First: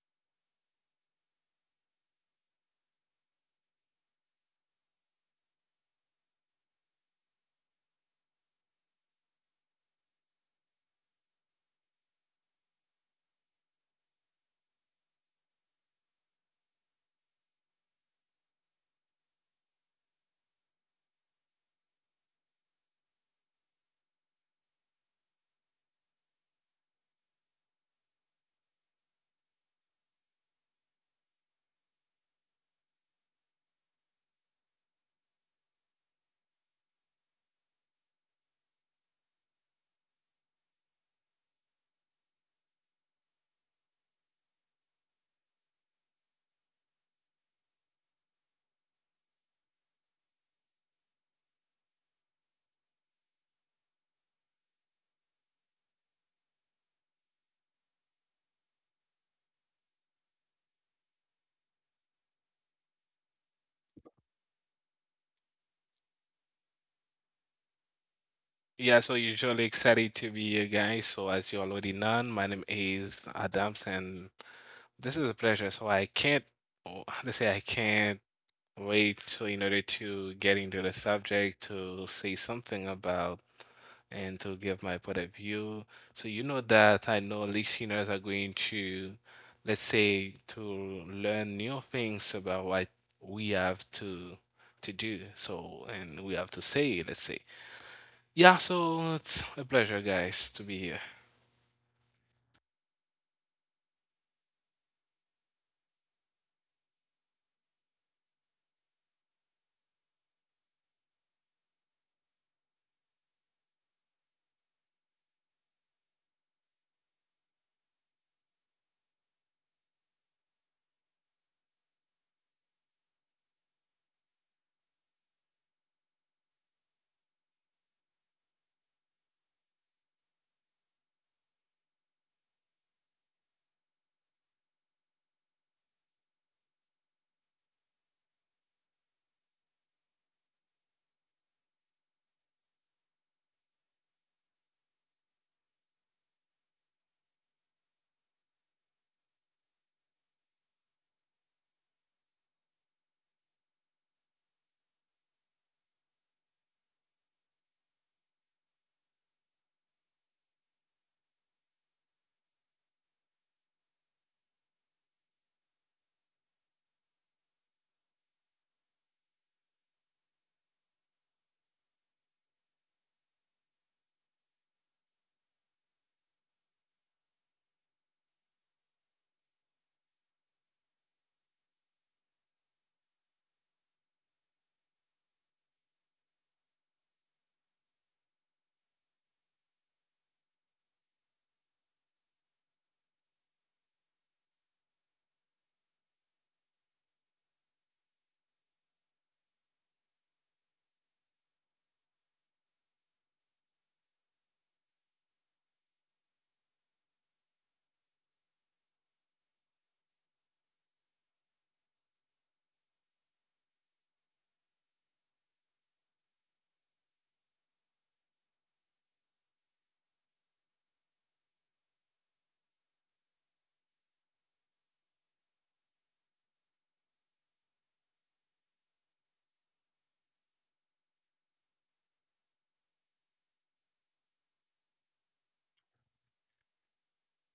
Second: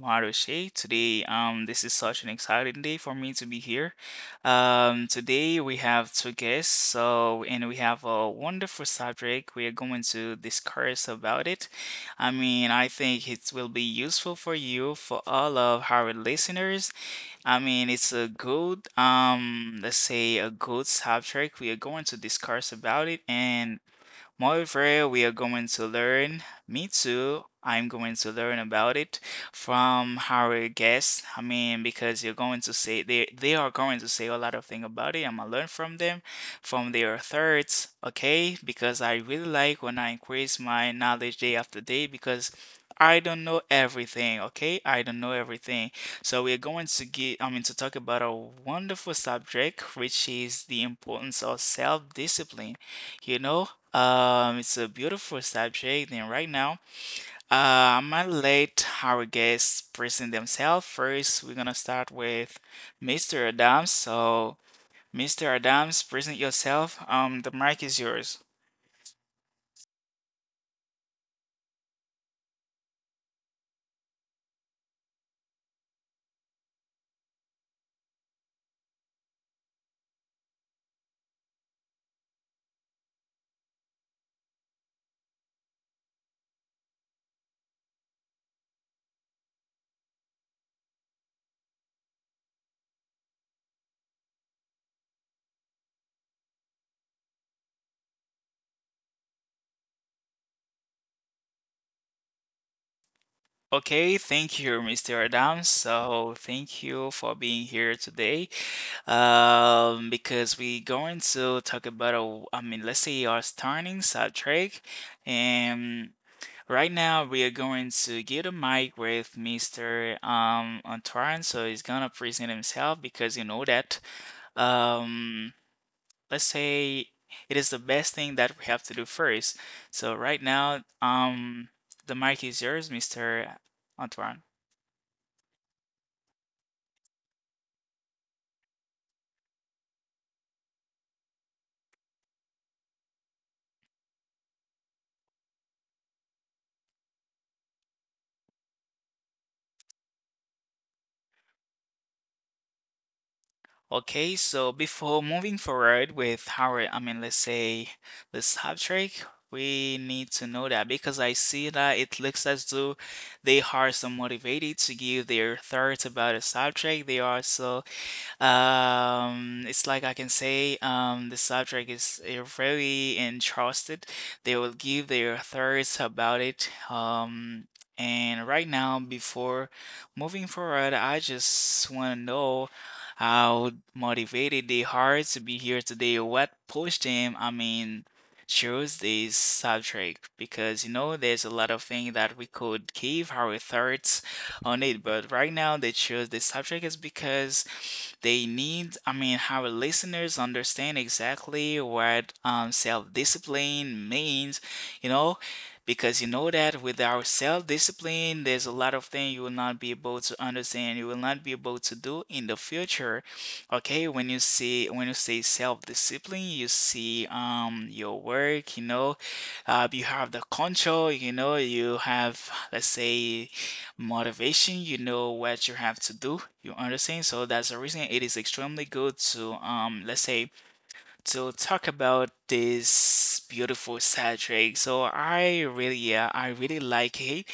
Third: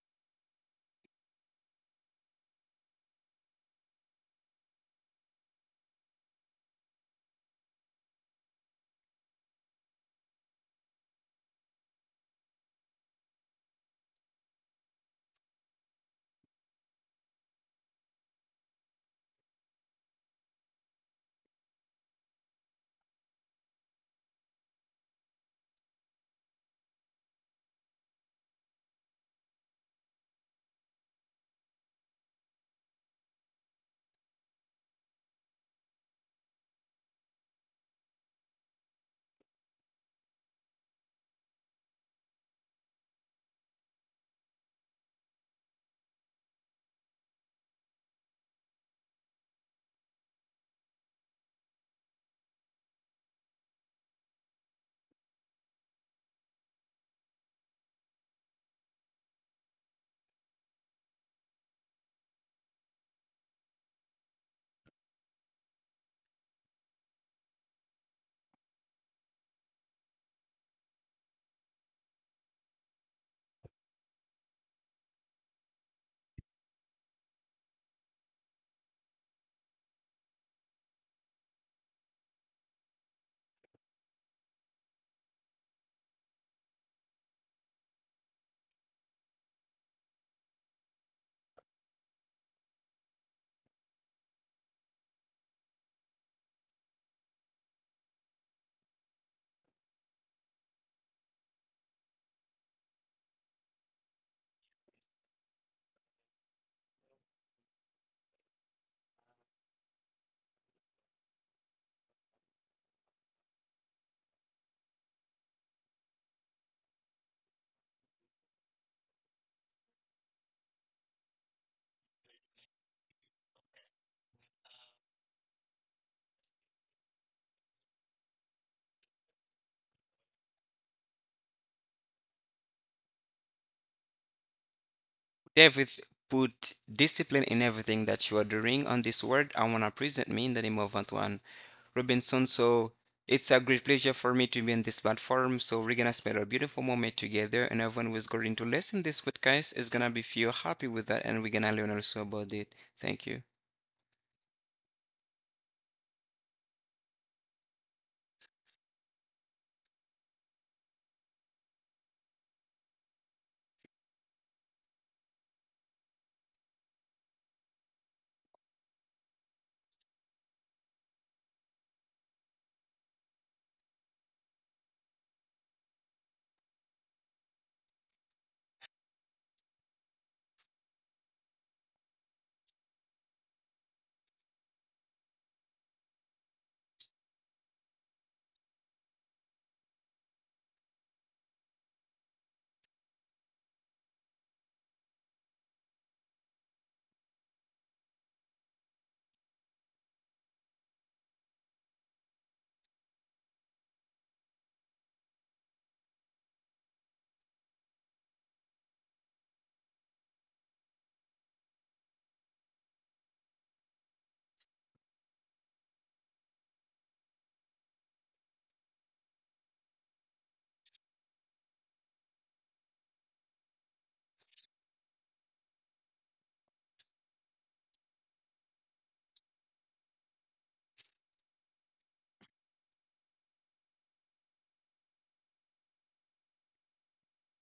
Maroche. Today, this is such an exciting day for me to be here. Today we have two guests, so and we have a wonderful subject. We are going to discuss about it. I mean, I think it will be useful for you, for all of our listeners. I mean, it's a good, let's say, a good subject. We are going to discuss about it, and moreover, we are going to learn, me too, I'm going to learn about it from our guests. I mean, because you're going to say they are going to say a lot of things about it. I'm gonna learn from them, from their thoughts, okay? Because I really like when I increase my knowledge day after day because I don't know everything, okay? I don't know everything. So we're going to get, I mean, to talk about a wonderful subject, which is the importance of self-discipline. You know, it's a beautiful subject, and right now, I'm gonna let our guests present themselves. First, we're gonna start with Mr. Adams. So, Mr. Adams, present yourself. The mic is yours. Yeah, so usually excited to be here, guys. So as you already know, my name is Adams, and this is a pleasure. So I can't, oh, how to say I can't wait. So in order to get into the subject, to say something about and to give my point of view. So you know that I know listeners are going to, to learn new things about what we have to do. So and we have to say, let's say. Yeah, so it's a pleasure, guys, to be here. Okay, thank you, Mr. Adams. So, thank you for being here today. Because we're going to talk about a, I mean, let's say our starting subject, and right now, we are going to get a mic with Mr. Antoine, so he's gonna present himself because you know that um let's say it is the best thing that we have to do first. So right now, the mic is yours, Mr. Antoine. Put Everyth- Put discipline in everything that you are doing. On this word, I want to present me in the name of Antoine Robinson. So it's a great pleasure for me to be on this platform. So we're gonna spend a beautiful moment together, and everyone who's going to listen this podcast is gonna be feel happy with that, and we're gonna learn also about it. Thank you. Okay, so before moving forward with how, I mean, let's say the subject, we need to know that because I see that it looks as though they are so motivated to give their thoughts about a subject. They are so it's like I can say the subject is really interested. They will give their thoughts about it. And right now, before moving forward, I just want to know how motivated they are to be here today. What pushed them? I mean, choose this subject because you know there's a lot of things that we could give our thoughts on it, but right now they chose this subject is because they need, I mean, our listeners understand exactly what self-discipline means, you know, because you know that with our self-discipline, there's a lot of things you will not be able to understand, you will not be able to do in the future. Okay, when you see when you say self-discipline, you see your work, you know, you have the control, you know, you have let's say motivation, you know what you have to do, you understand, so that's the reason it is extremely good to let's say to talk about this beautiful subject. So I really, yeah, I really like it.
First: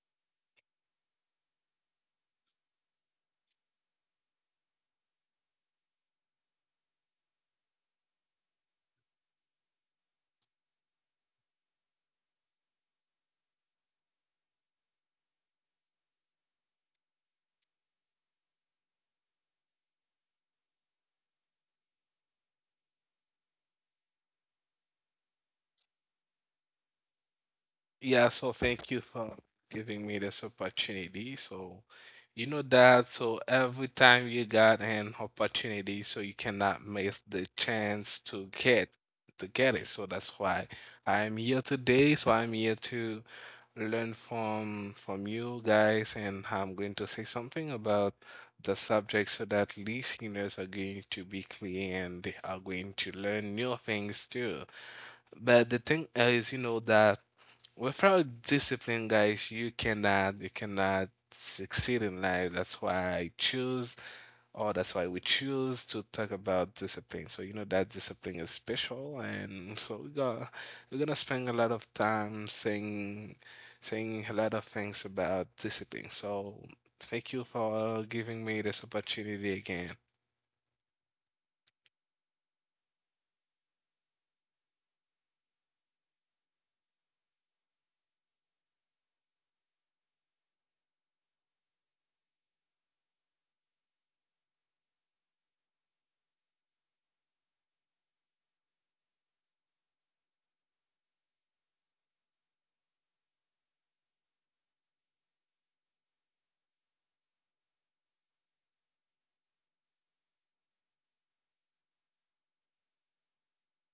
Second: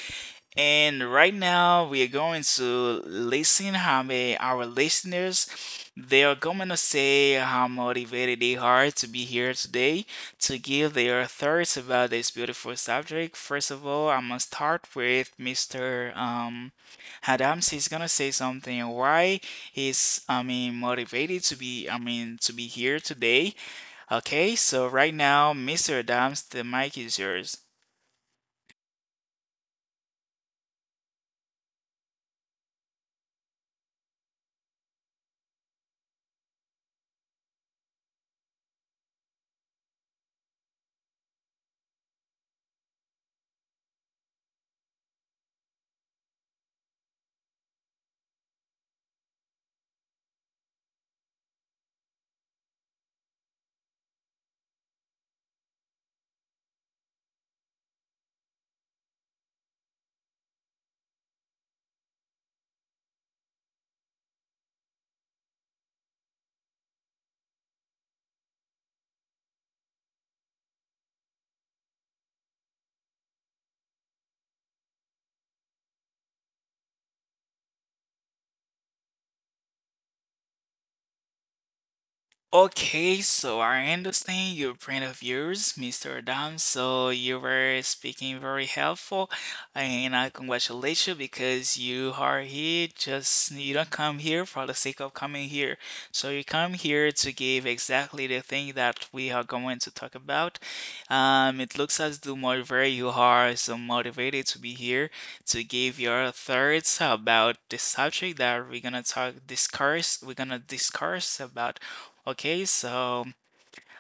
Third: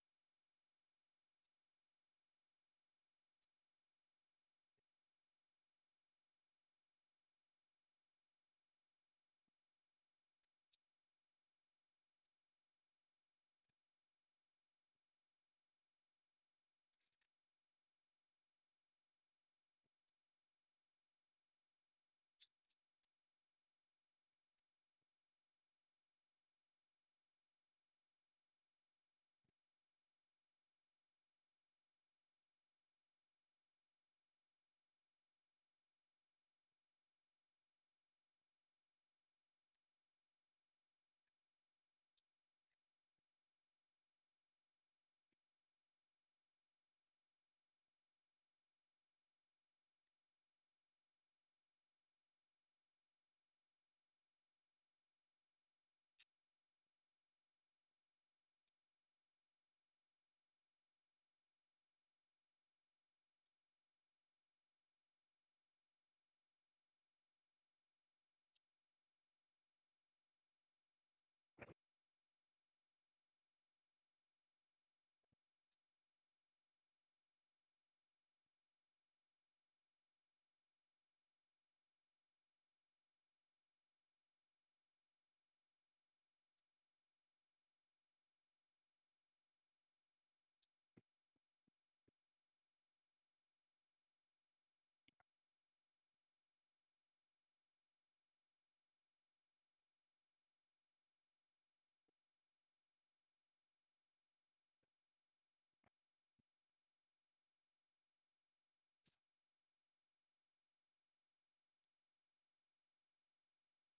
And right now, we are going to listen how may our listeners they are going to say how motivated they are to be here today to give their thoughts about this beautiful subject. First of all, I'm gonna start with Mr. Adams. He's gonna say something why he's I mean motivated to be I mean to be here today. Okay, so right now, Mr. Adams, the mic is yours. Yeah, so thank you for giving me this opportunity. So, you know that, so every time you got an opportunity, so you cannot miss the chance to get it. So that's why I'm here today. So I'm here to learn from you guys, and I'm going to say something about the subject so that listeners are going to be clear and they are going to learn new things too. But the thing is, you know, that without discipline, guys, you cannot succeed in life. That's why I choose, or that's why we choose to talk about discipline. So you know that discipline is special, and so we're gonna spend a lot of time saying a lot of things about discipline. So thank you for giving me this opportunity again. Okay, so I understand your point of views, Mr. Adam. So you were speaking very helpful, and I congratulate you because you are here. Just you don't come here for the sake of coming here. So you come here to give exactly the thing that we are going to talk about. It looks as though moreover you are so motivated to be here to give your thoughts about the subject that we're gonna talk discuss. We're gonna discuss about. Okay, so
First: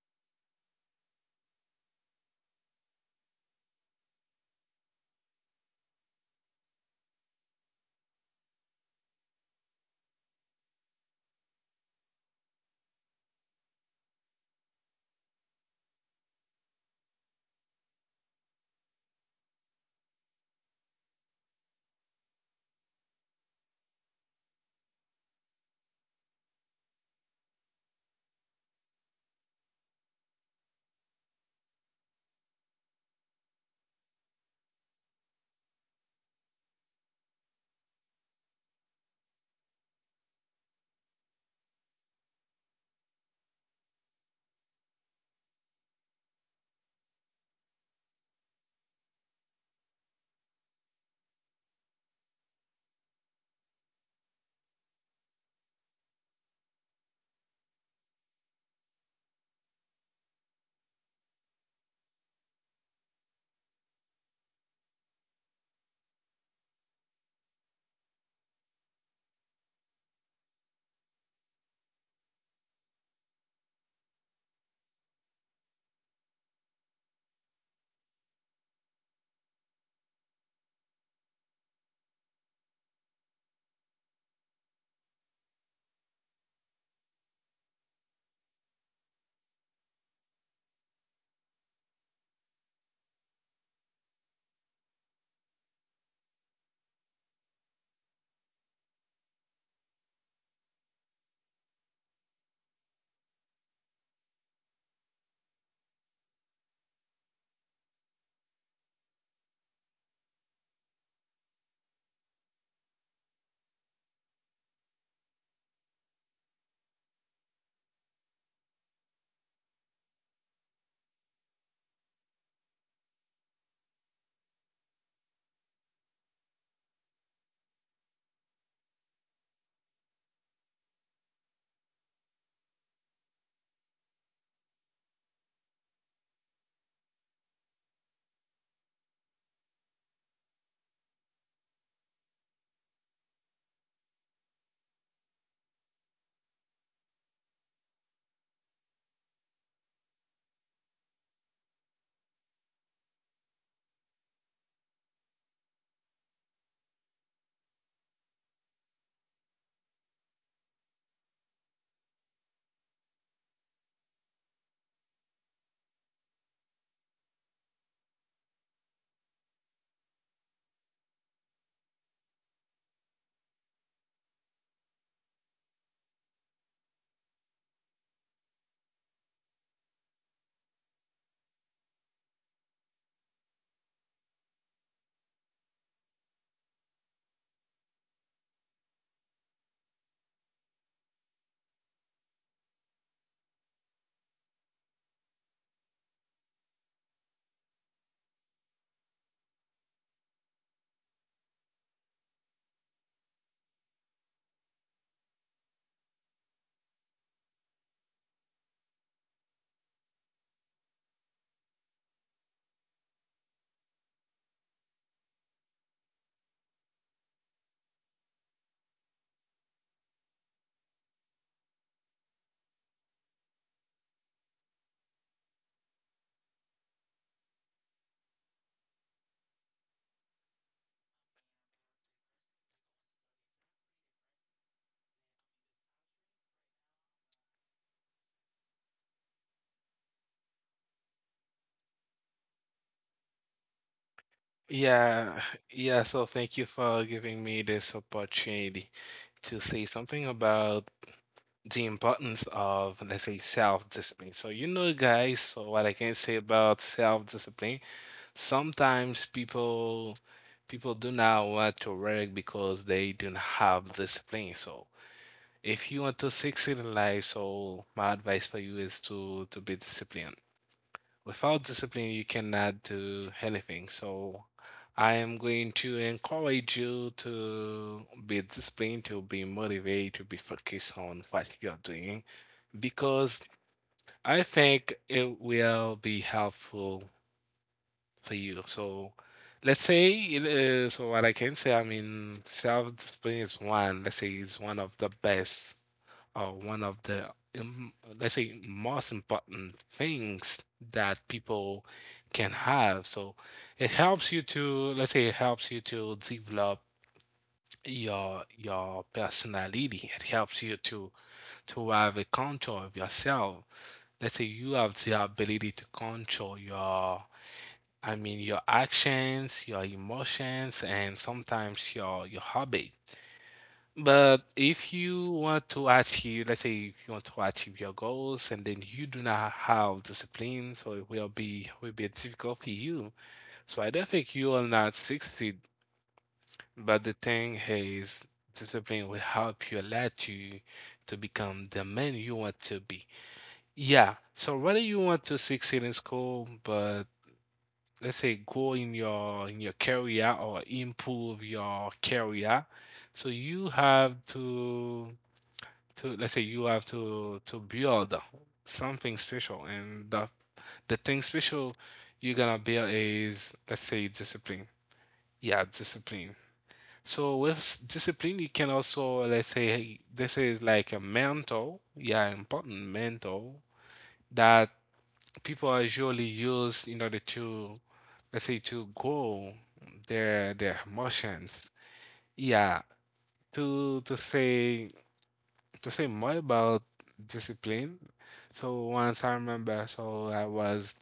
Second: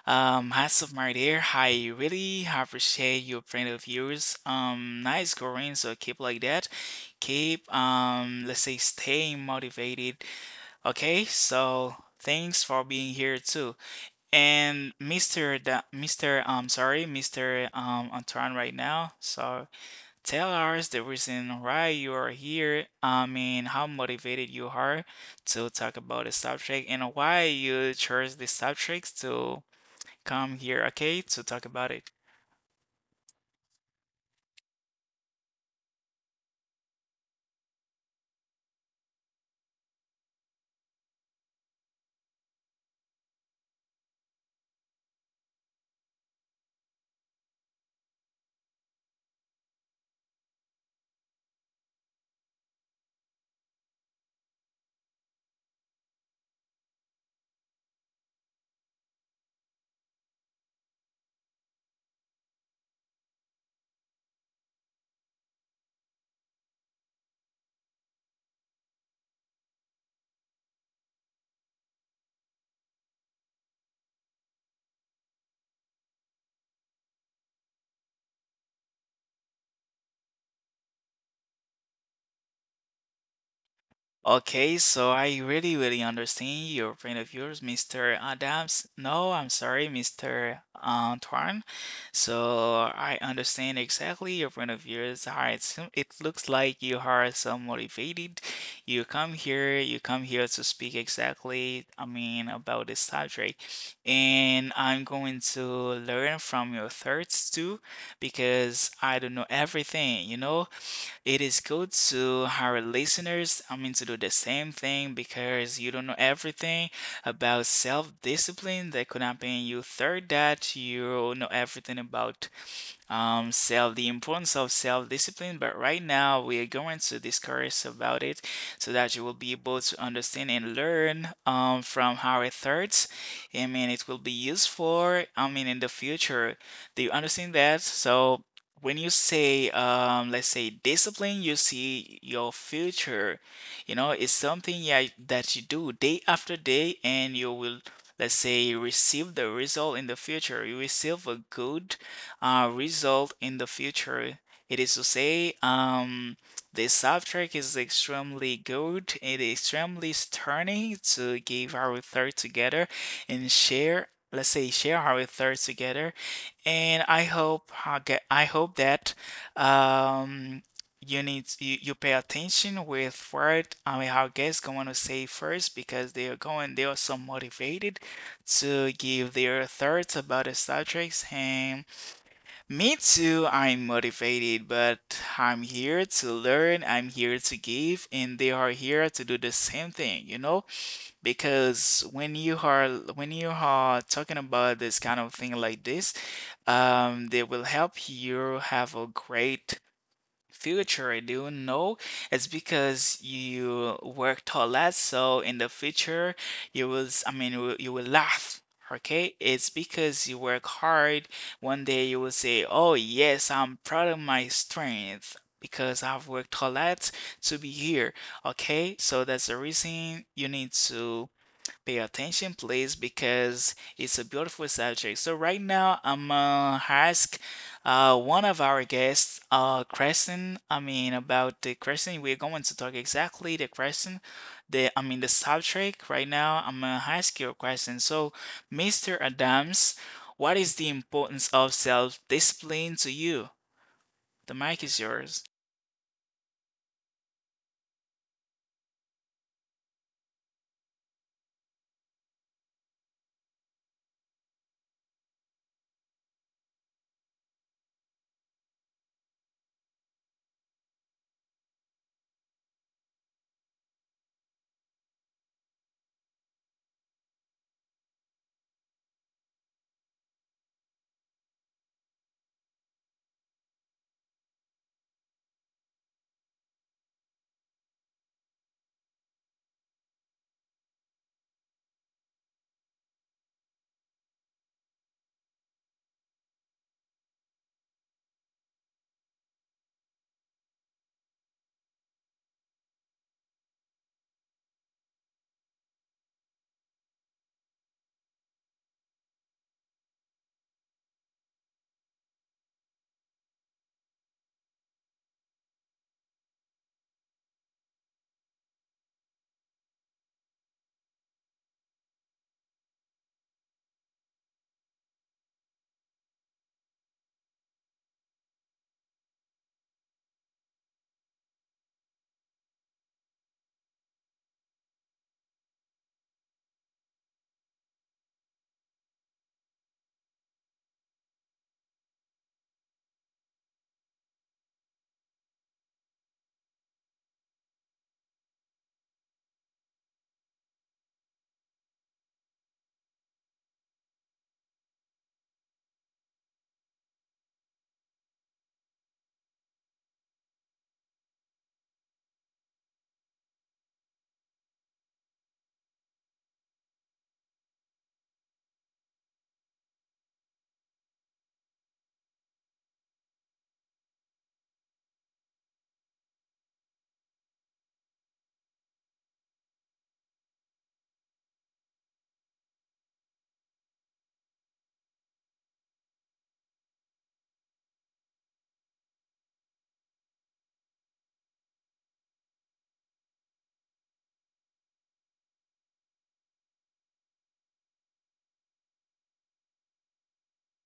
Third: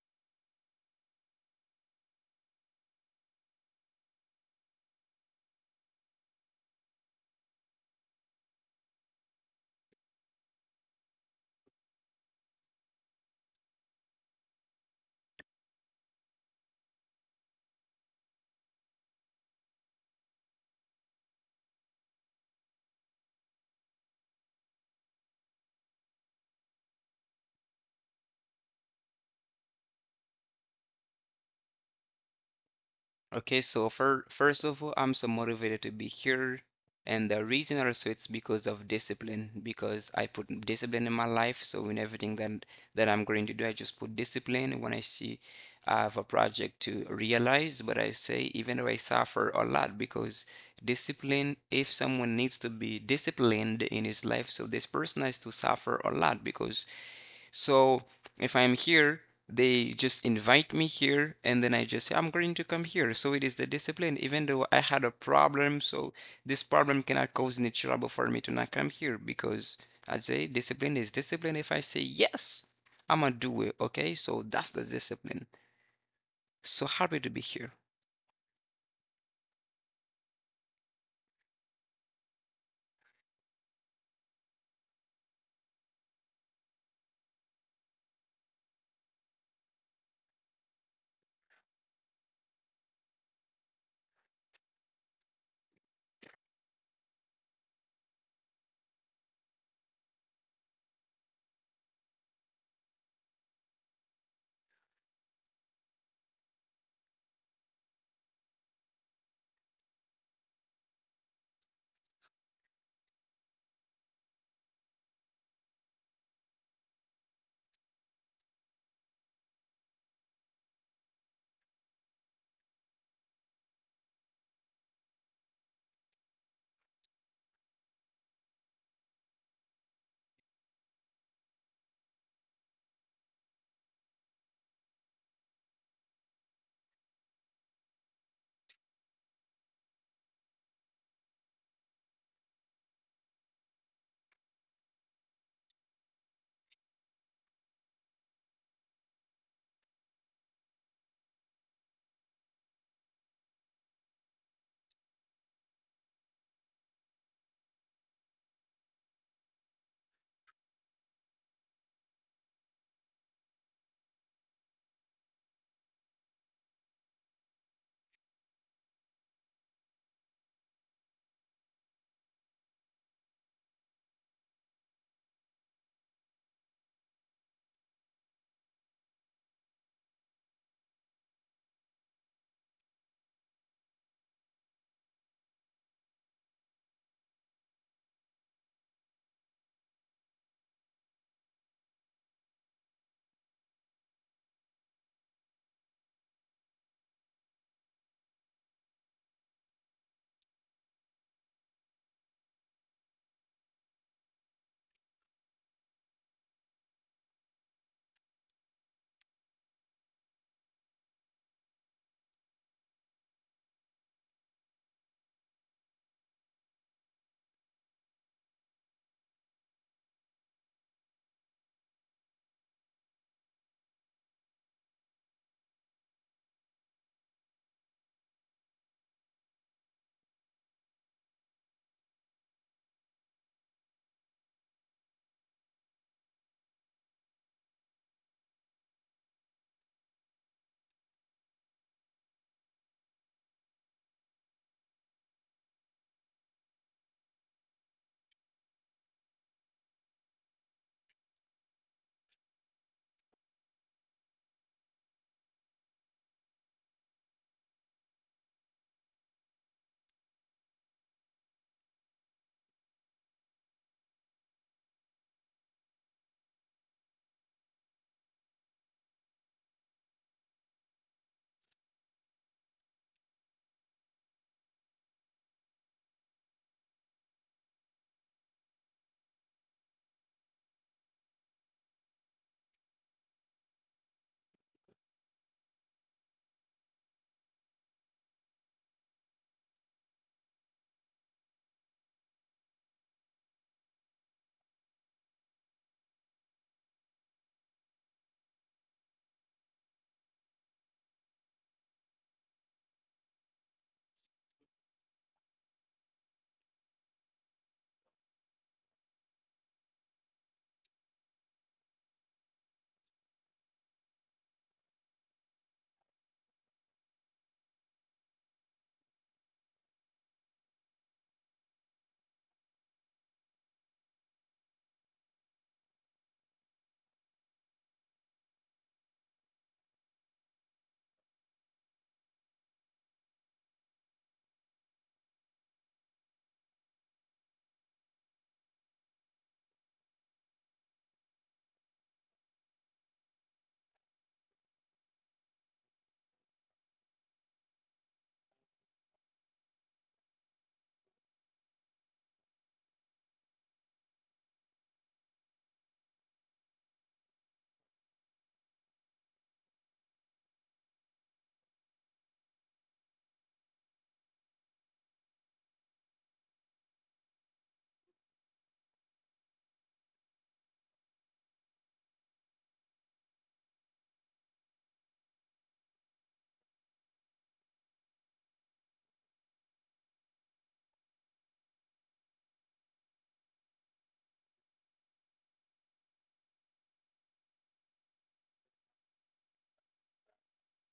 hats off, my dear. I really appreciate your point of views. Nice going, so keep like that. Keep let's say, staying motivated. Okay, so thanks for being here too. And Mr. Mr. Antoine right now. So. Tell us the reason why you are here. I mean, how motivated you are to talk about the subject and why you chose the subject to come here, okay, to talk about it. Okay, so for first of all, I'm so motivated to be here. And the reason also it's because of discipline, because I put discipline in my life. So in everything that I'm going to do, I just put discipline. When I see I have a project to realize, but I say even though I suffer a lot, because discipline, if someone needs to be disciplined in his life, so this person has to suffer a lot because so if I'm here, they just invite me here, and then I just say, I'm going to come here. So it is the discipline, even though I had a problem. So this problem cannot cause any trouble for me to not come here because I'd say discipline is discipline. If I say, yes, I'm gonna do it. Okay, so that's the discipline. So happy to be here. Okay, so I really, really understand your point of views, Mr. Adams. No, I'm sorry, Mr. Antoine. So I understand exactly your point of views. All right, so it looks like you are so motivated. You come here to speak exactly, I mean, about this subject. And I'm going to learn from your thoughts too, because I don't know everything, you know? It is good to our listeners, I mean, to do the same thing because you don't know everything about self-discipline that could happen you. Third, that you know everything about self, the importance of self-discipline. But right now, we are going to discuss about it so that you will be able to understand and learn from our thoughts. I mean, it will be useful. I mean, in the future, do you understand that? So. When you say, let's say discipline, you see your future. You know, it's something, yeah, that you do day after day, and you will, let's say, receive the result in the future. You receive a good result in the future. It is to say, the subject is extremely good. It is extremely stunning to give our thought together and share. Let's say share our thoughts together, and I hope that um, you pay attention with what I mean our guests going to say first because they are so motivated to give their thoughts about the subjects. And me too, I'm motivated, but I'm here to learn, I'm here to give, and they are here to do the same thing, you know? Because when you are talking about this kind of thing like this, they will help you have a great future. I do know it's because you worked a lot, so in the future you will, you will laugh. Okay, it's because you work hard. One day you will say, "Oh yes, I'm proud of my strength because I've worked a lot to be here." Okay, so that's the reason you need to pay attention, please, because it's a beautiful subject. So right now, I'm gonna ask one of our guests, Crescent. I mean, about the question we're going to talk exactly the question, the I mean the subject. Right now, I'm gonna ask you a question. So, Mr. Adams, what is the importance of self-discipline to you? The mic is Yeah, yours. yeah, so thank you for giving me this opportunity to say something about the importance of, let's say, self-discipline. So, you know, guys, so what I can say about self-discipline, sometimes people do not want to work because they do not have discipline. So, if you want to succeed in life, so my advice for you is to be disciplined. Without discipline, you cannot do anything. So I am going to encourage you to be disciplined, to be motivated, to be focused on what you're doing, because I think it will be helpful for you. So let's say, it, so what I can say, I mean, self-discipline is one, is one of the best one of the um, let's say most important things that people can have. So it helps you to let's say it helps you to develop your personality. It helps you to have a control of yourself. Let's say you have the ability to control your your actions, your emotions, and sometimes your hobby. But if you want to achieve, let's say you want to achieve your goals and then you do not have discipline, so it will be difficult for you. So I don't think you will not succeed. But the thing is, discipline will help you let you to become the man you want to be. Yeah. So whether you want to succeed in school, but let's say grow in your career or improve your career, so you have to let's say you have to build something special and the thing special you're gonna build is let's say discipline, yeah, discipline. So with discipline you can also let's say, hey, this is like a mental, yeah, important mental that people are usually use in order to let's say to go their emotions, yeah, to say to say more about discipline. So once I remember, so I was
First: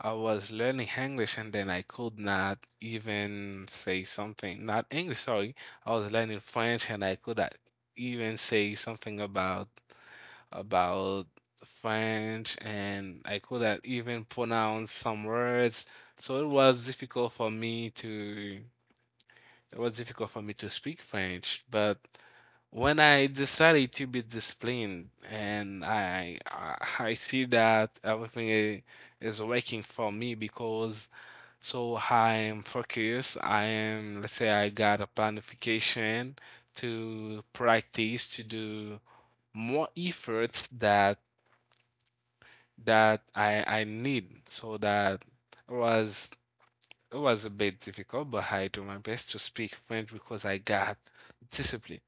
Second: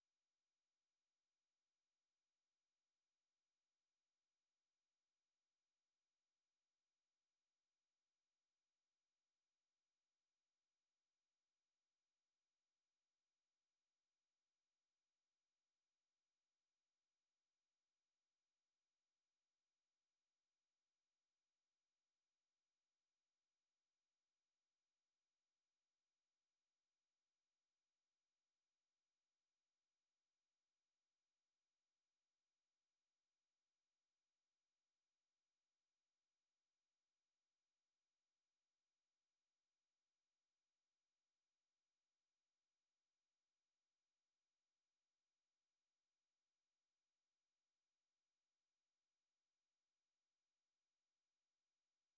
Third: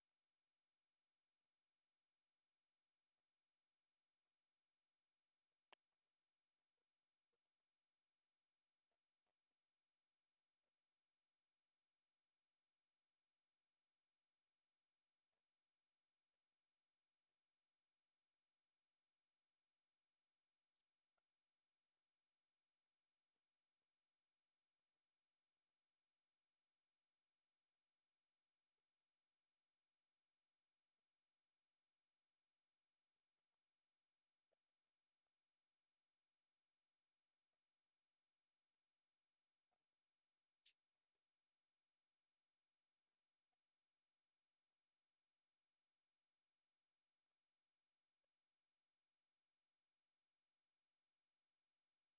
I was learning English and then I could not even say something. Not English, sorry. I was learning French and I could not even say something about French and I couldn't even pronounce some words. So it was difficult for me to speak French, but when I decided to be disciplined and I see that everything is working for me because so I am focused. I am let's say I got a planification to practice to do more efforts that that I need so that was it was a bit difficult, but I do my best to speak French because I got discipline.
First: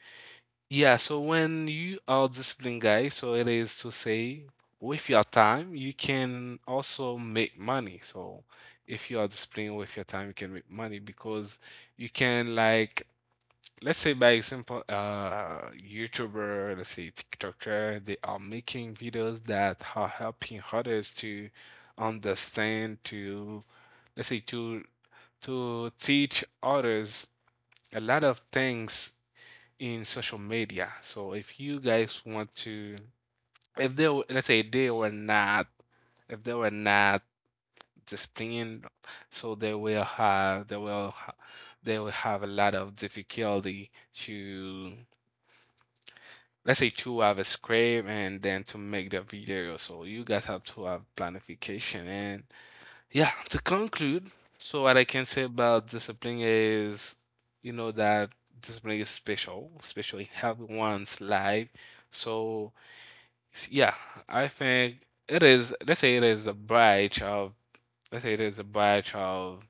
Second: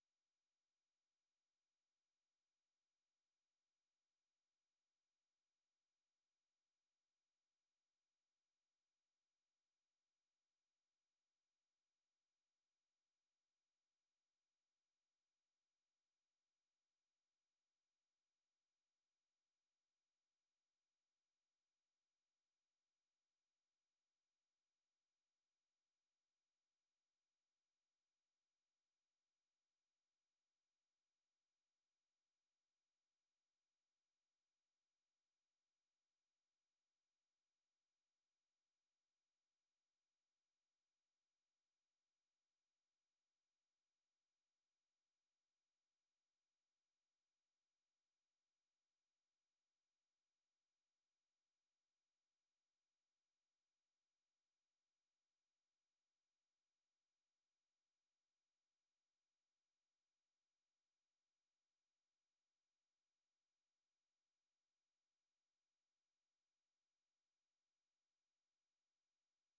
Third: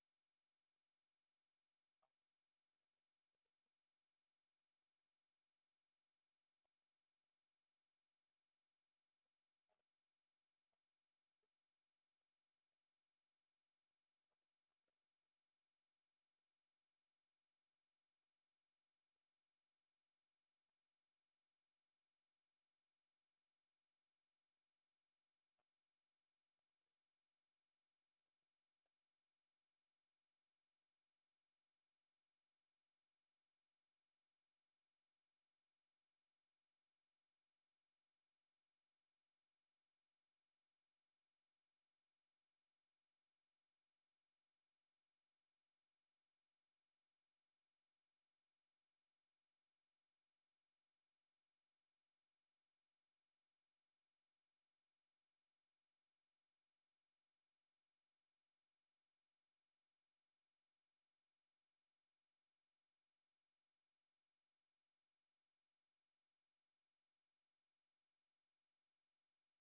Yeah, so when you are a disciplined guy, so it is to say with your time, you can also make money. So if you are disciplined with your time, you can make money because you can like let's say by example, YouTuber, let's say TikToker, they are making videos that are helping others to understand to let's say to teach others a lot of things in social media. So if you guys want to, if they were- let's say they were not, if they were not disciplined, so they will have a lot of difficulty to let's say to have a script and then to make the video. So you guys have to have planification and yeah, to conclude, so what I can say about discipline is, you know, that discipline is special, especially in everyone's life. So, yeah, I think it is, let's say it is a branch of, let's say it is a branch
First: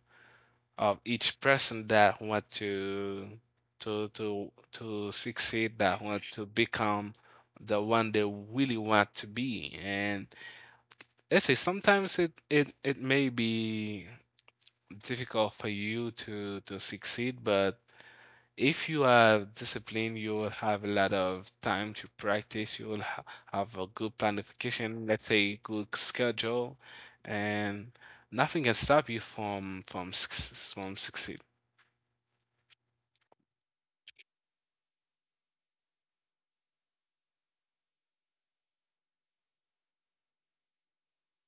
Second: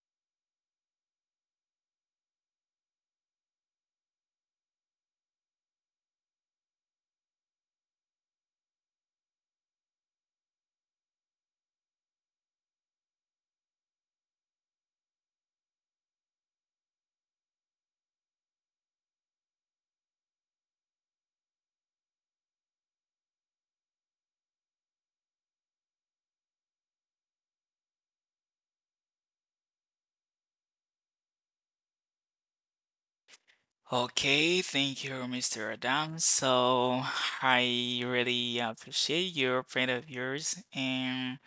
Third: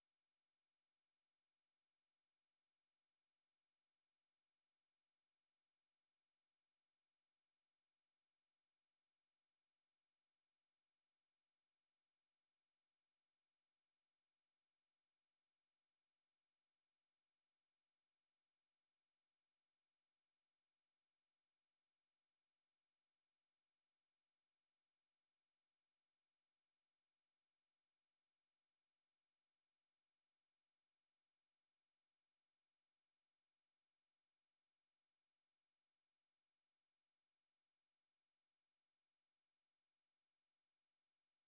of each person that want to succeed, that want to become the one they really want to be. And let's say sometimes it may be difficult for you to succeed, but if you are disciplined, you will have a lot of time to practice. You will ha have a good planification, let's say good schedule, and nothing can stop you from succeed. Okay, thank you, Mr. Adam. So I really appreciate your friend of yours, and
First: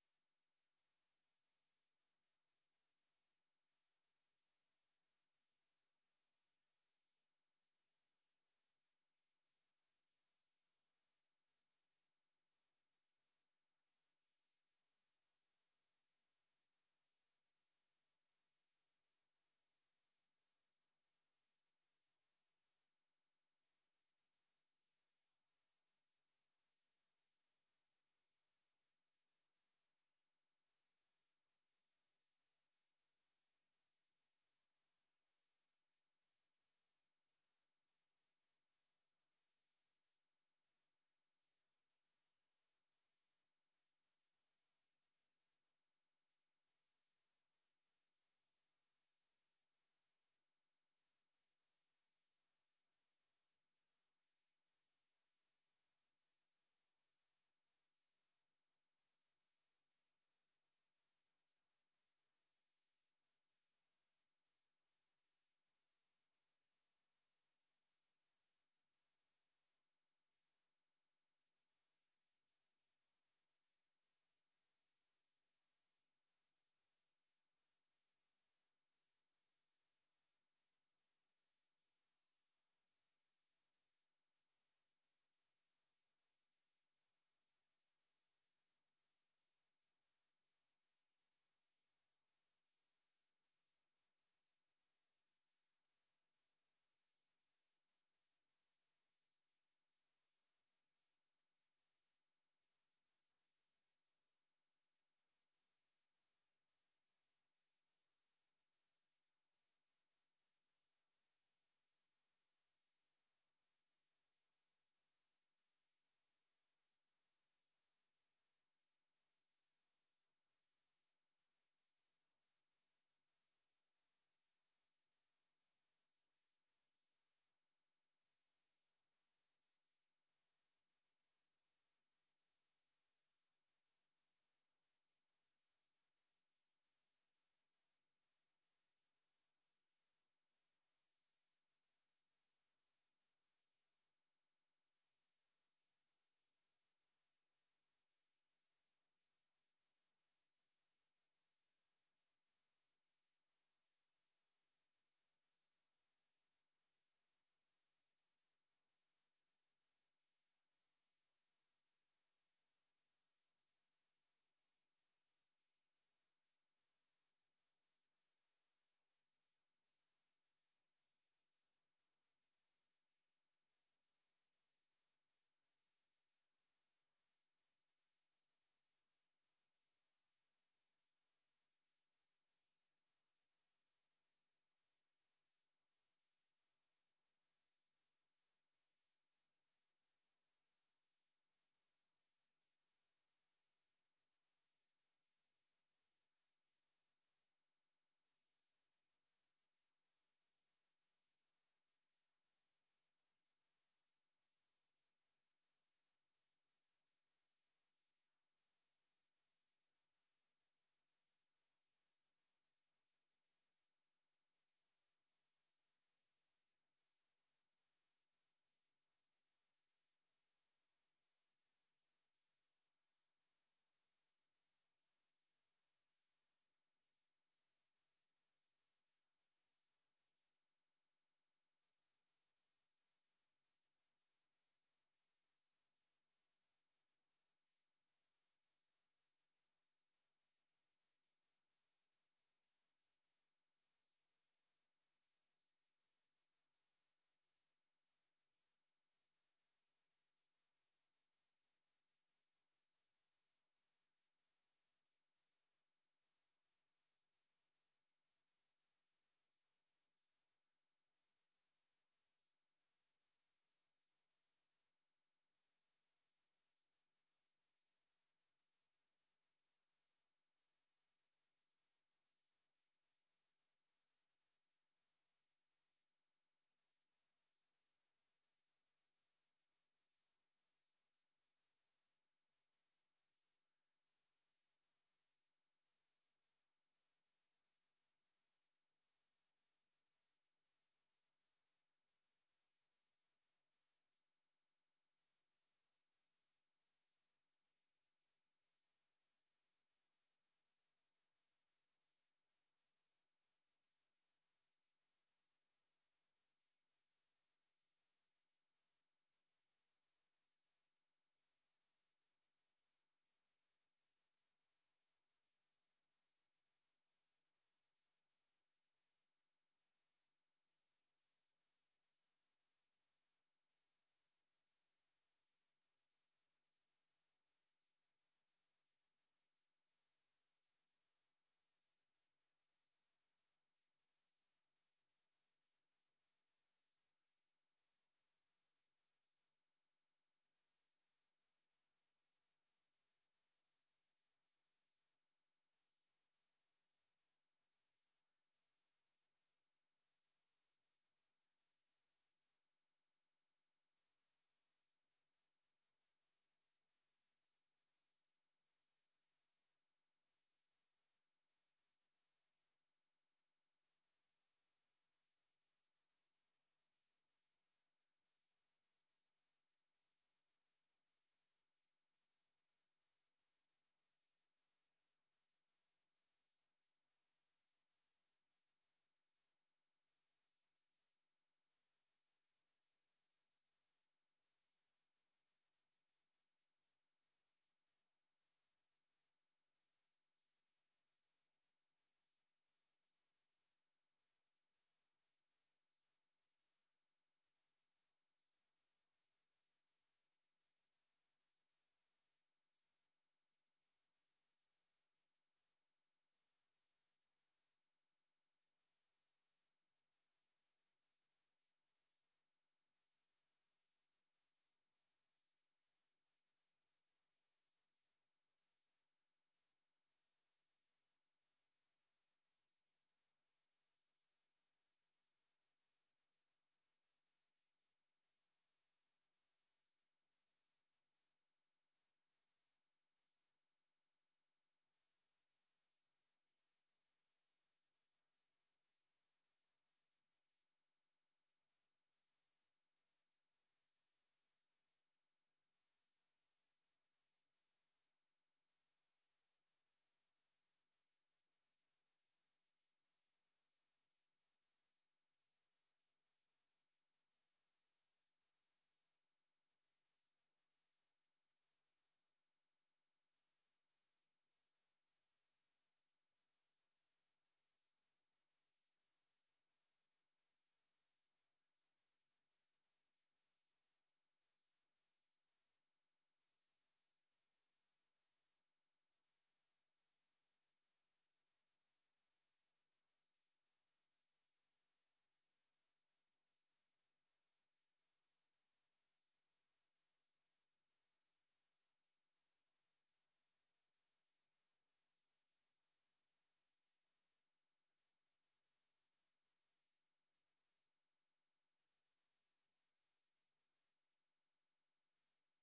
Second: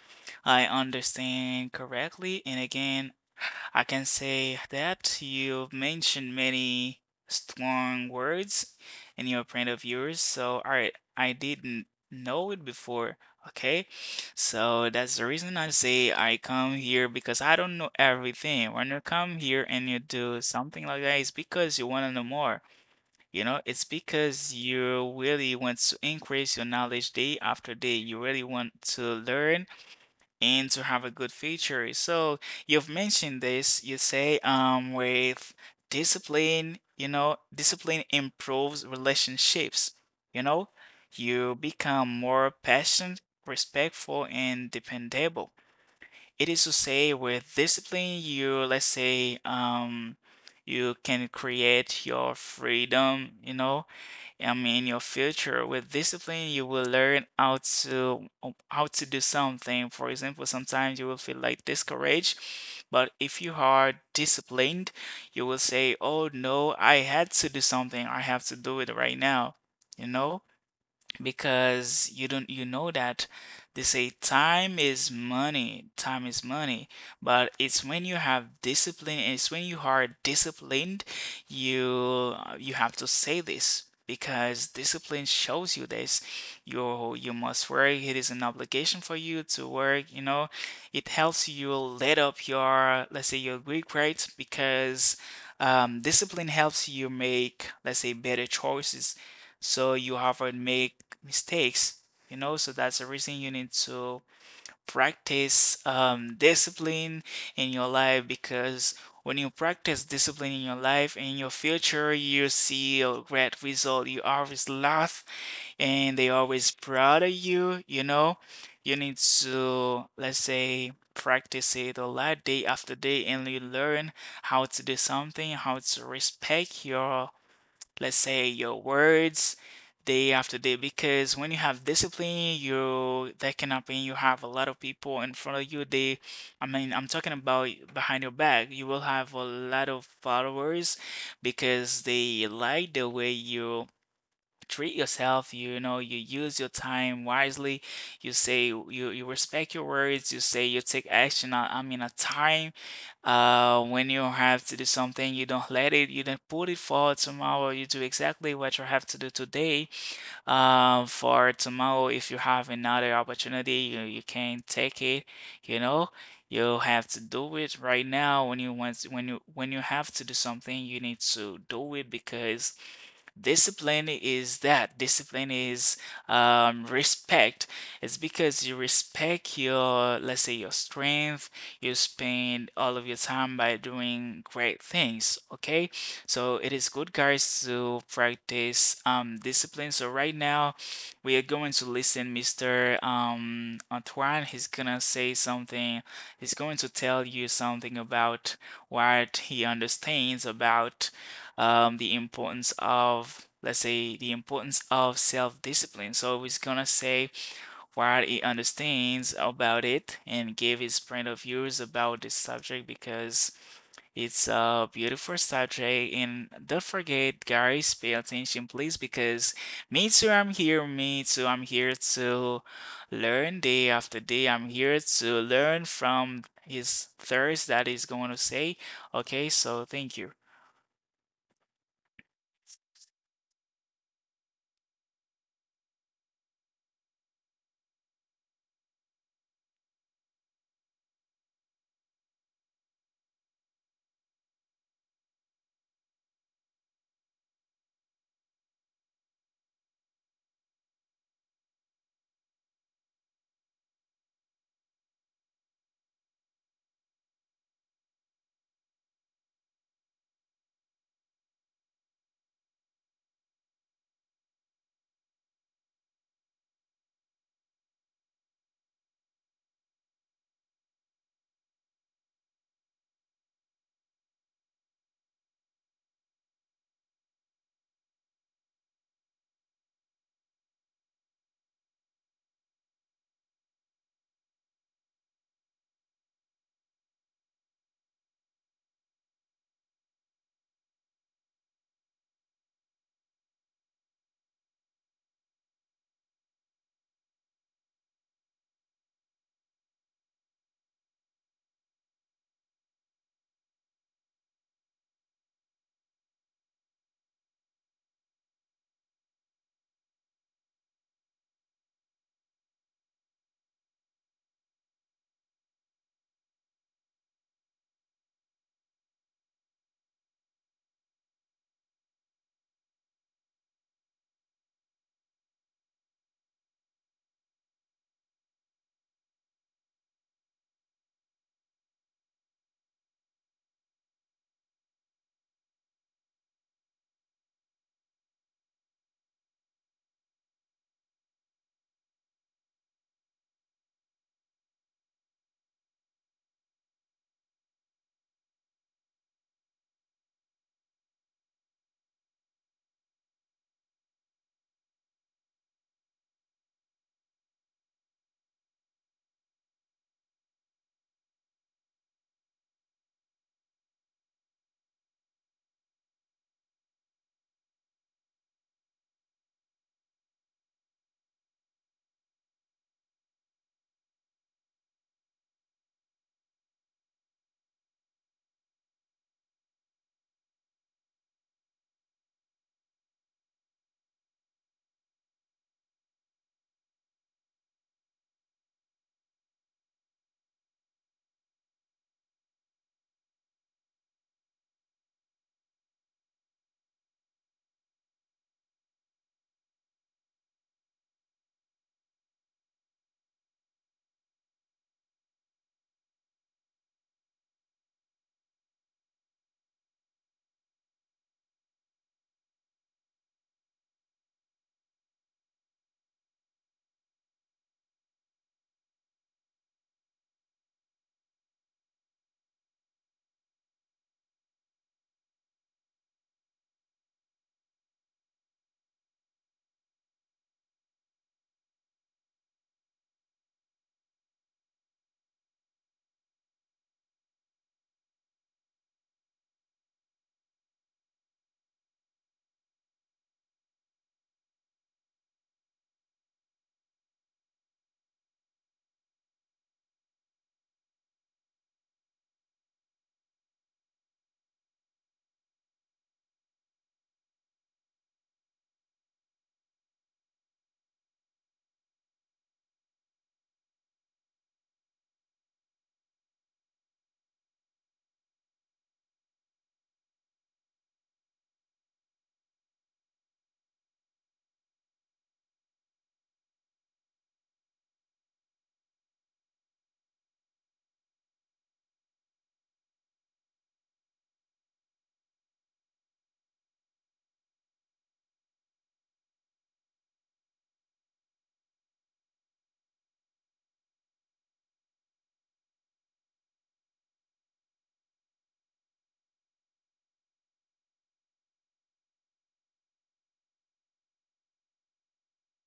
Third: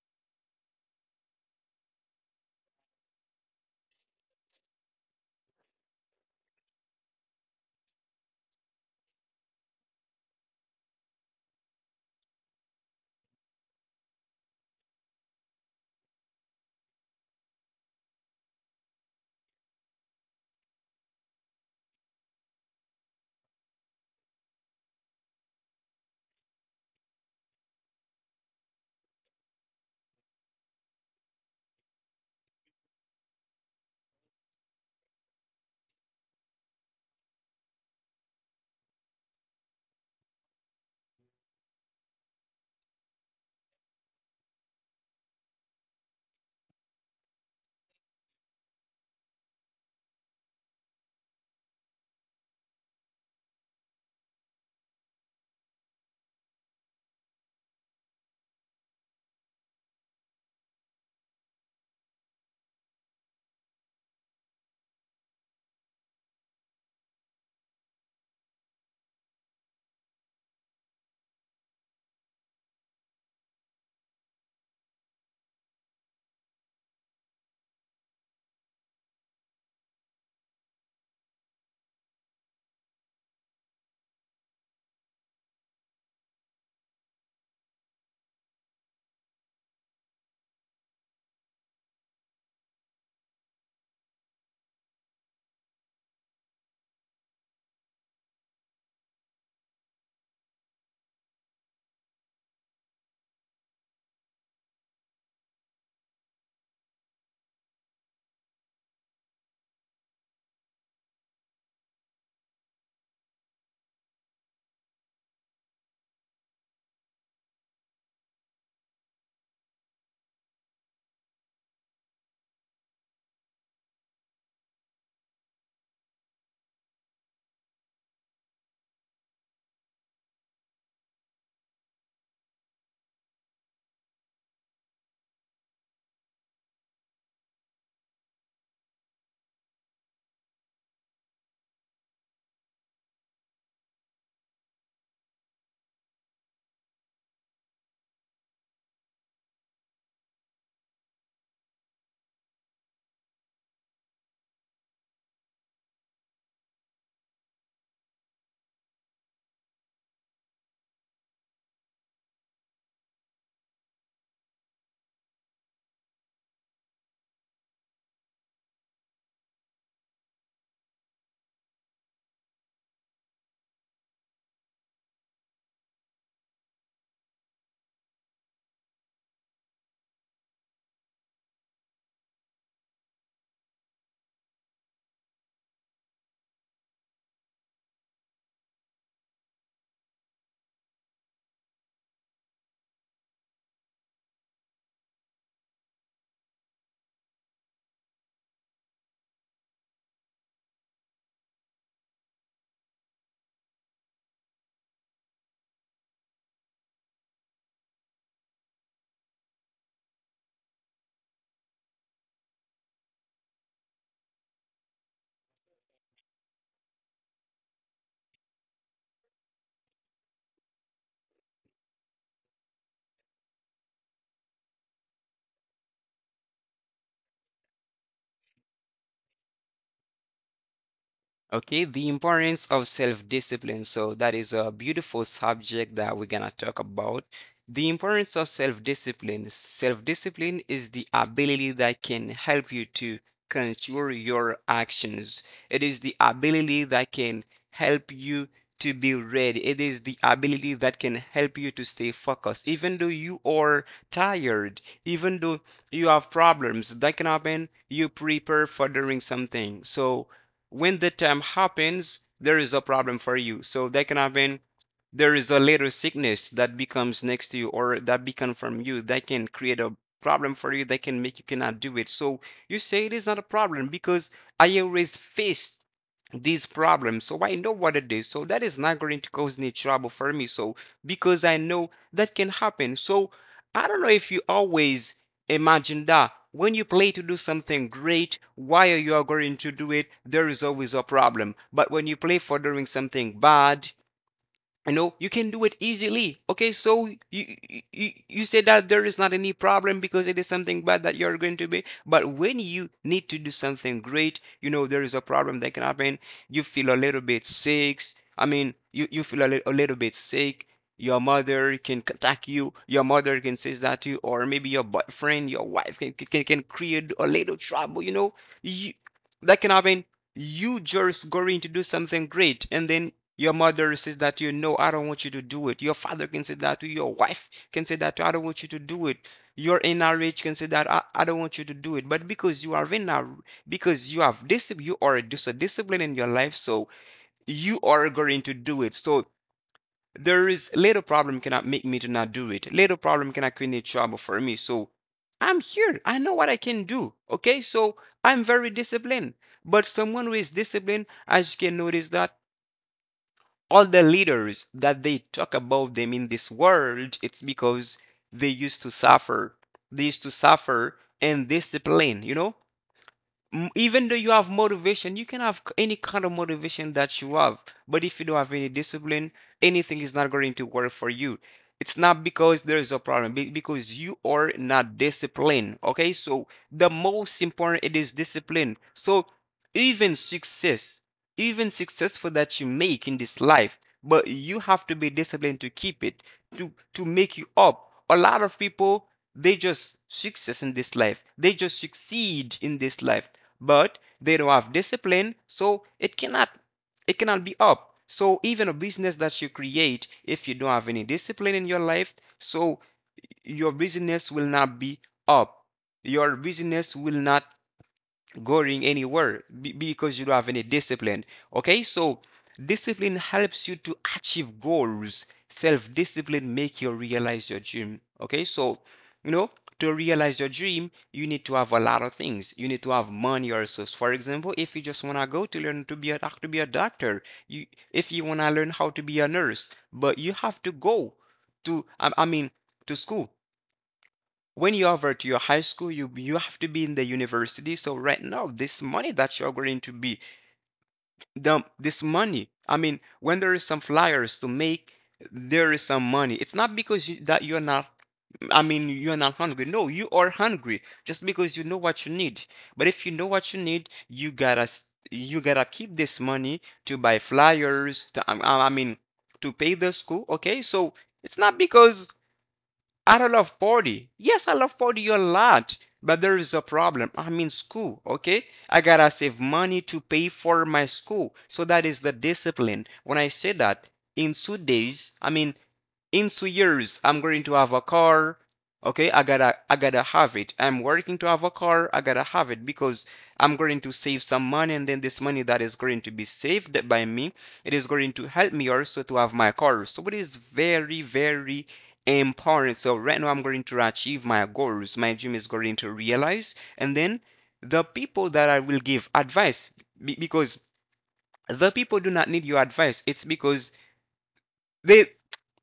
I understand correctly. And again, I can say that you've mentioned many strong words in your print of yours. So, all right, I didn't know it before. Okay, so that's the reason I say I come here because I don't know everything. When you come here and you do something like that, it's because you want to know more. You know, it's because you really want to increase your knowledge day after day. You really want to learn and to have a good future. So you've mentioned this, you say, with discipline, you know, discipline improves relationships, you know, you become more patient, respectful, and dependable. It is to say, with discipline, you, let's say, you can create your freedom, you know, I mean, in your future, with discipline, you will learn how to do something. For example, sometimes you will feel like discouraged, but if you are disciplined, you will say, "Oh no, I had to do something. I have to do it right now." You know? Because you don't, you know that they say time is money, time is money, but it's when you have discipline, it's when you are disciplined, you have to say this because discipline shows you this. You must work, it is an obligation for you to work, you know. It helps you let up your, let's say, your week rates because discipline helps you make, let's say, better choices. So you have to make mistakes, you know, so that's the reason you need to practice discipline in your life because when you practice discipline in your life, in your future, you see a great result. You always laugh and they always proud of you, you know. You need to, let's say, practice it a lot day after day, and you learn how to do something, how to respect your, let's say, your words day after day. Because when you have discipline, you, that can happen, you have a lot of people in front of you. They, I mean, I'm talking about behind your back, you will have a lot of followers because they like the way you treat yourself, you know. You use your time wisely. You say, you respect your words. You say you take action on, I mean a time, when you have to do something, you don't let it, you don't put it for tomorrow. You do exactly what you have to do today. For tomorrow, if you have another opportunity, you can't take it, you know. You have to do it right now. When you want, when you, when you have to do something, you need to do it. Because discipline is that. Discipline is, respect. It's because you respect your, let's say, your strength. You spend all of your time by doing great things. Okay, so it is good, guys, to practice discipline. So right now, we are going to listen, Mr. Antoine. He's gonna say something. He's going to tell you something about what he understands about, the importance of, let's say, the importance of self-discipline. So he's gonna say what he understands about it and give his point of views about this subject because it's a beautiful subject. And don't forget, guys, pay attention, please, because me too, I'm here. Me too, I'm here to learn day after day. I'm here to learn from his thirst that he's going to say. Okay, so thank you. Okay, the importance of self-discipline. So that is a beautiful subject that we're gonna talk about. The importance of self-discipline. Self-discipline is the ability that can help you to control your actions. It is the ability that can help you to be ready. It is the ability that can help you to stay focused. Even though you are tired, even though you have problems that can happen, you prepare for doing something. So when the time happens, there is a problem for you. So that can happen. There is a little sickness that becomes next to you or that becomes from you that can create a problem for you that can make you cannot do it. So you say it is not a problem because I always faced these problems, so I know what it is. So that is not going to cause any trouble for me. So because I know that can happen, so I don't know if you always imagine that when you play to do something great, while you are going to do it, there is always a problem. But when you play for doing something bad, you know you can do it easily. Okay, so you say that there is not any problem because it is something bad that you're going to be. But when you need to do something great, you know there is a problem that can happen. You feel a little bit sick. I mean you feel a little bit sick. Your mother can attack you, your mother can say that to you, or maybe your boyfriend, your wife can create a little trouble, you know, you, that can happen. You just going to do something great, and then your mother says that to you. No, I don't want you to do it. Your father can say that to you. Your wife can say that to you, I don't want you to do it. Your NRH can say that I don't want you to do it. But because you are in because you have this, you are a discipline in your life, so you are going to do it. So there is little problem cannot make me to not do it. Little problem cannot create trouble for me. So I'm here. I know what I can do. Okay, so I'm very disciplined. But someone who is disciplined, as you can notice that all the leaders that they talk about them in this world, it's because they used to suffer. They used to suffer and discipline, you know? Even though you have motivation, you can have any kind of motivation that you have. But if you don't have any discipline, anything is not going to work for you. It's not because there is a problem, because you are not disciplined. Okay, so the most important it is discipline. So even success even successful that you make in this life, but you have to be disciplined to keep it, to make you up. A lot of people, they just succeed in this life, but they don't have discipline, so it cannot, it cannot be up. So even a business that you create, if you don't have any discipline in your life, so your business will not be up. Your business will not going anywhere, because you don't have any discipline. Okay, so discipline helps you to achieve goals. Self discipline make you realize your dream. Okay, so you know, to realize your dream, you need to have a lot of things. You need to have money or resource. For example, if you just wanna go to learn to be a to be a doctor, you, if you wanna learn how to be a nurse, but you have to go to to school. When you over to your high school, you have to be in the university. So right now, this money that you're going to be, the this money, I mean, when there is some flyers to make, there is some money. It's not because that you're not, I mean you're not hungry. No, you are hungry just because you know what you need. But if you know what you need, you gotta you gotta keep this money to buy flyers to to pay the school. Okay, so it's not because I don't love party. Yes, I love party a lot, but there is a problem. I'm in school, okay? I gotta save money to pay for my school. So that is the discipline. When I say that, in 2 days, I mean in 2 years, I'm going to have a car. Okay, I gotta have it. I'm working to have a car, I gotta have it, because I'm going to save some money, and then this money that is going to be saved by me, it is going to help me also to have my car. So it is very important. So right now I'm going to achieve my goals, my dream is going to realize, and then the people that I will give advice, because the people do not need your advice, it's because they,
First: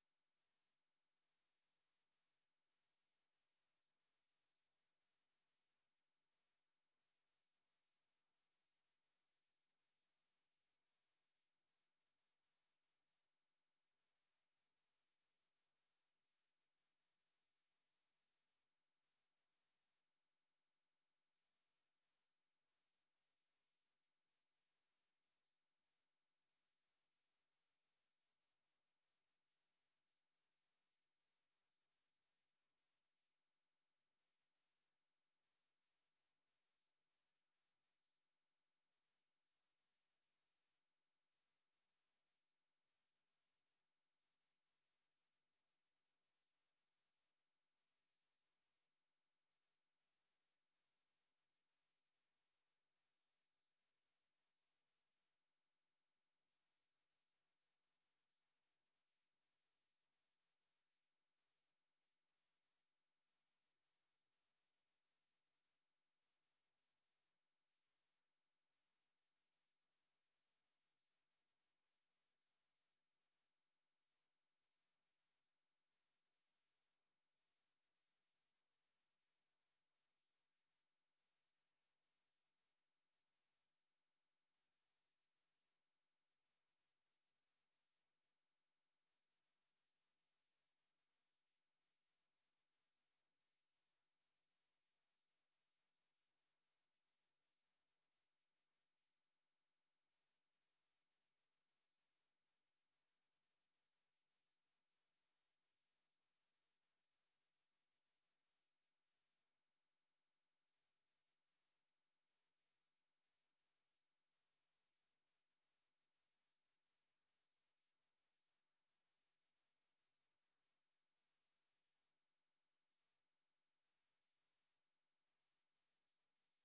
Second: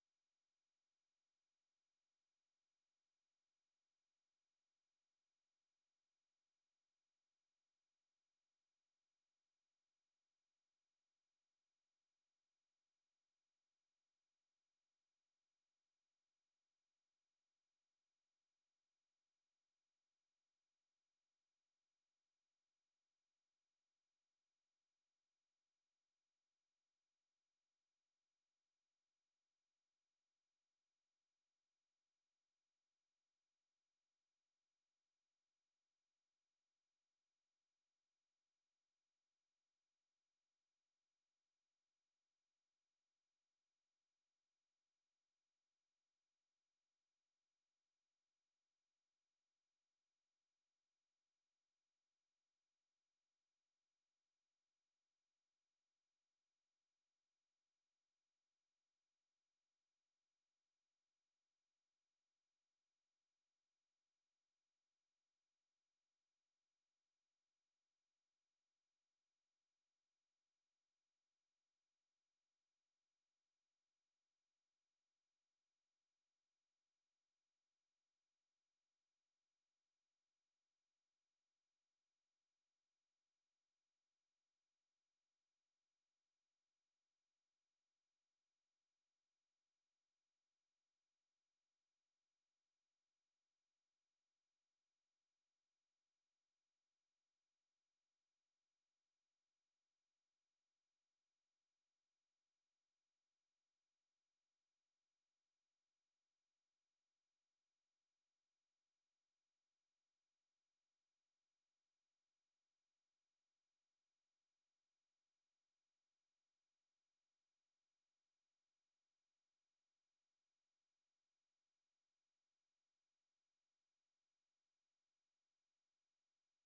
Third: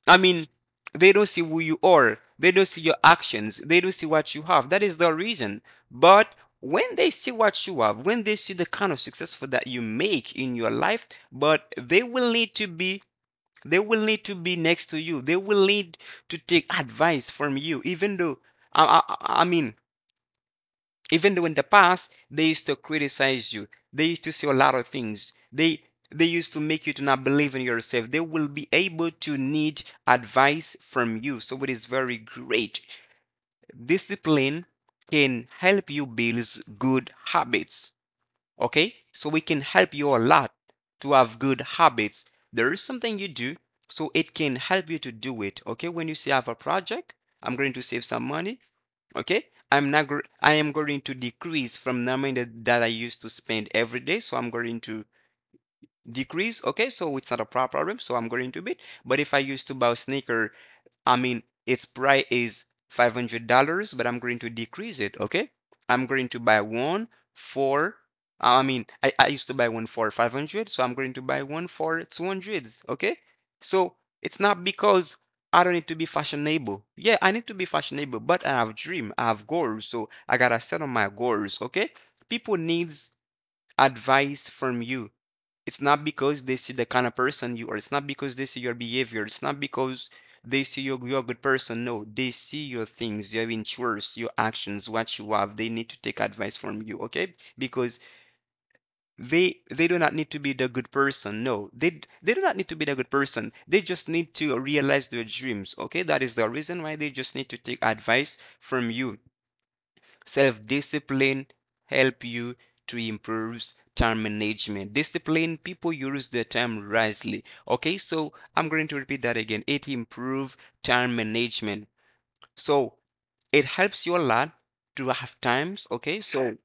I mean, they don't see who you are. They don't see your actions. They don't see what you have. That is the reason. But when they see what you have, when they see the kind of successful that you make in your life, but they will need to be next to you. They will need to take advice from you, even though I, I, I mean even though in the past they used to criticize you, they used to say a lot of things, they used to make you to not believe in yourself. They will be able to need advice from you. So it is very great. Discipline can help you build good habits. Okay, so we can help you a lot to have good habits. There is something you do, so it can help you to do it. Okay, when you say I have a project, I'm going to save some money. Okay, I'm not I am going to decrease from the amount that I used to spend every day. So I'm going to decrease. Okay, so it's not a problem. So I'm going to bid. But if I used to buy a sneaker, I mean, its price is $500, but I'm going to decrease it, okay? I'm going to buy one for, I mean, I used to buy one for 500, so I'm going to buy one for 200. Okay? So it's not because I don't need to be fashionable. Yeah, I need to be fashionable, but I have dream, I have goals, so I gotta set on my goals, okay? People needs advice from you. It's not because they see the kind of person you are. It's not because they see your behavior. It's not because they see you, you're a good person. No, they see your things, your interests, your actions, what you have. They need to take advice from you, okay? Because they do not need to be the good person. No, they do not need to be the good person. They just need to realize their dreams, okay? That is the reason why they just need to take advice from you. Self-discipline help you to improve time management. Discipline people use their time wisely. Okay, so I'm going to repeat that again. It improve time management. So it helps you a lot to have times. Okay, so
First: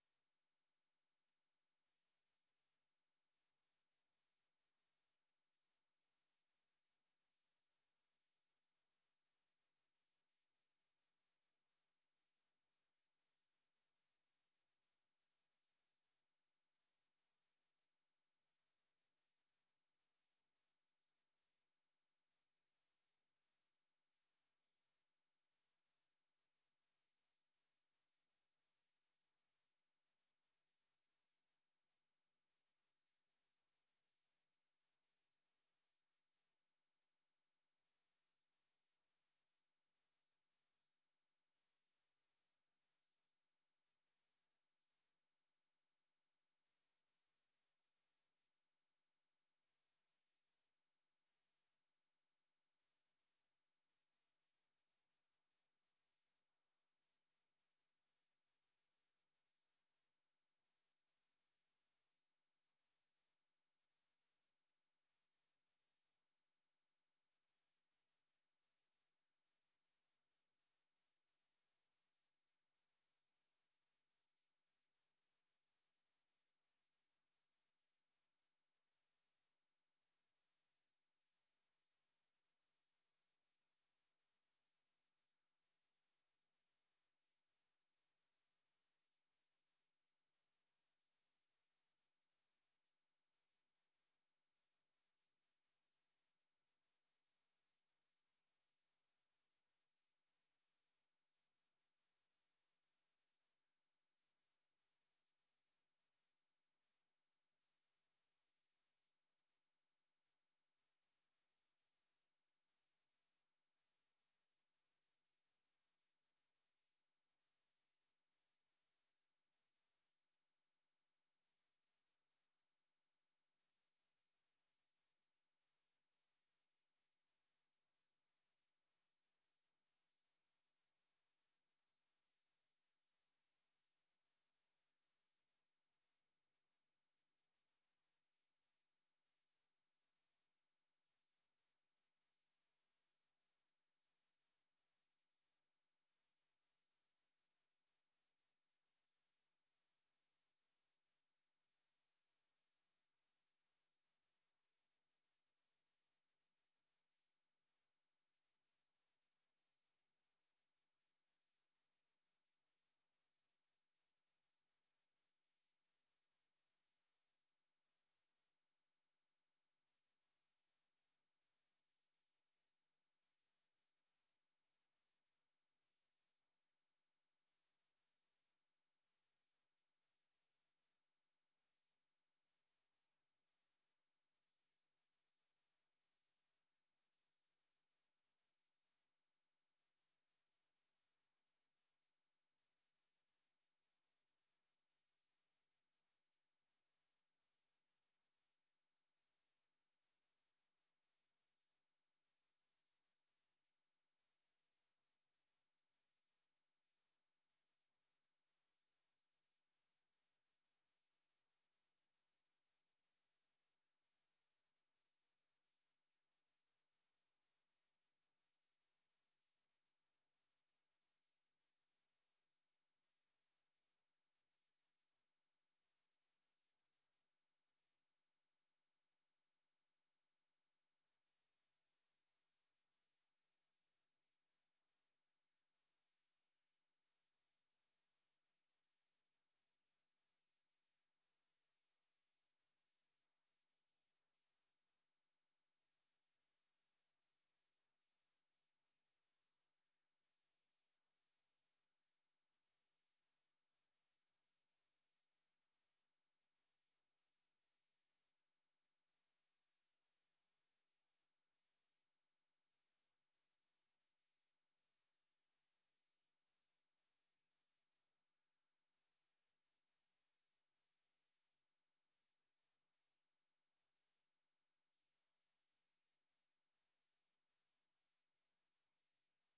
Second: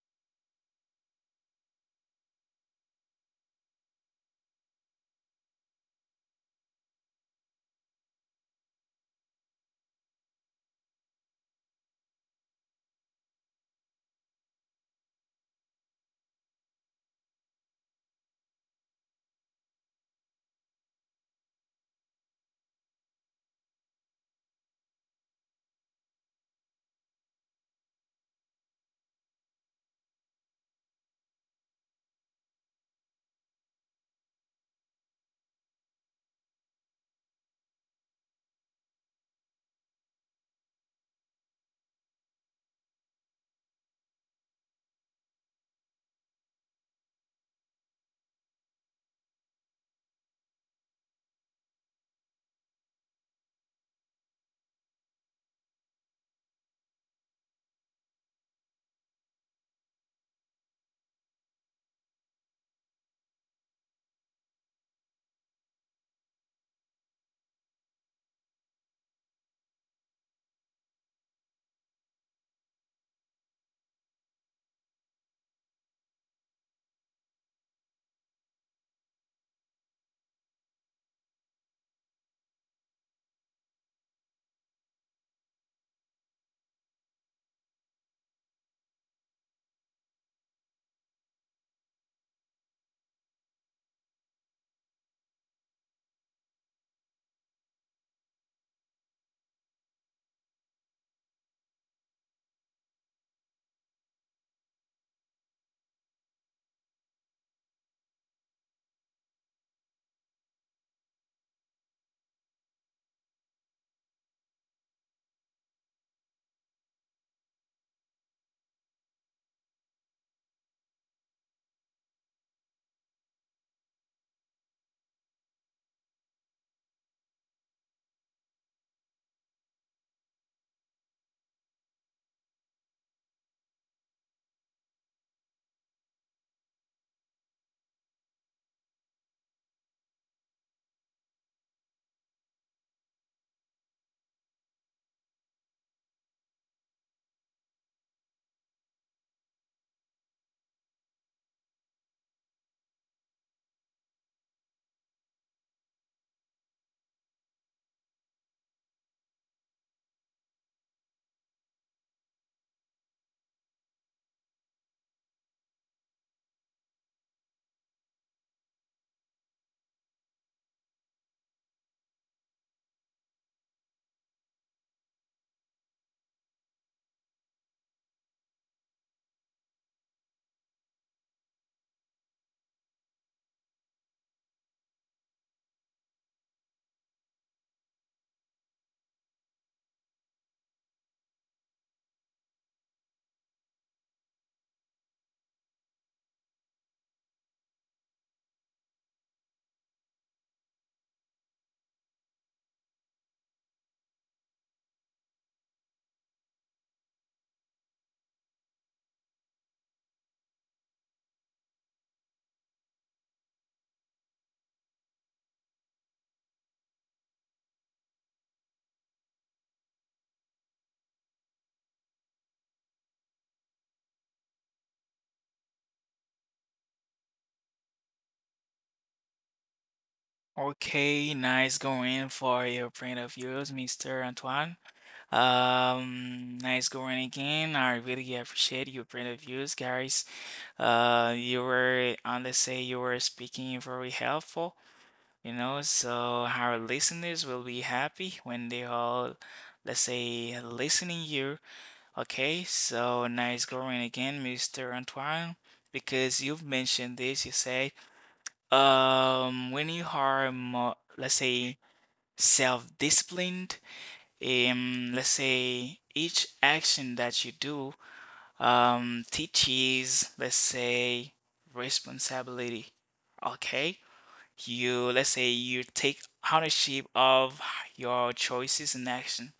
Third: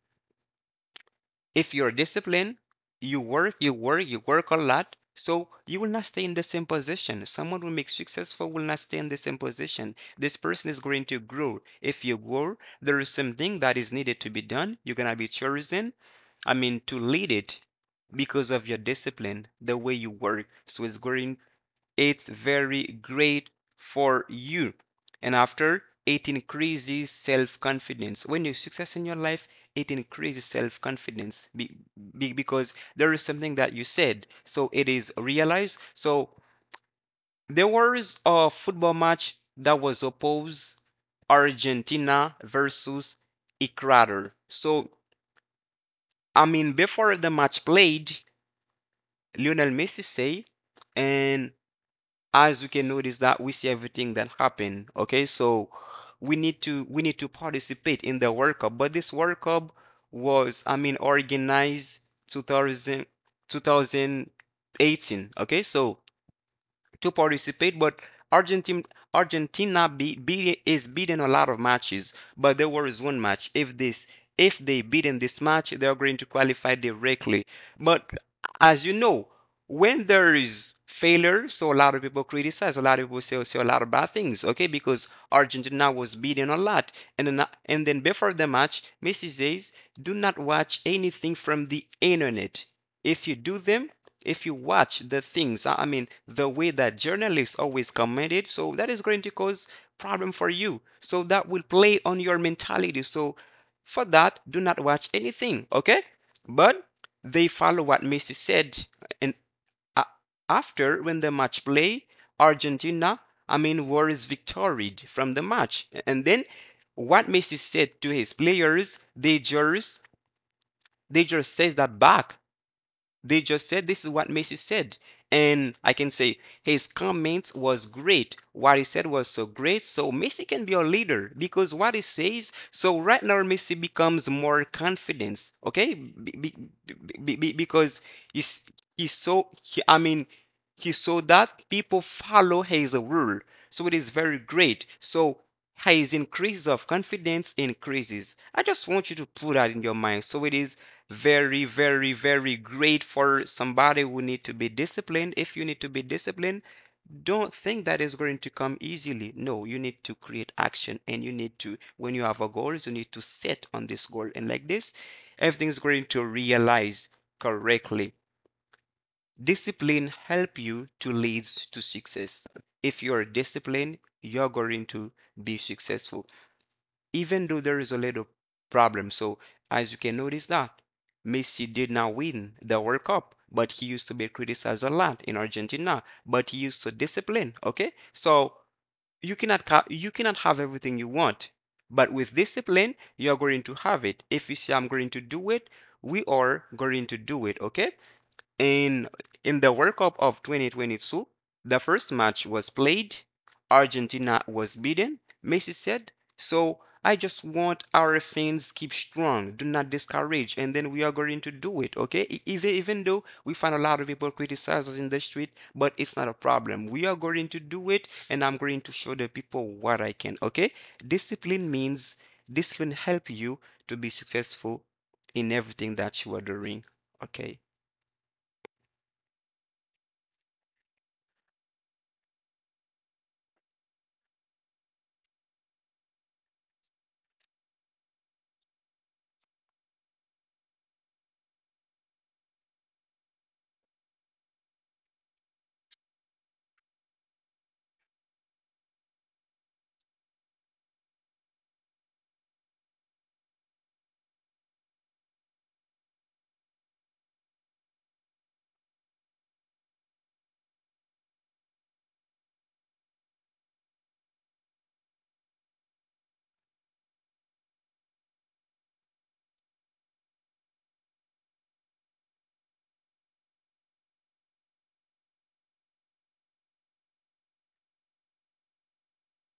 if you're disciplined, you work, you work, you work a lot. So you will not stay in the same position. Someone who makes successful will not stay in the same position. This person is going to grow. If you grow, there is something that is needed to be done. You're gonna be chosen. I mean, to lead it because of your discipline, the way you work. So it's very great for you. And after, it increases self confidence. When you success in your life, it increases self confidence because there is something that you said, so it is realized. So there was a football match that was opposed Argentina versus Ecuador. So I mean, before the match played, Lionel Messi say, and as you can notice that we see everything that happened. Okay, so we need to participate in the workup, but this workup was, I mean, organized 2000. Okay, so to participate, but Argentina Argentina is beating a lot of matches, but there was one match. If this if they beat in this match, they are going to qualify directly. But as you know, when there is failure, so a lot of people criticize, a lot of people say a lot of bad things, okay? Because Argentina was beaten a lot, and then before the match, Messi says, "Do not watch anything from the internet." if you do them if you watch the things, I mean the way that journalists always comment it, so that is going to cause problem for you, so that will play on your mentality. So for that, do not watch anything, okay? But they follow what Messi said. And a after when the match play, Argentina, I mean, was victoried from the match. And then what Messi said to his players, they just says that back. They just said this is what Messi said. And I can say his comments was great. What he said was so great. So Messi can be a leader because what he says. So right now Messi becomes more confident. Okay, because he's he's I mean he saw that people follow his rule. So it is very great. So his increase of confidence increases. I just want you to put that in your mind. So it is very, very, very great for somebody who need to be disciplined. If you need to be disciplined, don't think that is going to come easily. No, you need to create action, and you need to, when you have a goal, you need to set on this goal. And like this, everything is going to realize correctly. Discipline help you to leads to success. If you are disciplined, you're going to be successful even though there is a little problem. So as you can notice that Messi did not win the World Cup, but he used to be criticized a lot in Argentina, but he used to discipline, okay? So you cannot have everything you want, but with discipline, you're going to have it. If you say I'm going to do it, we are going to do it, okay? In in the World Cup of 2022, the first match was played. Argentina was beaten, Messi said. So I just want our fans keep strong, do not discourage, and then we are going to do it, okay? Even even though we find a lot of people criticize us in the street, but it's not a problem. We are going to do it, and I'm going to show the people what I can, okay? Discipline means Discipline help you to be successful in everything that you are doing, okay? Okay, nice going for your print of yours, Mr. Antoine. Nice going again. I really appreciate your print of views, guys. You were, on the say, you were speaking very helpful, you know, so our listeners will be happy when they all, let's say, listening you. Okay, so nice going again, Mr. Antoine, because you've mentioned this, you say, when you are more, let's say, self-disciplined. Let's say each action that you do teaches, let's say, responsibility. Okay, you, let's say you take ownership of your choices and action.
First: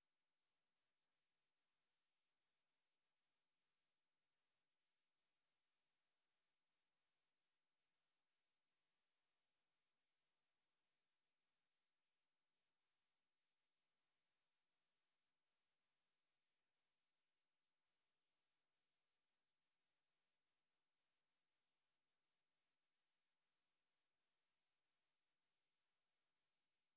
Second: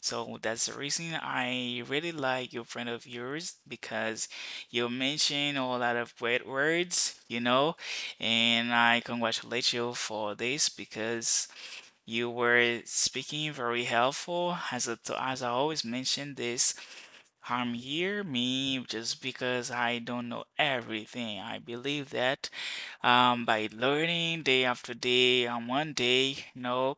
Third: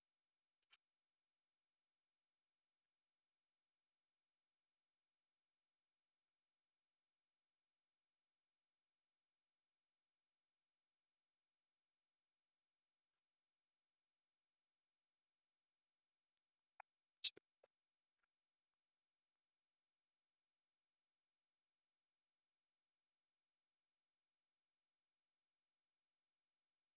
So that's the reason I really like your friend of yours because you mentioned a lot of great words, you know, and I congratulate you for this because you were speaking very helpful. As I, as I always mention this, I'm here, me, just because I don't know everything. I believe that by learning day after day, and one day, you know,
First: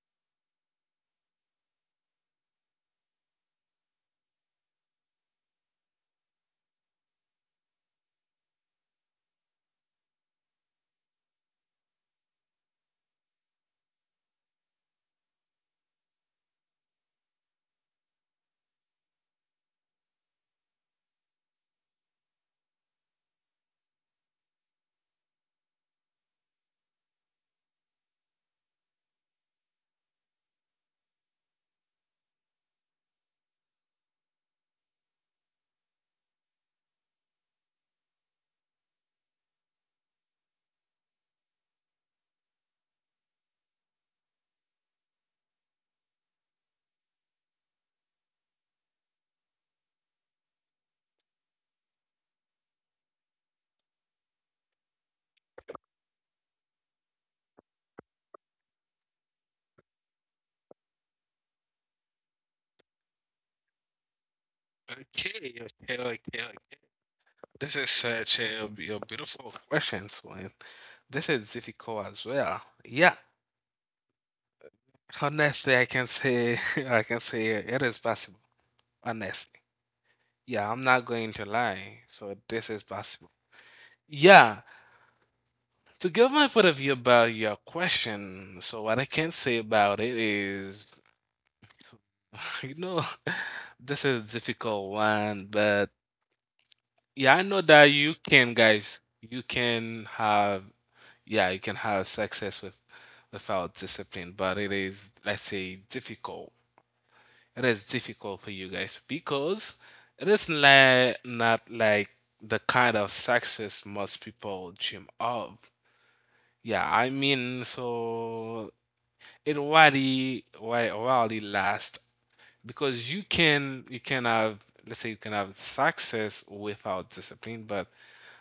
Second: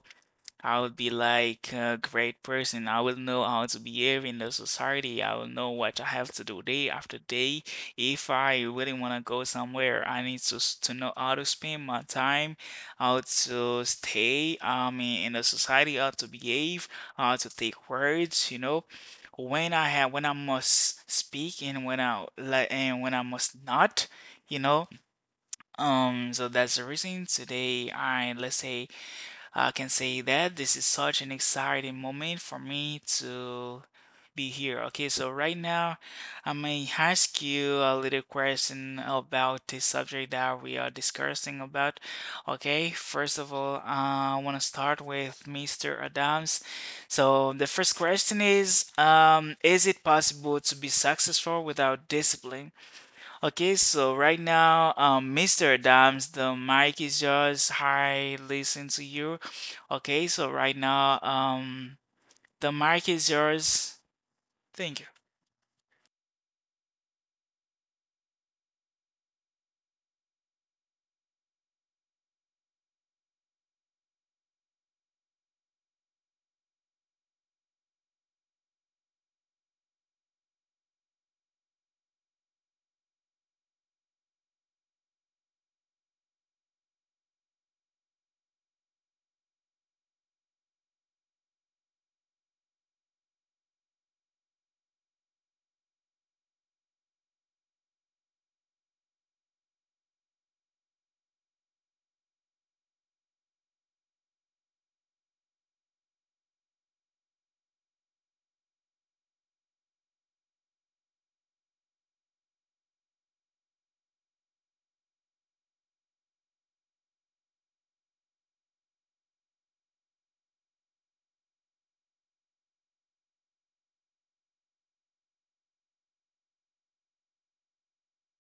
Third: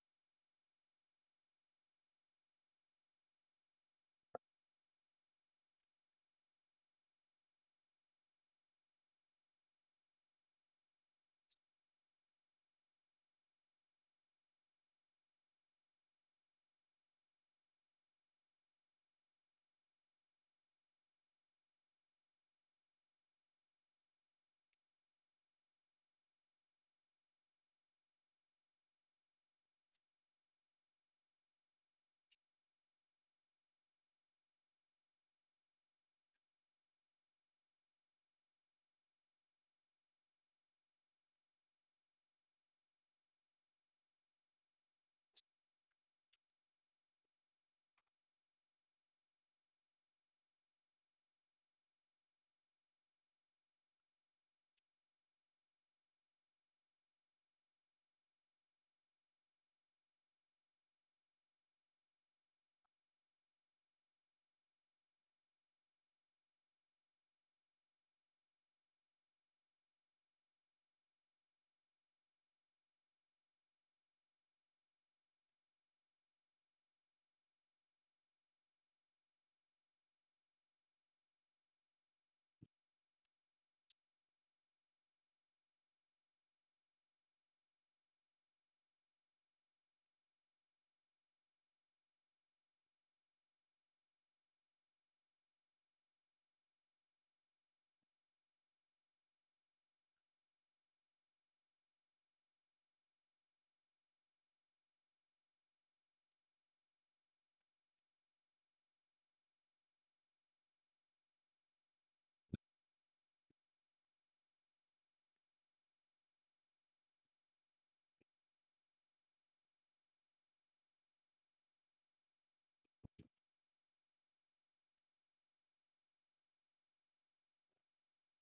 I would be like a great person. I will know how to behave in the society. I will know what I have to do day after day. If I really want to go somewhere, I need to to know how to spend my time, how to stay, I mean, in the society, how to behave, how to take words, you know. When I have, when I must speak and when I like and when I must not, you know. So that's the reason today I, let's say, I can say that this is such an exciting moment for me to be here. Okay, so right now I may ask you a little question about the subject that we are discussing about. Okay, first of all, I want to start with Mr. Adams. So the first question is it possible to be successful without discipline? Okay, so right now, Mr. Adams, the mic is yours. Hi, listen to you. Okay, so right now, the mic is yours. Thank you. Okay, okay. This is such a beautiful question, Swin. This is difficult as well. Yeah, honestly, I can say I can say it is possible. Honest. Yeah, I'm not going to lie. So this is possible. Yeah, to give my point of view about your question, so what I can say about it is, you know, this is a difficult one, but yeah, I know that you can, guys. You can have, yeah, you can have success with without discipline, but it is, let's say, difficult. It is difficult for you guys because it is not like the kind of success most people dream of. Yeah, I mean, so it really, really lasts because you can have let's say you can have success without discipline, but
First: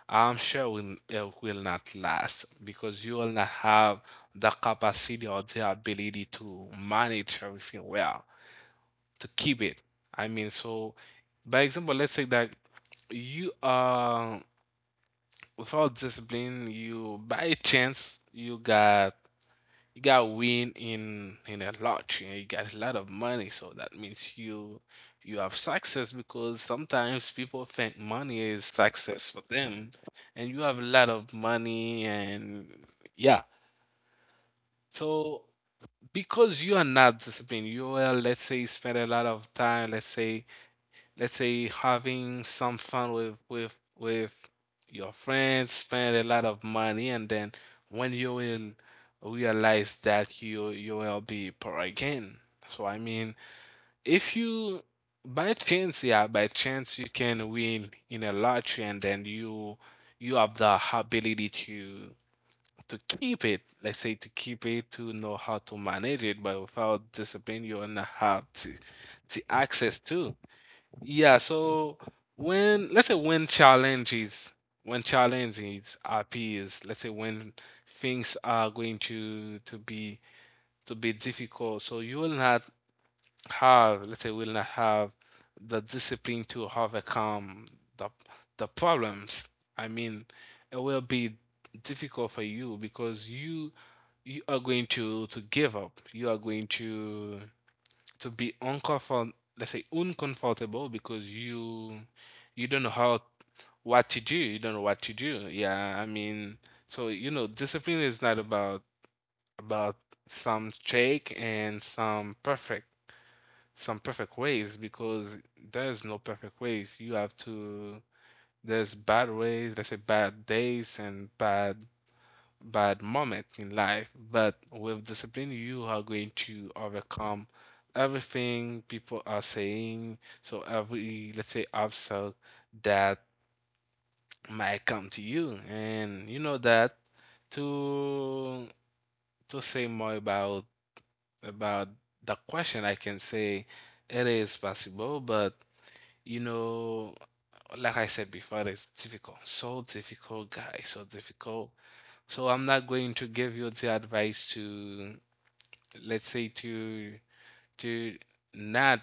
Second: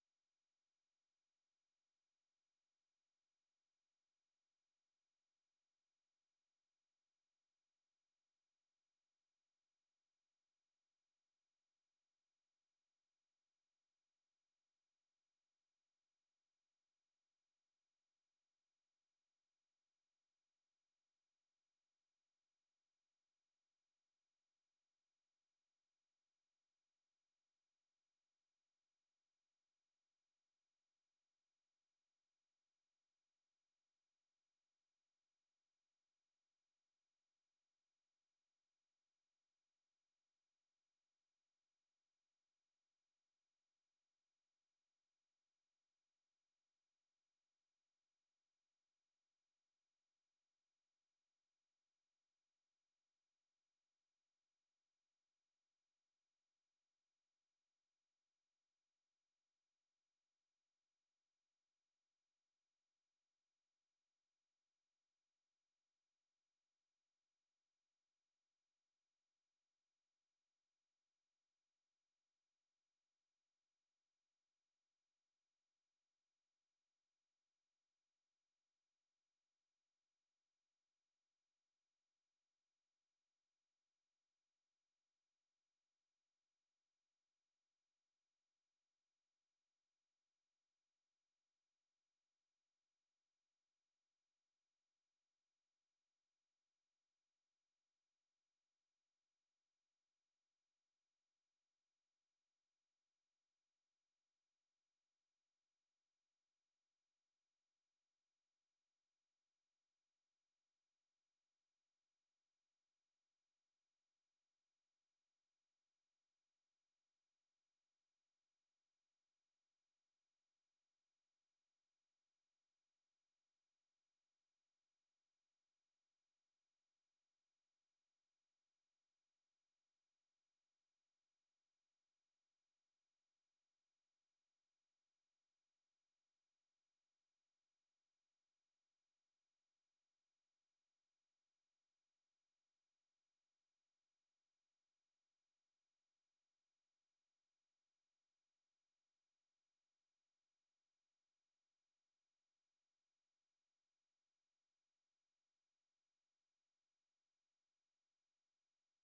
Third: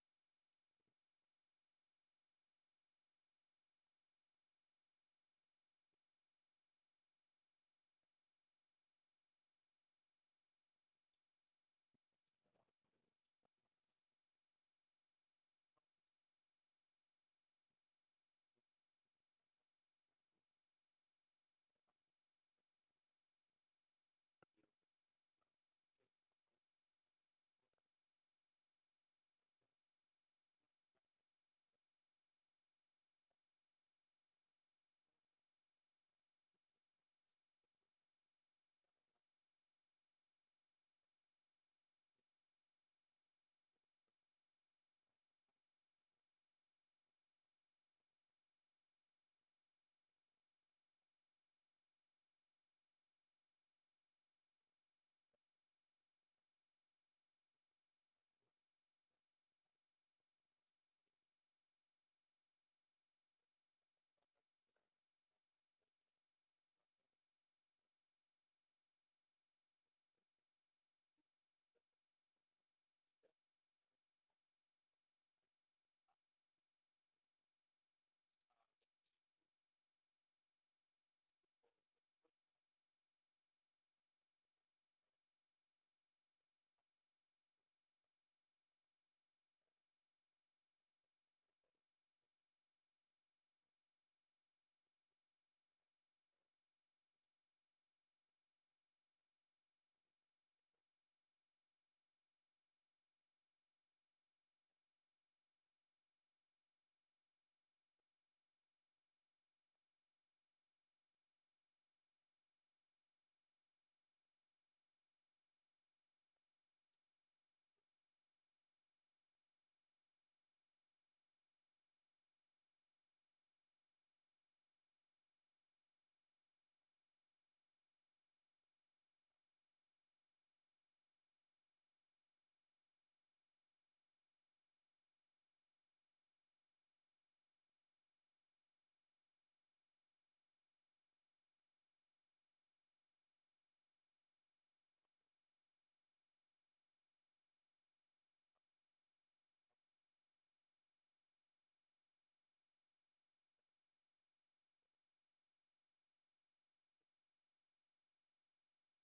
I'm sure will, it will not last because you will not have the capacity or the ability to manage everything well to keep it. I mean, so by example, let's say that you are without discipline, you by chance you got win in a lottery and you got a lot of money. So that means you have success because sometimes people think money is success for them, and you have a lot of money and yeah. So because you are not disciplined, you will let's say spend a lot of time, let's say having some fun with your friends, spend a lot of money, and then when you will realize that you will be poor again. So I mean, if you by chance, yeah, by chance you can win in a lottery, and then you have the ability to keep it. Let's say to keep it to know how to manage it, but without discipline, you will not have the access to. Yeah, so when let's say when challenges appears, let's say when things are going to be difficult, so you will not have the discipline to overcome the the problems. I mean, it will be difficult for you because you are going to give up. You are going to be uncomfortable, let's say uncomfortable because you don't know how what to do you don't know what to do, yeah, I mean, so you know discipline is not about about some strict and some perfect ways because there's no perfect ways. You have to there's bad ways, let's say bad days and bad moment in life, but with discipline, you are going to overcome everything people are saying. So every, let's say, obstacle that might come to you, and you know that to to say more about the question, I can say it is possible, but you know, like I said before, it's difficult, so difficult, guys, so difficult. So I'm not going to give you the advice to, let's say, to not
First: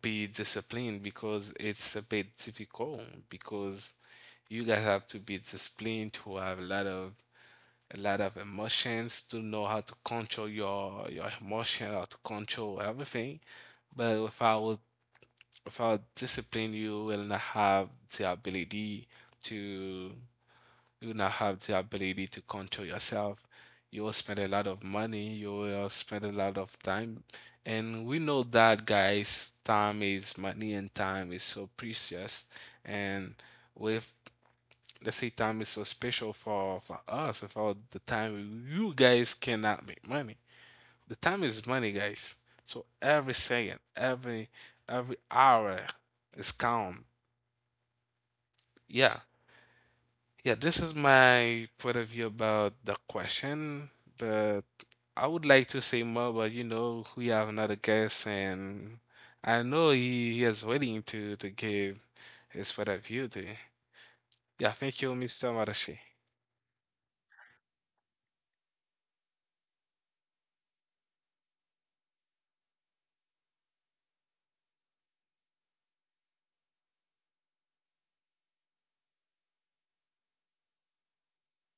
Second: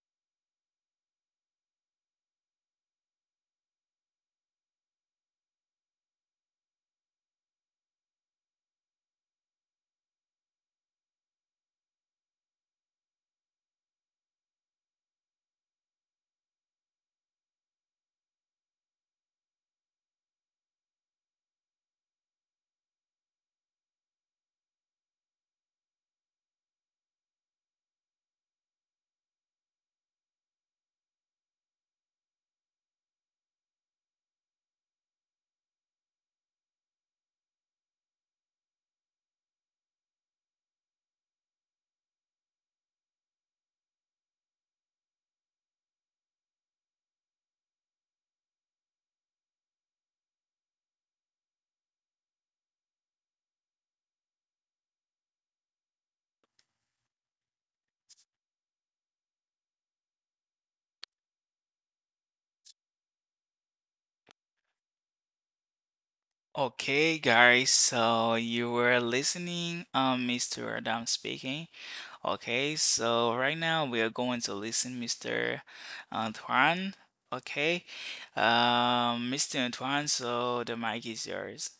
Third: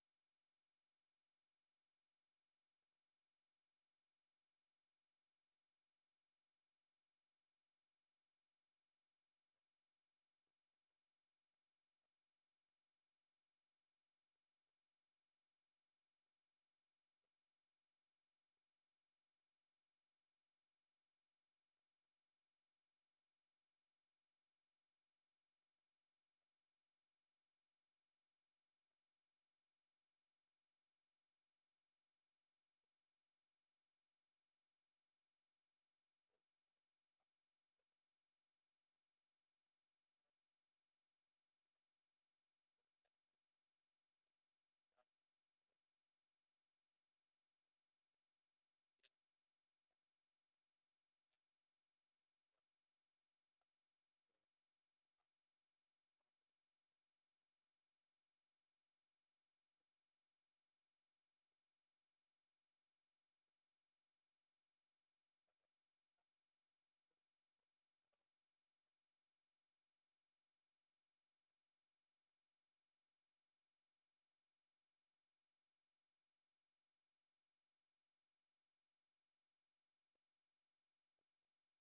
be disciplined because it's a bit difficult because you guys have to be disciplined to have a lot of emotions to know how to control your emotion, how to control everything. But without discipline, you will not have the, ability to you will not have the ability to control yourself. You will spend a lot of money, you will spend a lot of time. And we know that, guys, time is money and time is so precious. And with, let's say, time is so special for us, without the time, you guys cannot make money. The time is money, guys. So every second, every hour is count. Yeah, yeah, this is my point of view about the question, but I would like to say more, but you know, we have another guest, and I know he is waiting to give his point of view there. Yeah, thank you, Mr. Marashi. Okay, guys, so you were listening, Mr. Adams speaking. Okay, so right now we are going to listen, Mr. Antoine. Okay, Mr. Antoine, so the mic is yours.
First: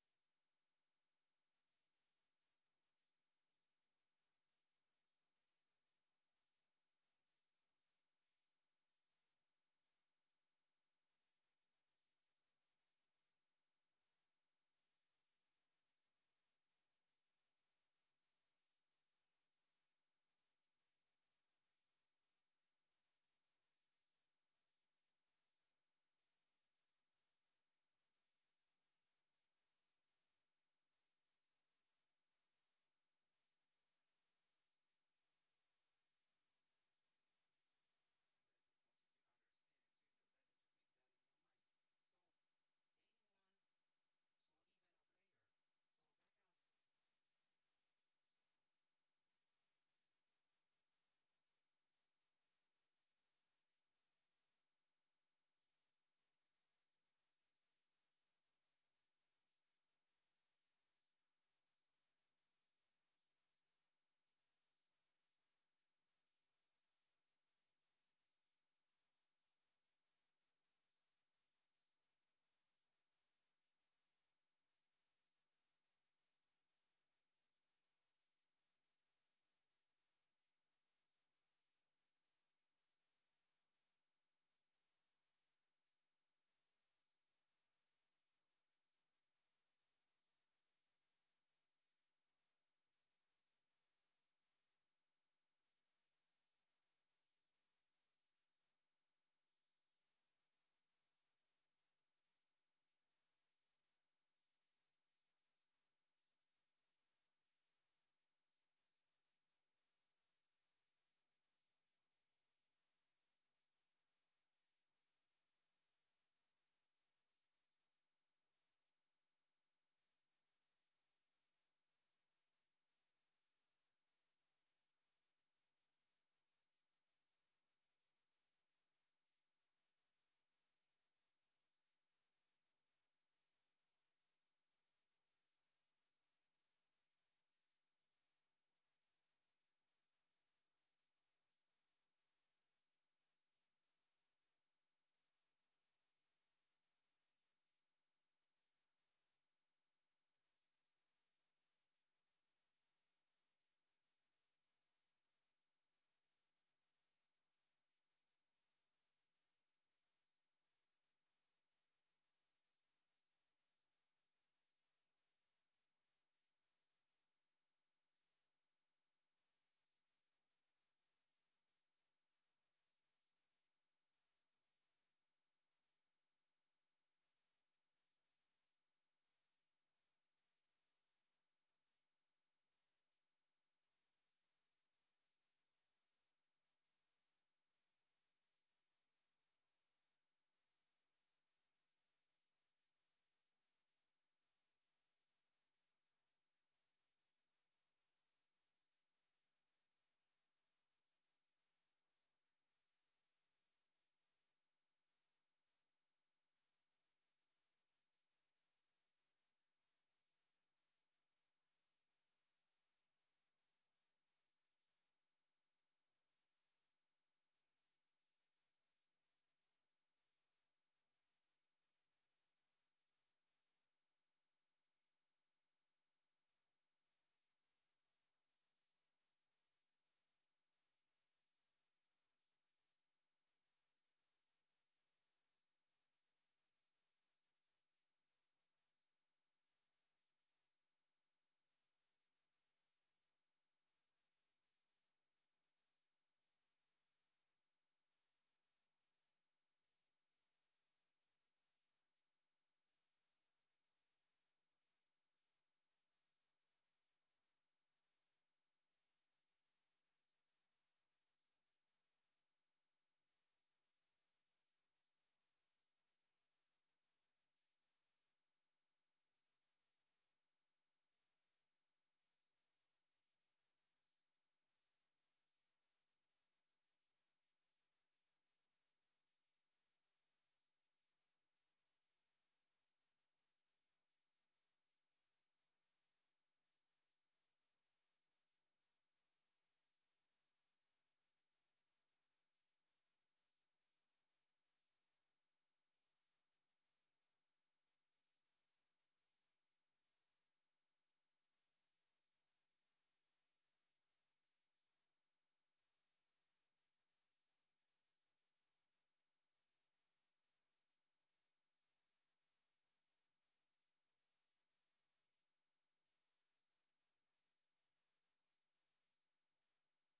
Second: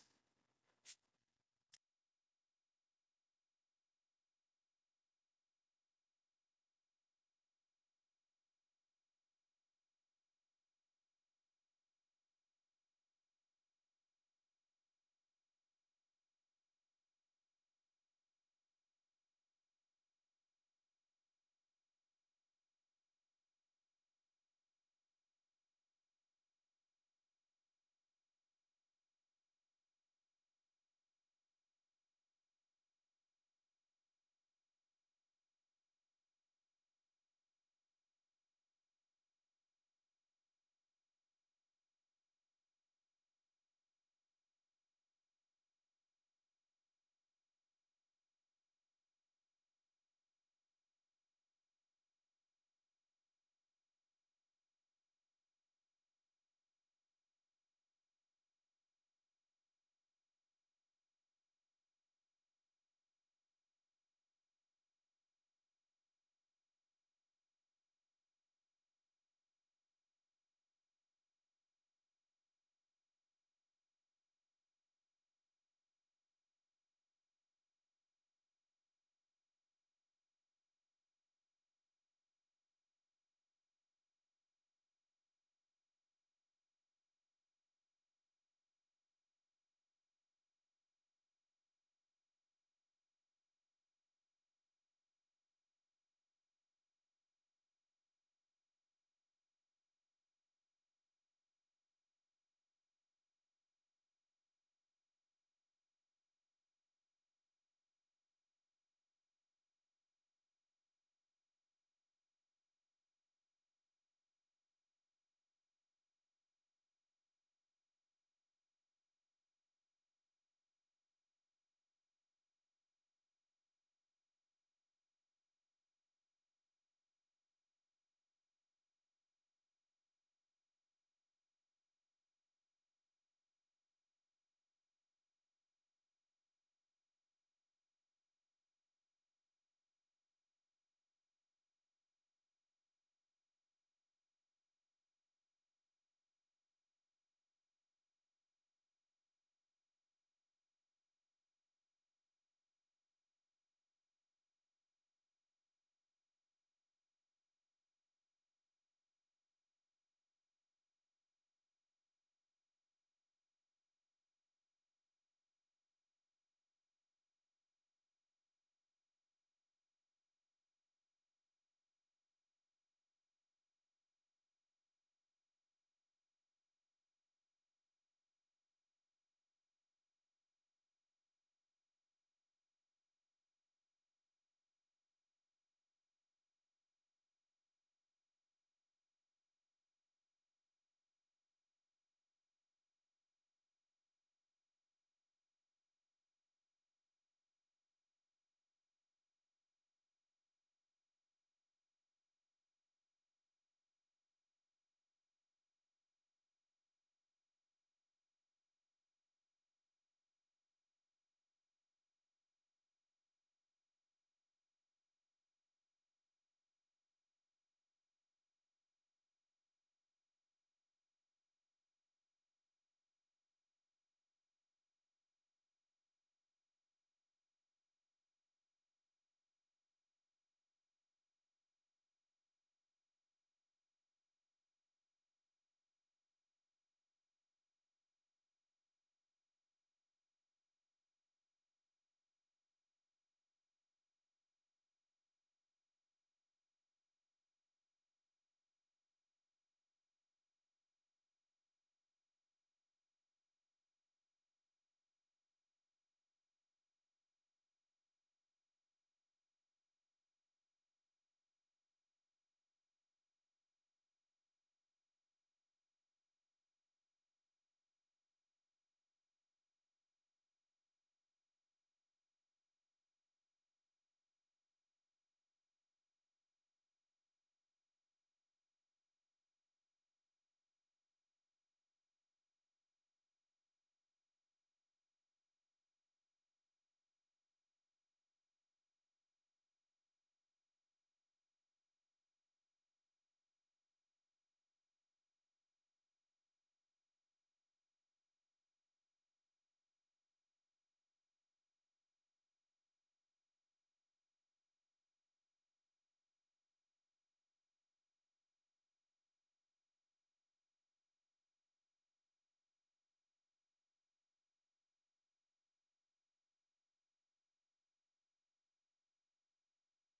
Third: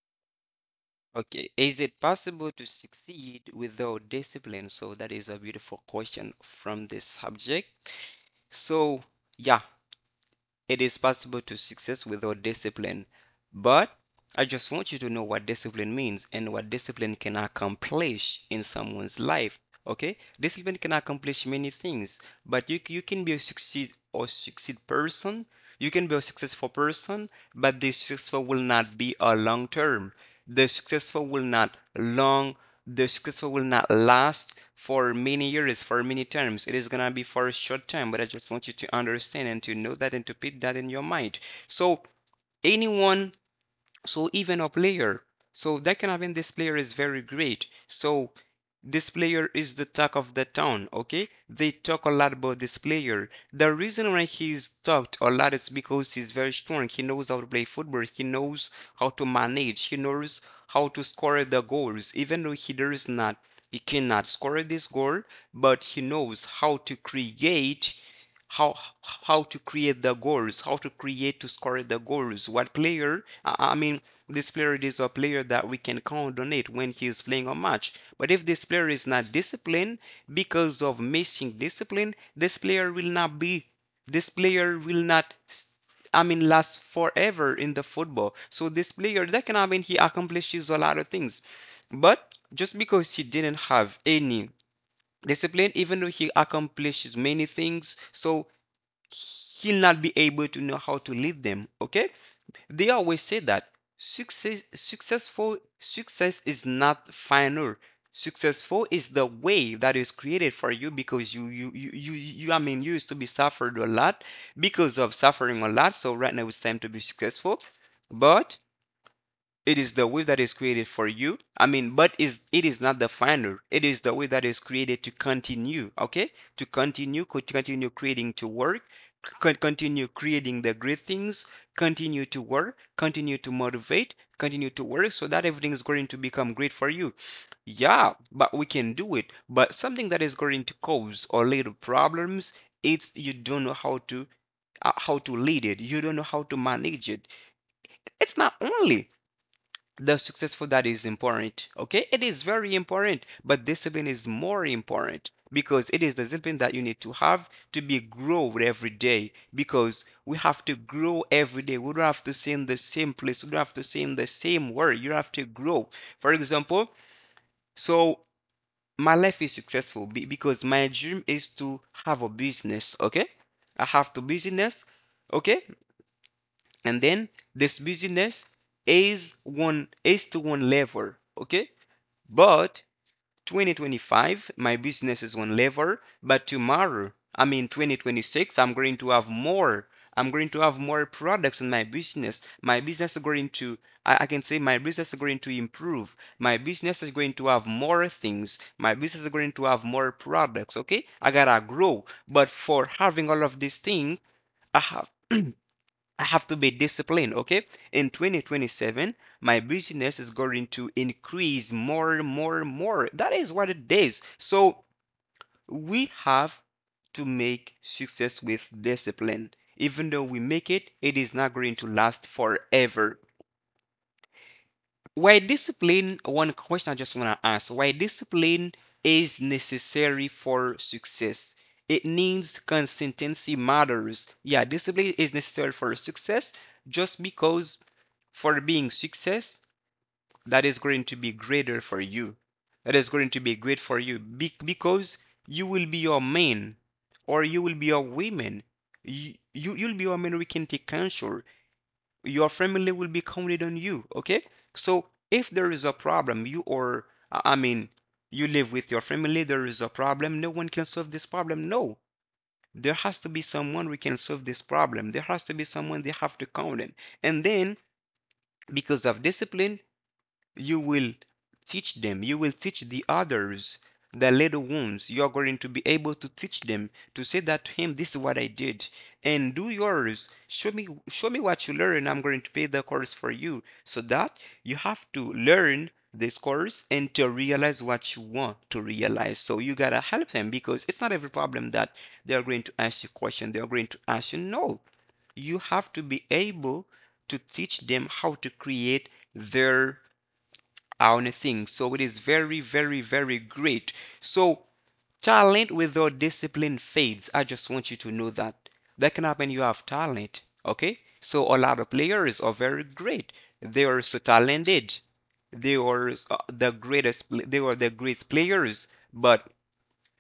Okay, is it possible to succeed without discipline? So that is a beautiful question from this subject. So, yeah, it is possible to success without discipline, but I just want you to know what discipline means and what discipline can accomplish in someone's life. Okay? Discipline can accomplish many things, but you can be a succeed or succeed person. You can be a successful person, but the successful will not be a long term. The successful will not long the successful will not last for many years, for many terms. It is gonna be for a short time, but I just want you to understand and to know that and to put that in your mind. So anyone, so even a player, so that can happen. This player is very great, so this player is the talk of the town. Okay, they talk a lot about this player. The reason why he's talked a lot is because he's very strong. He knows how to play football. He knows how to manage. He knows how to score the goals, even though he does not, he cannot score this goal, but he knows how to create, how how to create the goals, how to create to score the goals. What player? I mean, this player is a player that we can count on it when he is playing a match. But if this player is not disciplined, because of missing discipline, this player will not be. This player will not. S- I mean, last forever in the football. So this player, that can, I mean, he accomplishes a lot of things, but just because he didn't have any discipline, even though he accomplishes many things, so he'll not be able to know how to lead them. Okay? They always say that success is not final. Successful is the way that is created for you because you I mean you used to be suffered a lot. Because of suffering a lot, so right now it's time to be successful. But it is the wave that is created for you. I mean, but is it is not the final. It is the wave that is created to continue, okay? To continue, continue creating to work, continue creating the great things, continue to work, continue to motivate, continue to work so that everything is going to become great for you. Yeah, but we can do it. But something that is going to cause or lead to problems, it's you don't know how to lead it. You don't know how to manage it. It's not only the successful that is important. Okay, it is very important, but discipline is more important because it is the discipline that you need to have to be growed every day, because we have to grow every day. We don't have to stay in the same place. We don't have to stay in the same word. You have to grow. For example, so my life is successful because my dream is to have a business, okay? I have to business, okay? And then this business is one is to one level, okay? But 2025, my business is one level, but tomorrow, I mean 2026, I'm going to have more. I'm going to have more products in my business. My business is going to, I can say my business is going to improve. My business is going to have more things. My business is going to have more products. Okay. I gotta grow. But for having all of these things, I have I have to be disciplined, okay? In 2027, my business is going to increase more and more and more. That is what it is. So we have to make success with discipline. Even though we make it, it is not going to last forever. Why discipline? One question I just want to ask. Why discipline is necessary for success? It needs consistency matters. Yeah, discipline is necessary for success just because for being success, that is going to be greater for you. That is going to be great for you because you will be your man or you will be your woman. You'll be your man who can take control. Your family will be counted on you. Okay. So if there is a problem, you or, I mean, you live with your family, there is a problem. No one can solve this problem. No. There has to be someone who can solve this problem. There has to be someone they have to count on. And then, because of discipline, you will teach them. You will teach the others, the little ones. You are going to be able to teach them to say that to him, this is what I did. And do yours. Show me what you learn. I'm going to pay the course for you. So that you have to learn this course and to realize what you want to realize. So you gotta help them because it's not every problem that they are going to ask you question. They are going to ask you, no, you have to be able to teach them how to create their on a thing. So it is very, very, very great. So talent without discipline fades. I just want you to know that. That can happen. You have talent, okay? So a lot of players are very great. They are so talented. They are the greatest. They are the greatest players, but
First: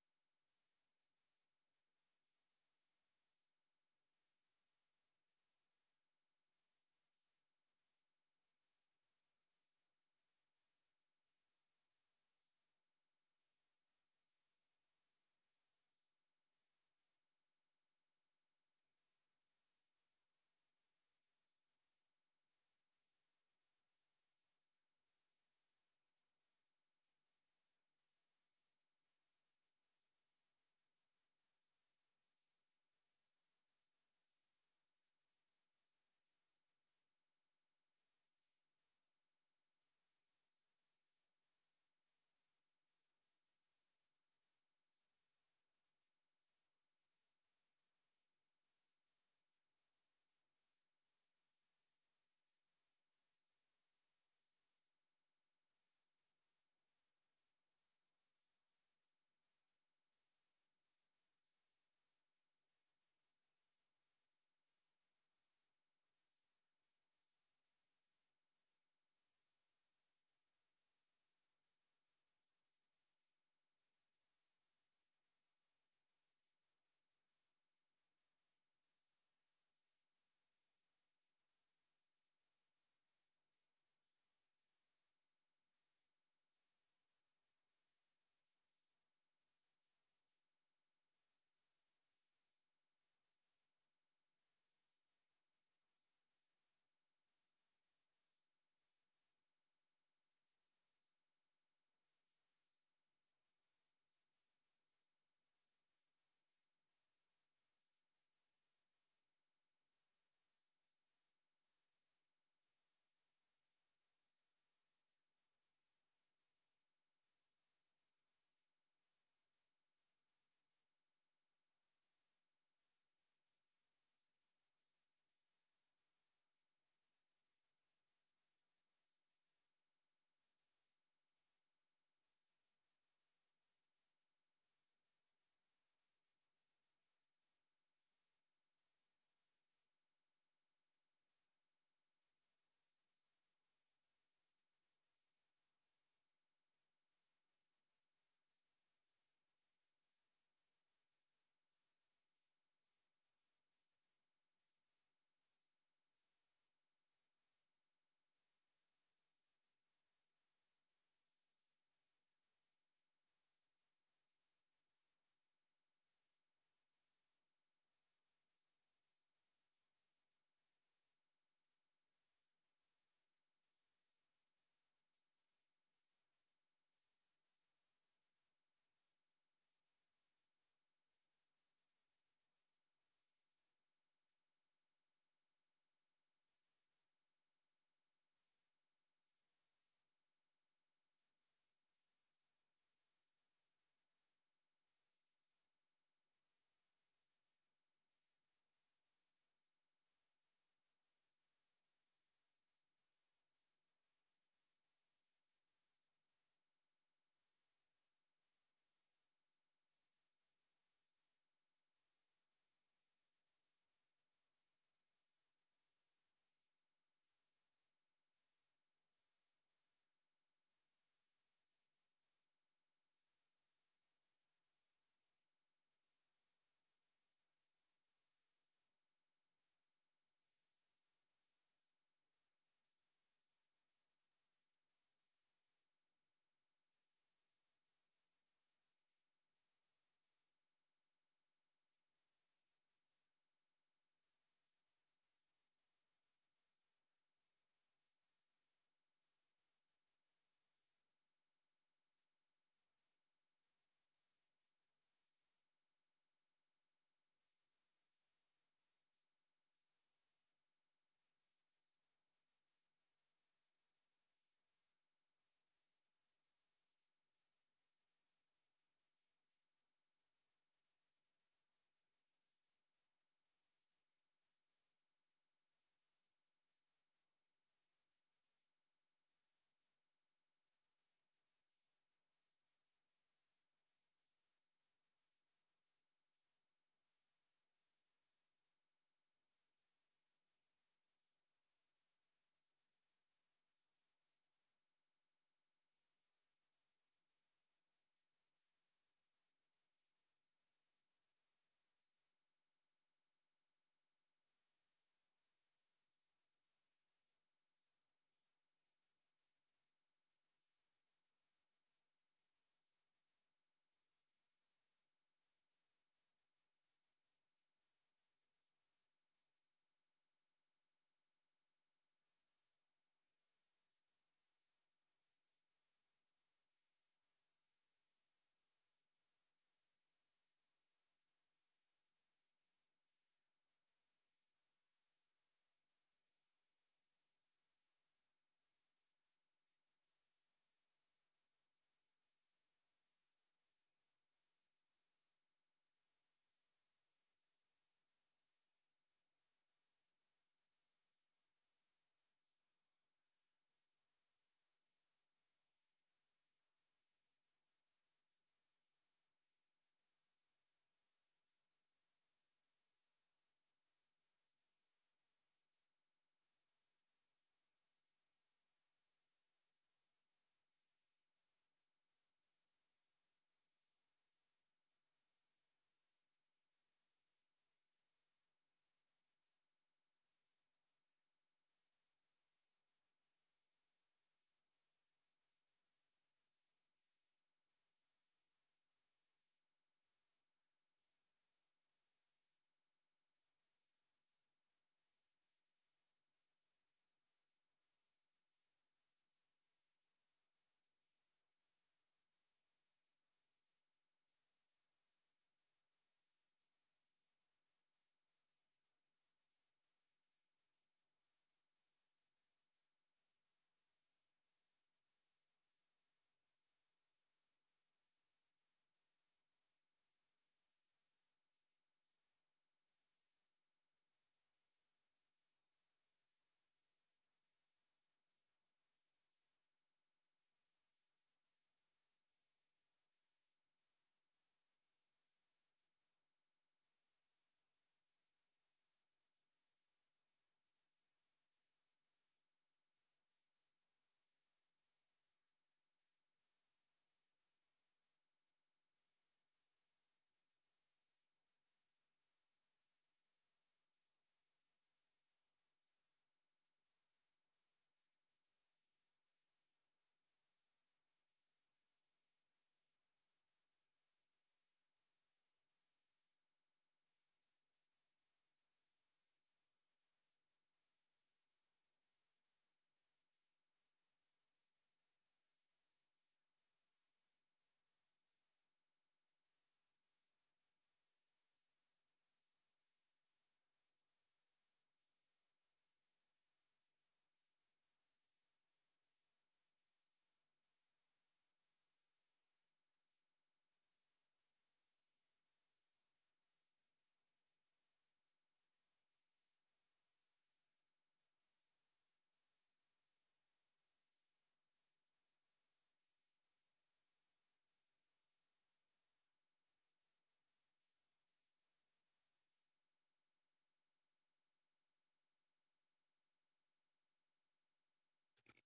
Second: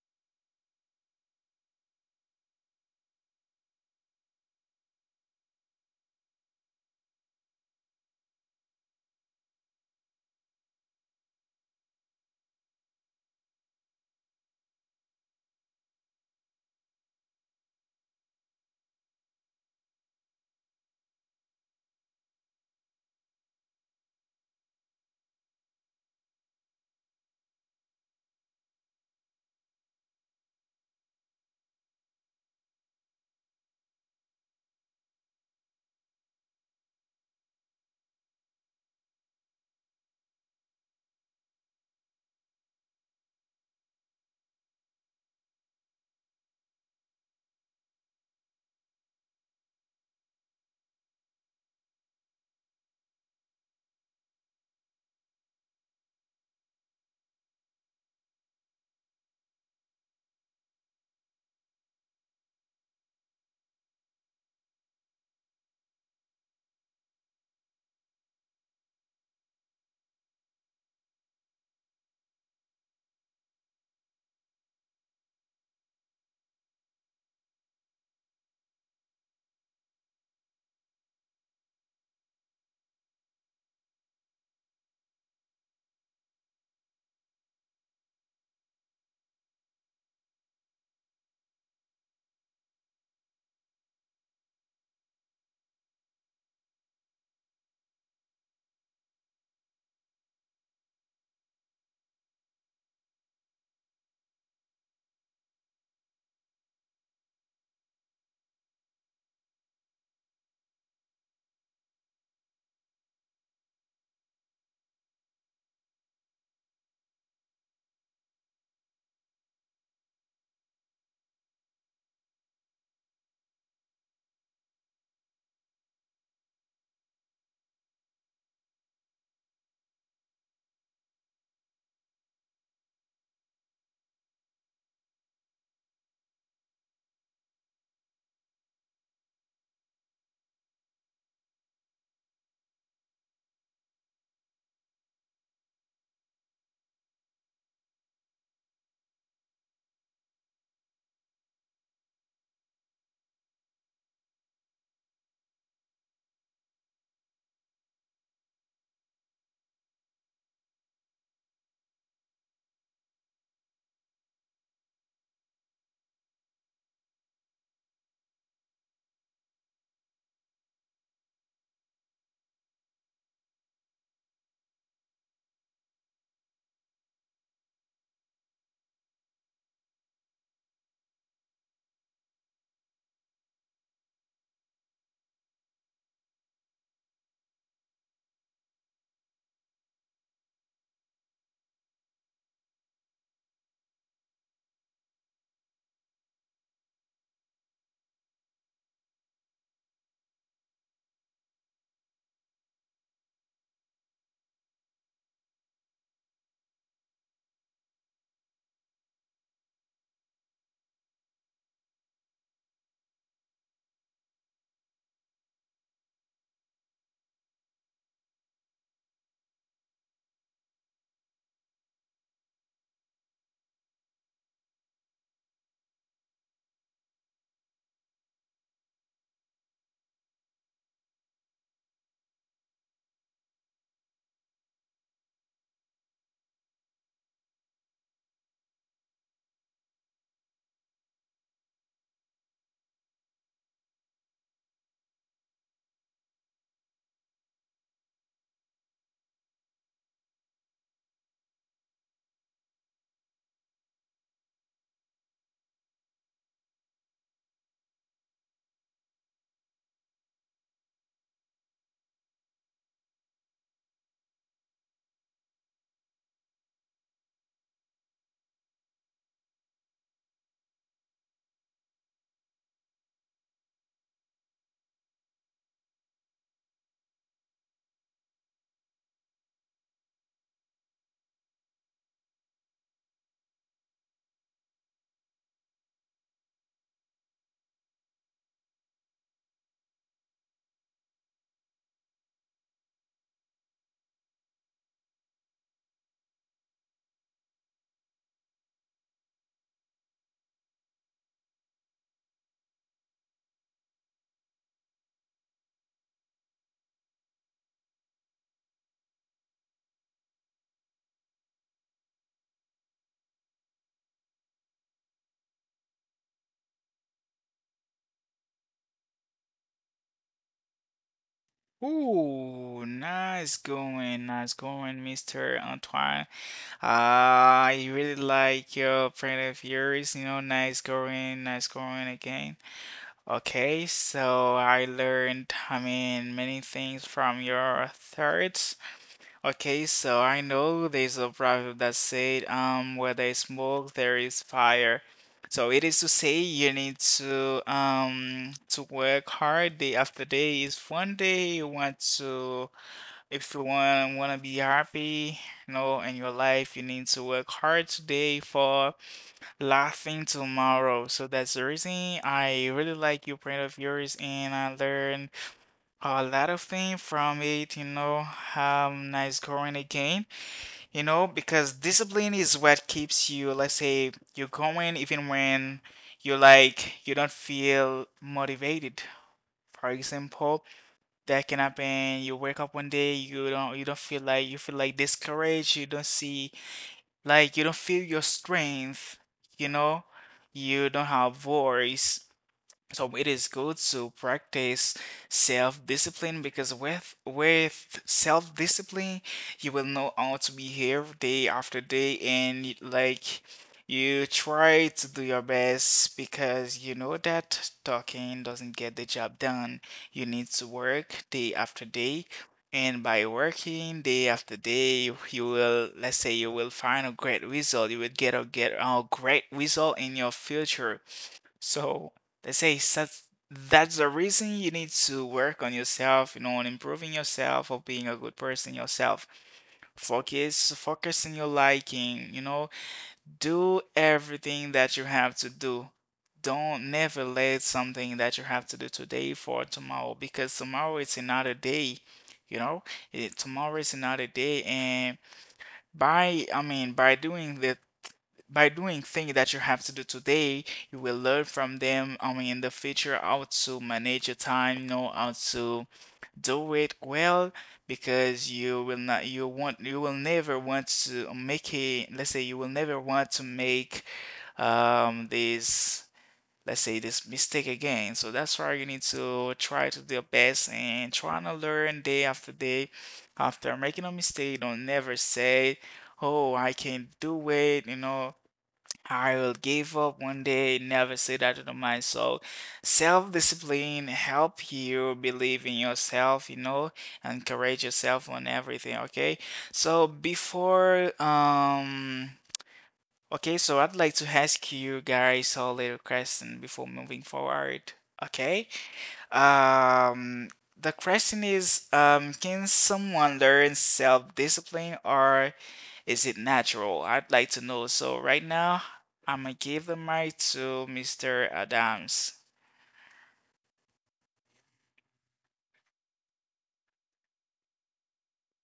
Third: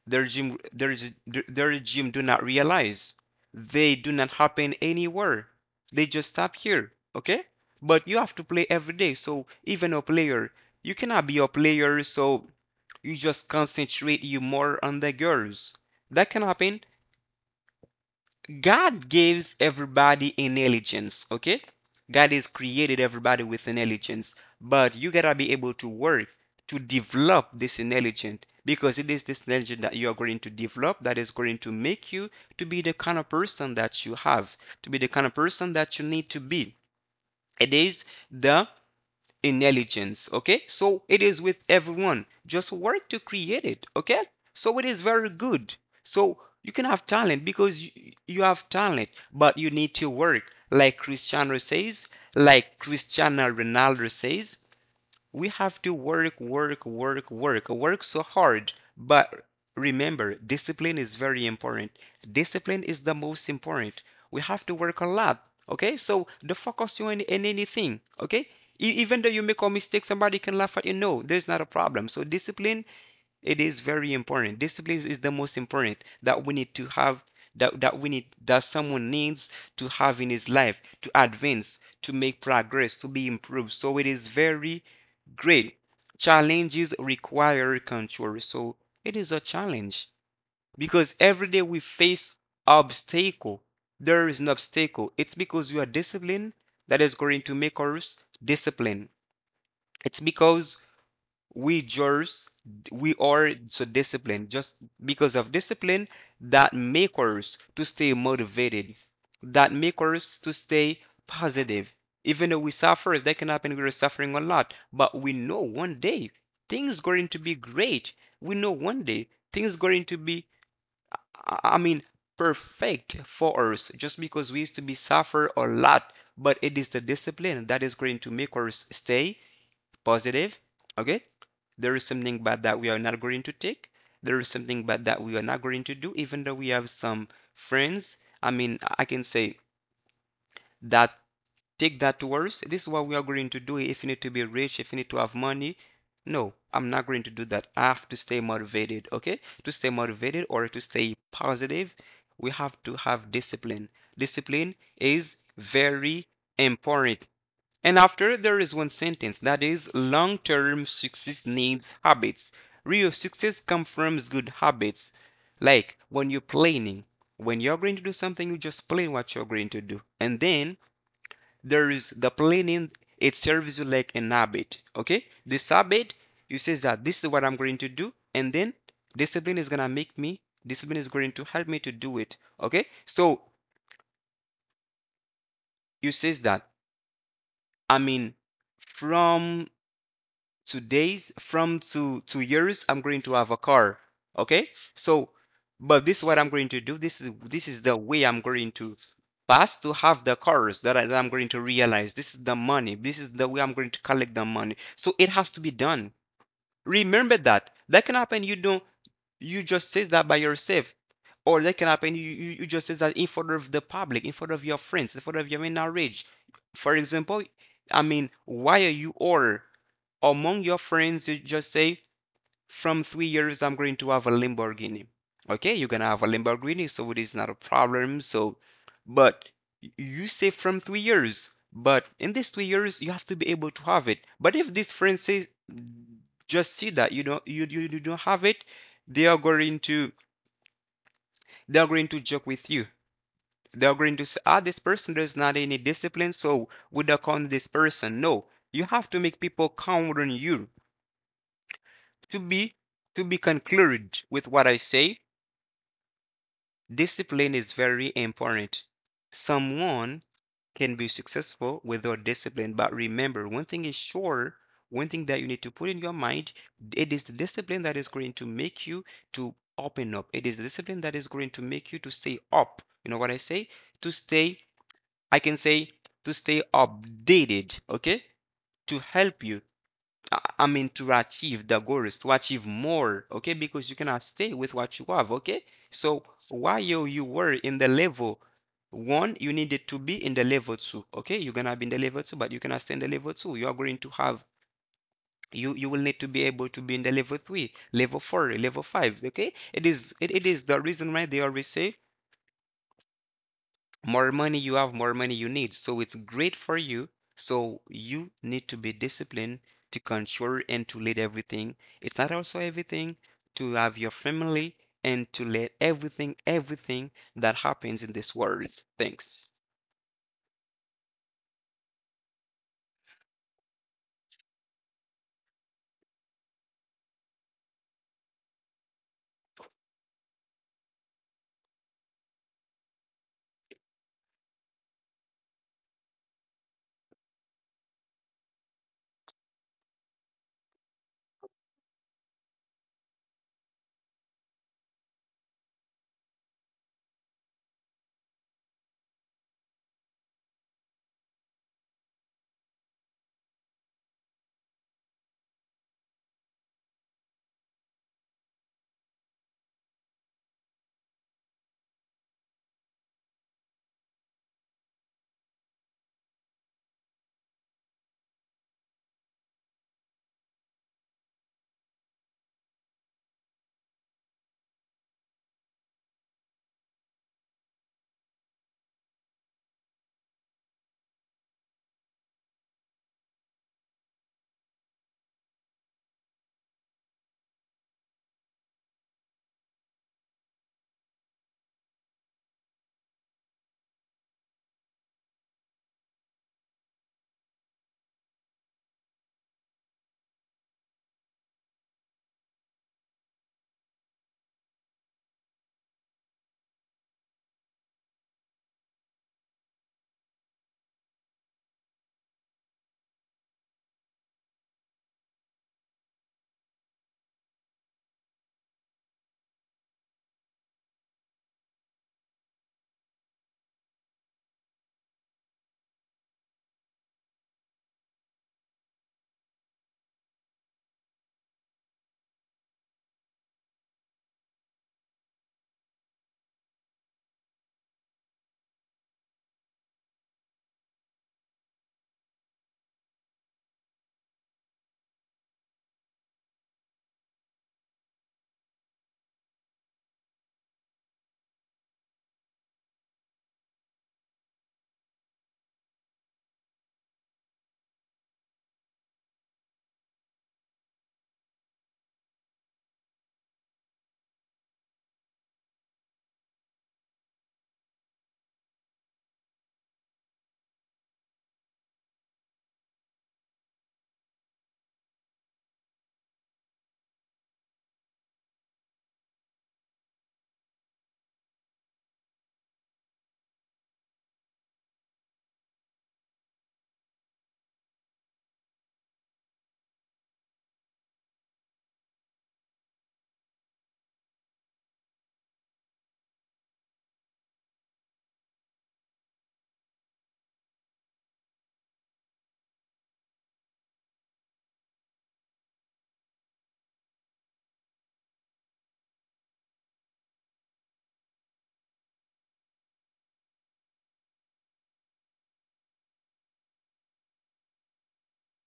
the regime do not realize, they do not happen anywhere, they just stop here, okay? But you have to play every day, so even a player, you cannot be a player, so you just concentrate you more on the girls, that can happen. God gives everybody intelligence, okay? God has created everybody with intelligence, but you gotta be able to work to develop this intelligence, because it is this intelligence that you are going to develop that is going to make you to be the kind of person that you have, to be the kind of person that you need to be. It is the intelligence, okay? So it is with everyone, just work to create it, okay? So it is very good. So you can have talent because you, have talent, but you need to work, like Cristiano says, like Cristiano Ronaldo says, we have to work, work, work, work, work so hard. But remember, discipline is very important. Discipline is the most important. We have to work a lot. Okay, so the focus you in anything. Okay. Even though you make a mistake, somebody can laugh at you. No, there's not a problem. So discipline, it is very important. Discipline is the most important that we need to have, that we need, that someone needs to have in his life, to advance, to make progress, to be improved. So it is very great. Challenges require control. So it is a challenge because every day we face obstacle. There is an obstacle. It's because we are disciplined that is going to make us disciplined. It's because we just we are so disciplined, just because of discipline, that make us to stay motivated, that make us to stay positive. Even though we suffer, that can happen, we're suffering a lot, but we know one day things going to be great. We know one day things going to be, I mean, perfect for us, just because we used to be suffer a lot. But it is the discipline that is going to make us stay positive, okay? There is something bad that we are not going to take. There is something bad that we are not going to do, even though we have some friends, I mean, I can say that, take that words. This is what we are going to do. If you need to be rich, if you need to have money, no, I'm not going to do that. I have to stay motivated, okay? To stay motivated or to stay positive, we have to have discipline. Discipline is very important. And after, there is one sentence that is, long term success needs habits. Real success comes from good habits. Like when you're planning, when you're going to do something, you just plan what you're going to do. And then there is the planning, it serves you like an habit, okay? This habit, you say that this is what I'm going to do, and then discipline is gonna make me discipline is going to help me to do it, okay? So you says that, I mean, from from two years I'm going to have a car, okay? So, but this is what I'm going to do. This is the way I'm going to pass to have the cars that I'm going to realize. This is the money, this is the way I'm going to collect the money, so it has to be done. Remember that, that can happen, you don't you just says that by yourself, or that can happen, you just says that in front of the public, in front of your friends, in front of your marriage, for example. I mean, why are you, or among your friends you just say, from 3 years I'm going to have a Lamborghini, okay? You're gonna have a Lamborghini, so it is not a problem. So, but you say from 3 years, but in these 3 years you have to be able to have it. But if this friend says, just see that you don't have it, they are going to they're going to joke with you. They're going to say, ah, this person does not any discipline, so would do count this person. No, you have to make people count on you. To be to be concluded with what I say, discipline is very important. Someone can be successful without discipline, but remember, one thing is sure, one thing that you need to put in your mind, it is the discipline that is going to make you to open up. It is the discipline that is going to make you to stay up. You know what I say? To stay, I can say, to stay updated, okay, to help you. I mean, to achieve the goals, to achieve more, okay, because you cannot stay with what you have, okay. So while you were in the level one, you needed to be in the level two, okay. You're gonna be in the level two, but you cannot stay in the level two. You are going to have you you will need to be able to be in the level three, level four, level five, okay. It is the reason why they always say, more money you have, more money you need. So it's great for you. So you need to be disciplined, to control and to lead everything. It's not also everything, to have your family and to let everything, everything that happens in this world. Thanks. Ooh, nice going, Mr. Antoine. Ah, I really like your point of views, you know, nice going again. Okay, so I learned, I mean, many things from your thoughts. Okay, so I know there's a proverb that said, where there is smoke, there is fire. So it is to say you need to work hard day after day. If one day you want to, if you want to be happy, you know, in your life, you need to work hard today for laughing tomorrow. So that's the reason I really like your print of yours, and I learned a lot of things from it. You know, nice going again. You know, because discipline is what keeps you. Let's say you're going even when you, like you don't feel motivated. For example, that can happen. You wake up one day, you don't feel like, you feel like discouraged, you don't see, like you don't feel your strength, you know? You don't have voice. So it is good to practice self-discipline because with self-discipline, you will know how to behave day after day and like you try to do your best because you know that talking doesn't get the job done. You need to work day after day. And by working day after day, you will, let's say, you will find a great result. You will get a great result in your future, so they say that's the reason you need to work on yourself, you know, on improving yourself or being a good person yourself. Focus, focus on your liking, you know, do everything that you have to do. Don't never let something that you have to do today for tomorrow, because tomorrow it's another day, you know. Eh, tomorrow is another day, and by, I mean, by doing the, by doing things that you have to do today, you will learn from them. I mean, in the future, how to manage your time, you know, how to do it well, because you will not, you want, you will never want to make a, let's say, you will never want to make this, let's say, this mistake again. So that's why you need to try to do your best and try to learn day after day. After making a mistake, don't never say, "Oh, I can't do it," you know, I will give up one day, never say that to myself. Self-discipline help you believe in yourself, you know, encourage yourself on everything, okay? So before okay, so I'd like to ask you guys a little question before moving forward, okay? Um, the question is, can someone learn self-discipline or is it natural? I'd like to know. So right now, I'm gonna give the mic to Mr. Adams.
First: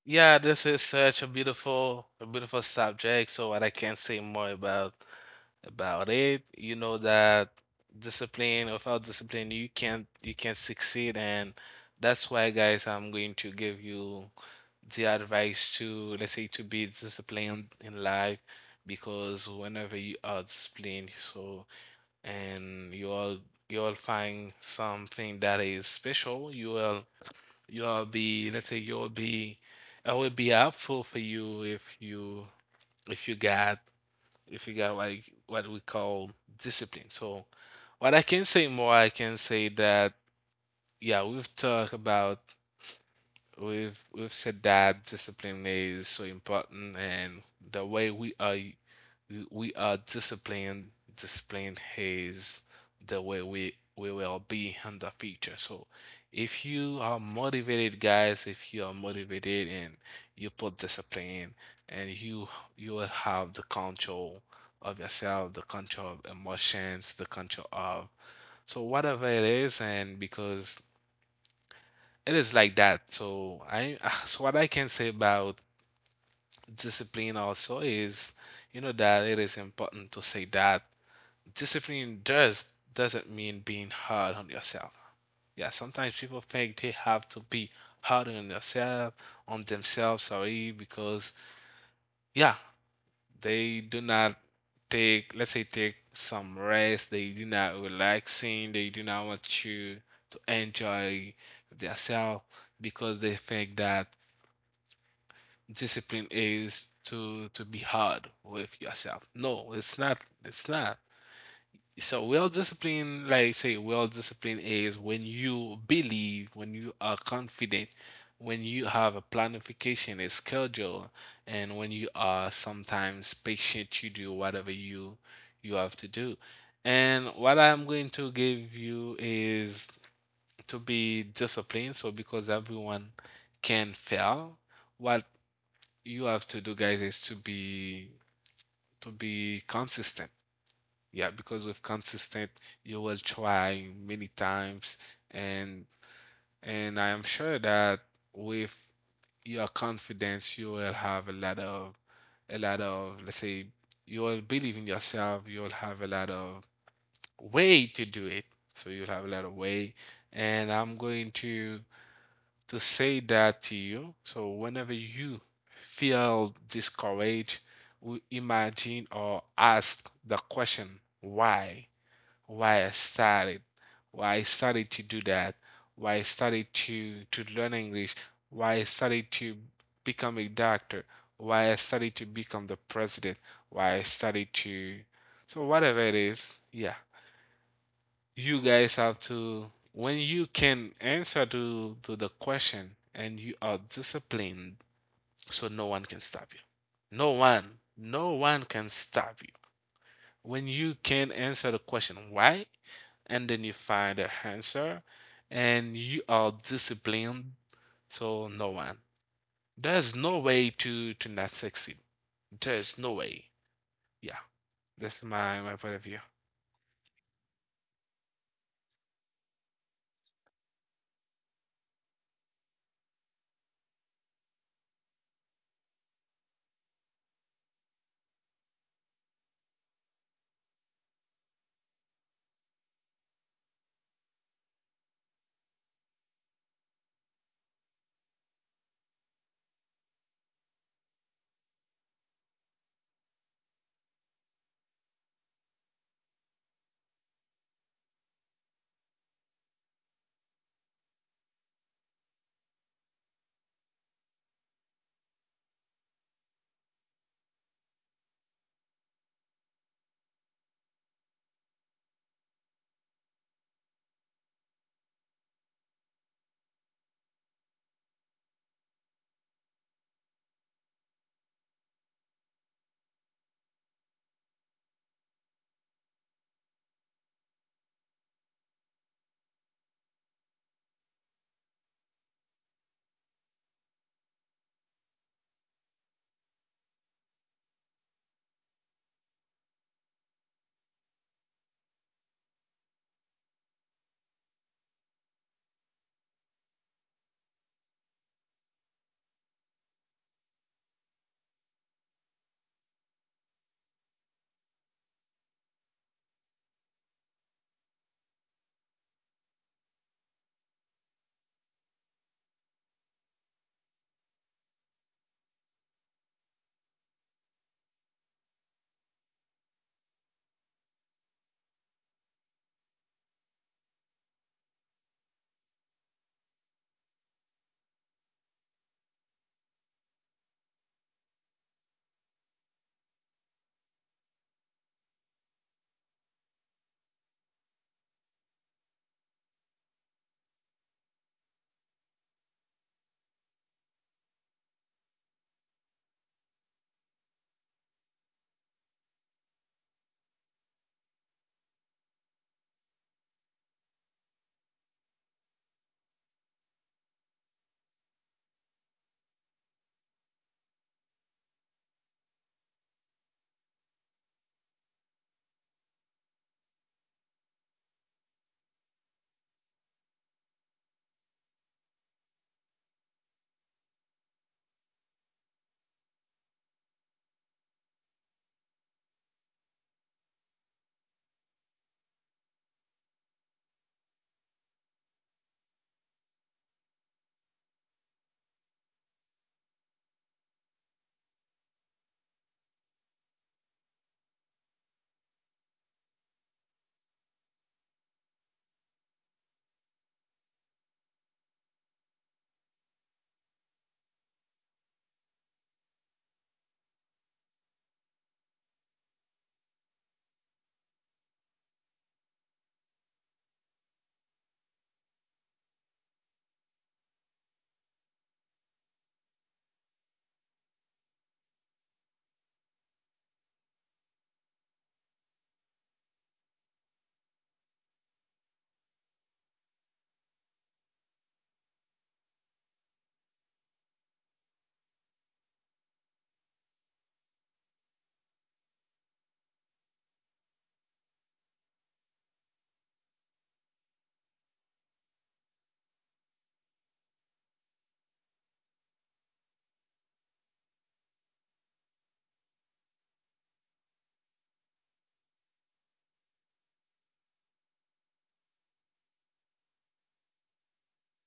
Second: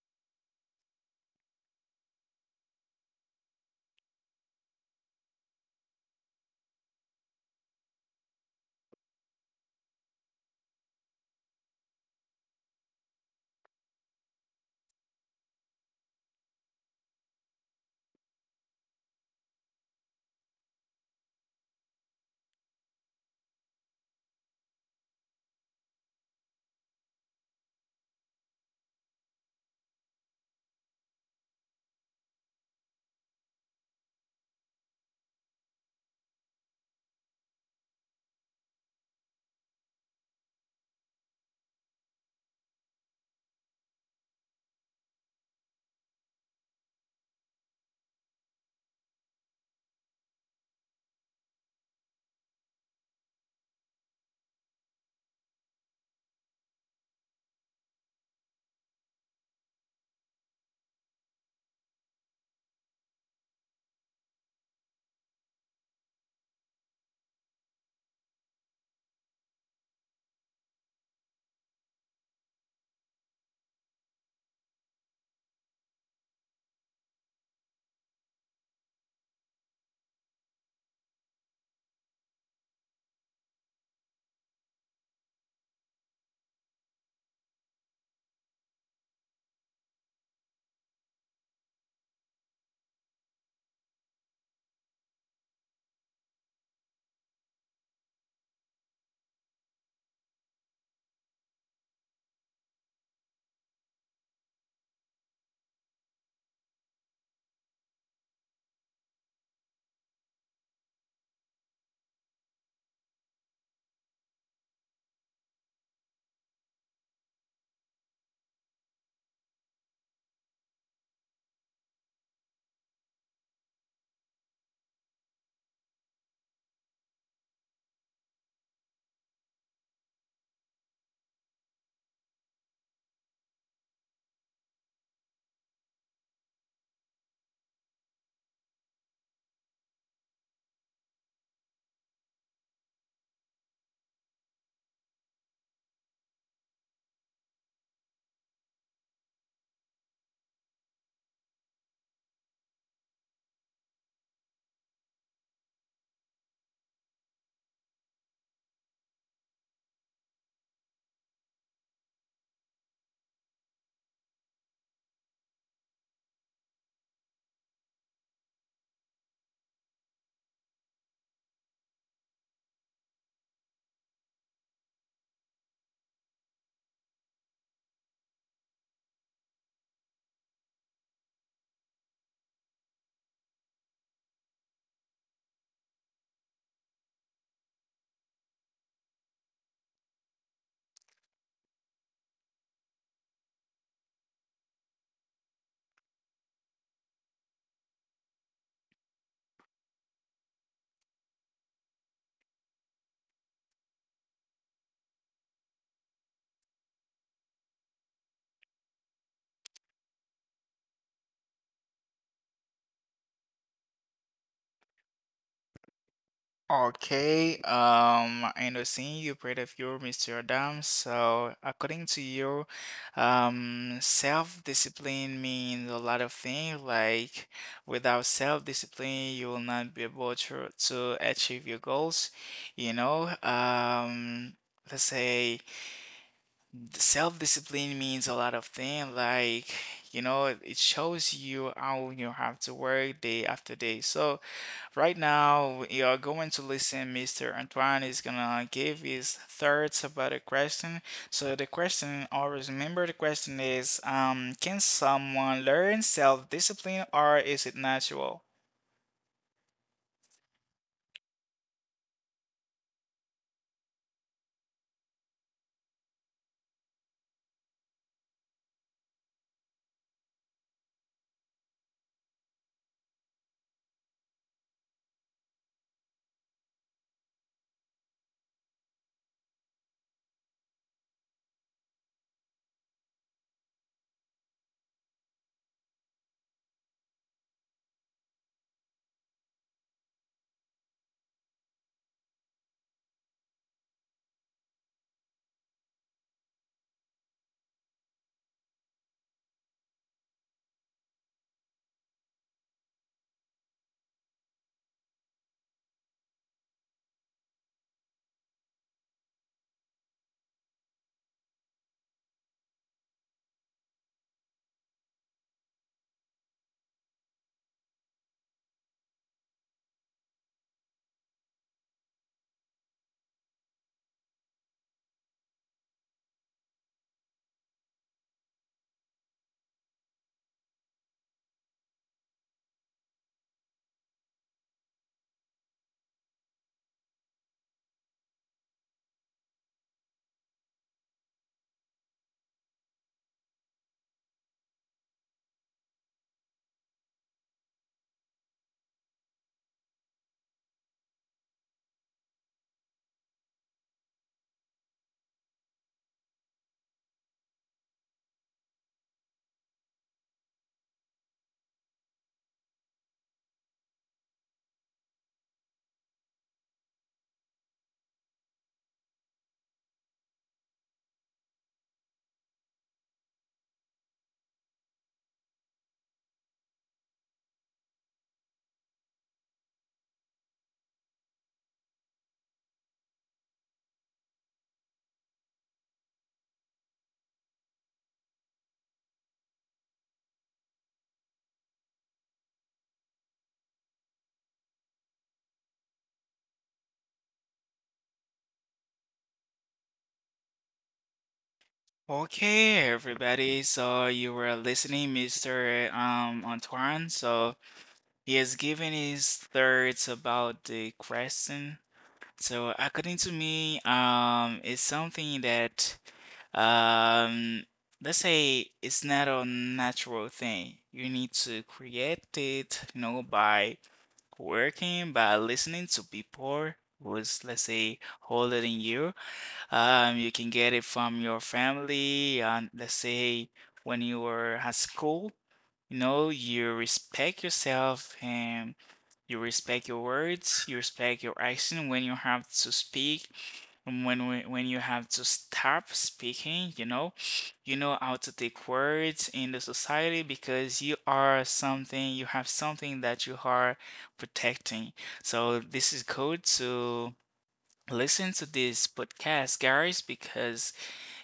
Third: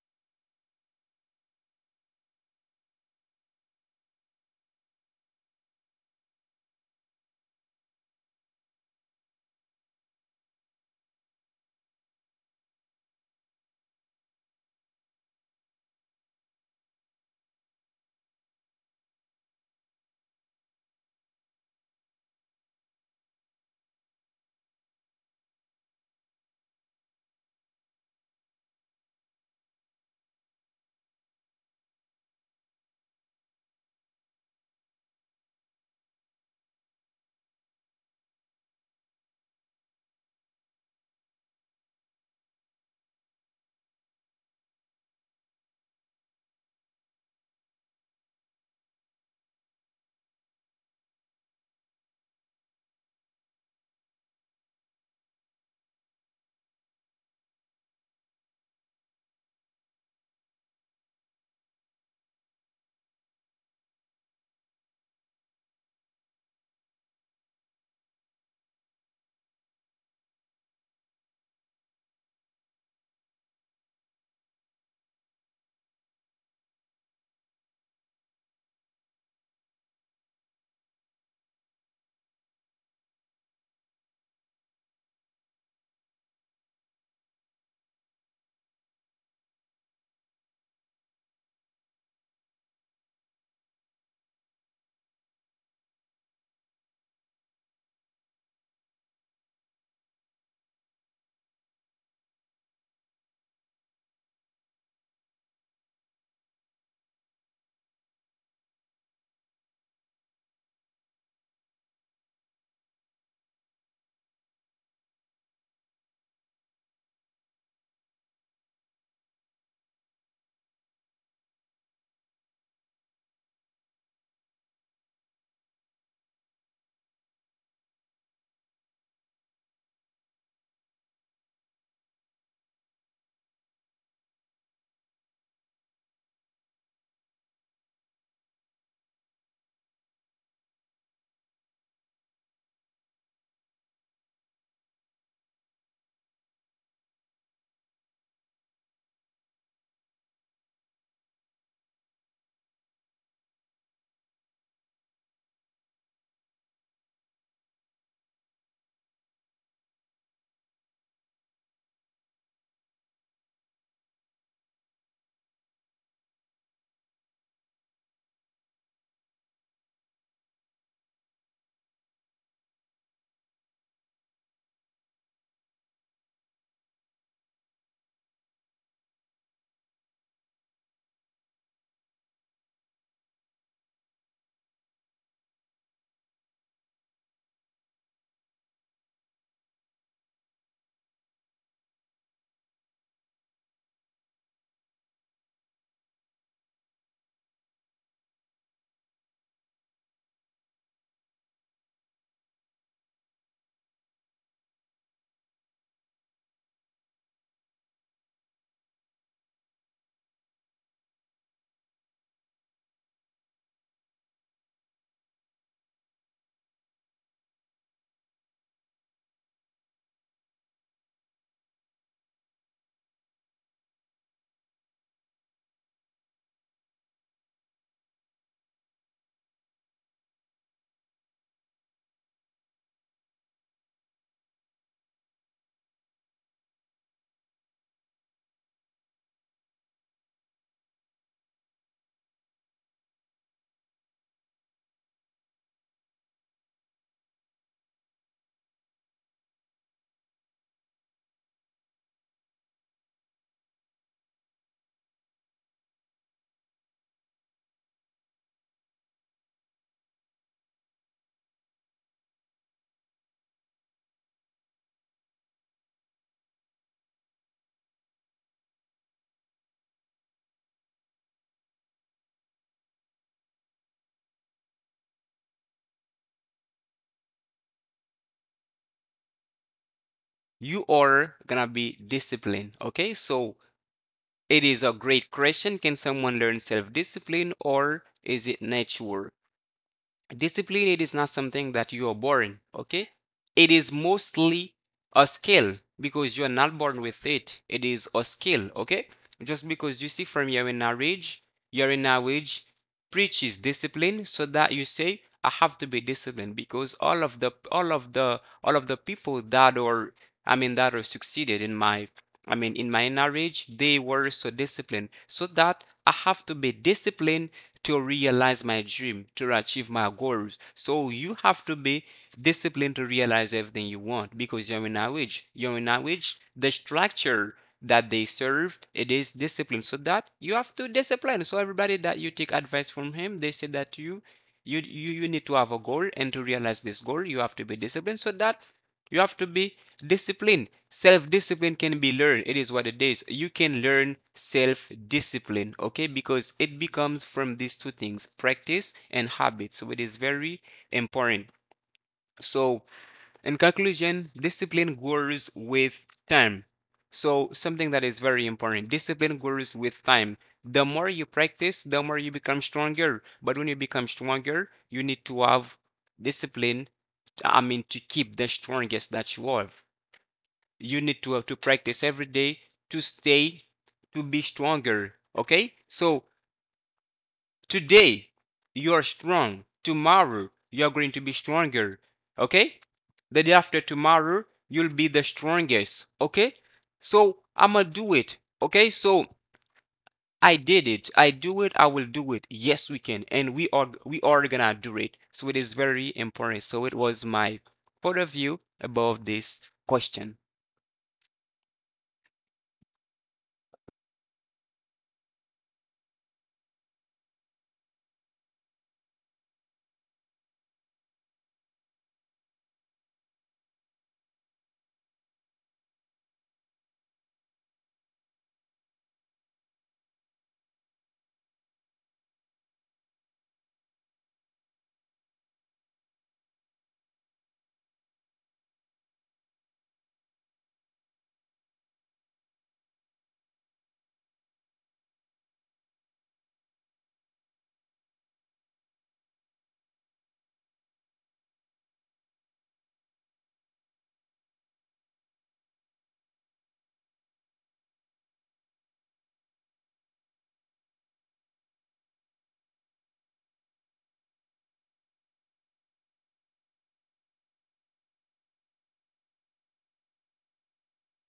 Yeah, this is such a beautiful subject, so what I can say more about it. You know that discipline, without discipline, you can't succeed, and that's why, guys, I'm going to give you the advice, to let's say, to be disciplined in life. Because whenever you are disciplined, so and you all, you will find something that is special. You will, you will be, let's say, you will be, it will be helpful for you if you, if you got if you got what we call discipline. So what I can say more, I can say that, yeah, we've talked about, we've said that discipline is so important, and the way we are, we are disciplined, disciplined, is the way we will be in the future. So if you are motivated, guys, if you are motivated and you put discipline, and you will have the control of yourself, the control of emotions, the control of, so whatever it is, and because it is like that. So I so what I can say about discipline also is, you know, that it is important to say that discipline doesn't mean being hard on yourself. Yeah, sometimes people think they have to be hard on yourself, on themselves, sorry, because, yeah, they do not take, let's say, take some rest, they do not relaxing, they do not want you to enjoy themselves, because they think that discipline is to be hard with yourself. No, it's not. It's not. So well discipline, like say, well discipline is when you believe, when you are confident, when you have a planification, a schedule, and when you are sometimes patient, you do whatever you, you have to do. And what I'm going to give you is to be disciplined. So because everyone can fail, what you have to do, guys, is to be, to be consistent. Yeah, because with consistent, you will try many times, and and I am sure that with your confidence, you will have a lot of, a lot of, let's say, you will believe in yourself. You will have a lot of way to do it. So you'll have a lot of way, and I'm going to say that to you. So whenever you feel discouraged, imagine or ask the question, why? Why I started? Why I started to do that? Why I started to learn English? Why I started to become a doctor? Why I started to become the president? Why I started to, so whatever it is. Yeah, you guys have to, when you can answer to the question and you are disciplined, so no one can stop you, no one, no one can stop you. When you can answer the question why, and then you find the answer, and you are disciplined, so no one, there's no way to not succeed. There's no way. Yeah, that's my, my point of view. Okay, I know seeing you part of you, Mr. Adam. So, according to you, self-discipline means a lot of things. Like, without self-discipline, you will not be able to achieve your goals. You know, let's say self-discipline means a lot of things. Like, you know, it shows you how you have to work day after day. So, right now, you're going to listen. Mr. Antoine is gonna give his thoughts about a question. So the question, always remember the question is, can someone learn self-discipline or is it natural? You are gonna be disciplined. Okay, so it is a great question. Can someone learn self-discipline or is it natural? Discipline, it is not something that you are born, okay? It is mostly a skill, because you are not born with it. It is a skill, okay? Just because you see from your marriage preaches discipline, so that you say, I have to be disciplined, because all of the all of the all of the people that are I mean, that are succeeded in my I mean, in my marriage, they were so disciplined, so that I have to be disciplined, to realize my dream, to achieve my goals. So you have to be disciplined to realize everything you want, because you're in marriage. You're in marriage. The structure that they serve, it is discipline. So that you have to discipline. So everybody that you take advice from him, they say that you need to have a goal, and to realize this goal, you have to be disciplined. So that. You have to be disciplined. Self discipline can be learned. It is what it is. You can learn self discipline, okay? Because it becomes from these two things, practice and habit. So it is very important. So in conclusion, discipline grows with time. So, something that is very important, discipline grows with time. The more you practice, the more you become stronger. But when you become stronger, you need to have discipline. I mean, to keep the strongest that you have. You need to have to practice every day, to stay, to be stronger. Okay? So, today, you are strong. Tomorrow, you're going to be stronger. Okay? The day after tomorrow, you'll be the strongest. Okay? So, I'm gonna do it. Okay? So, I did it. I do it. I will do it. Yes, we can. And we are gonna do it. So it is very important. So it was my point of view above this question. Okay, everybody. So you were listening, Mr. Antoine. So he has given his thoughts about the question. So according to me, it's something that, um, let's say it's not a natural thing. You need to create it, you know, by working, by listening to people who's, let's say, older than you. You can get it from your family, and let's say when you were at school, you know, you respect yourself and you respect your words, you respect your action when you have to speak and when you have to stop speaking, you know how to take words in the society because you are something, you have something that you are protecting. So this is good to listen to this podcast, guys, because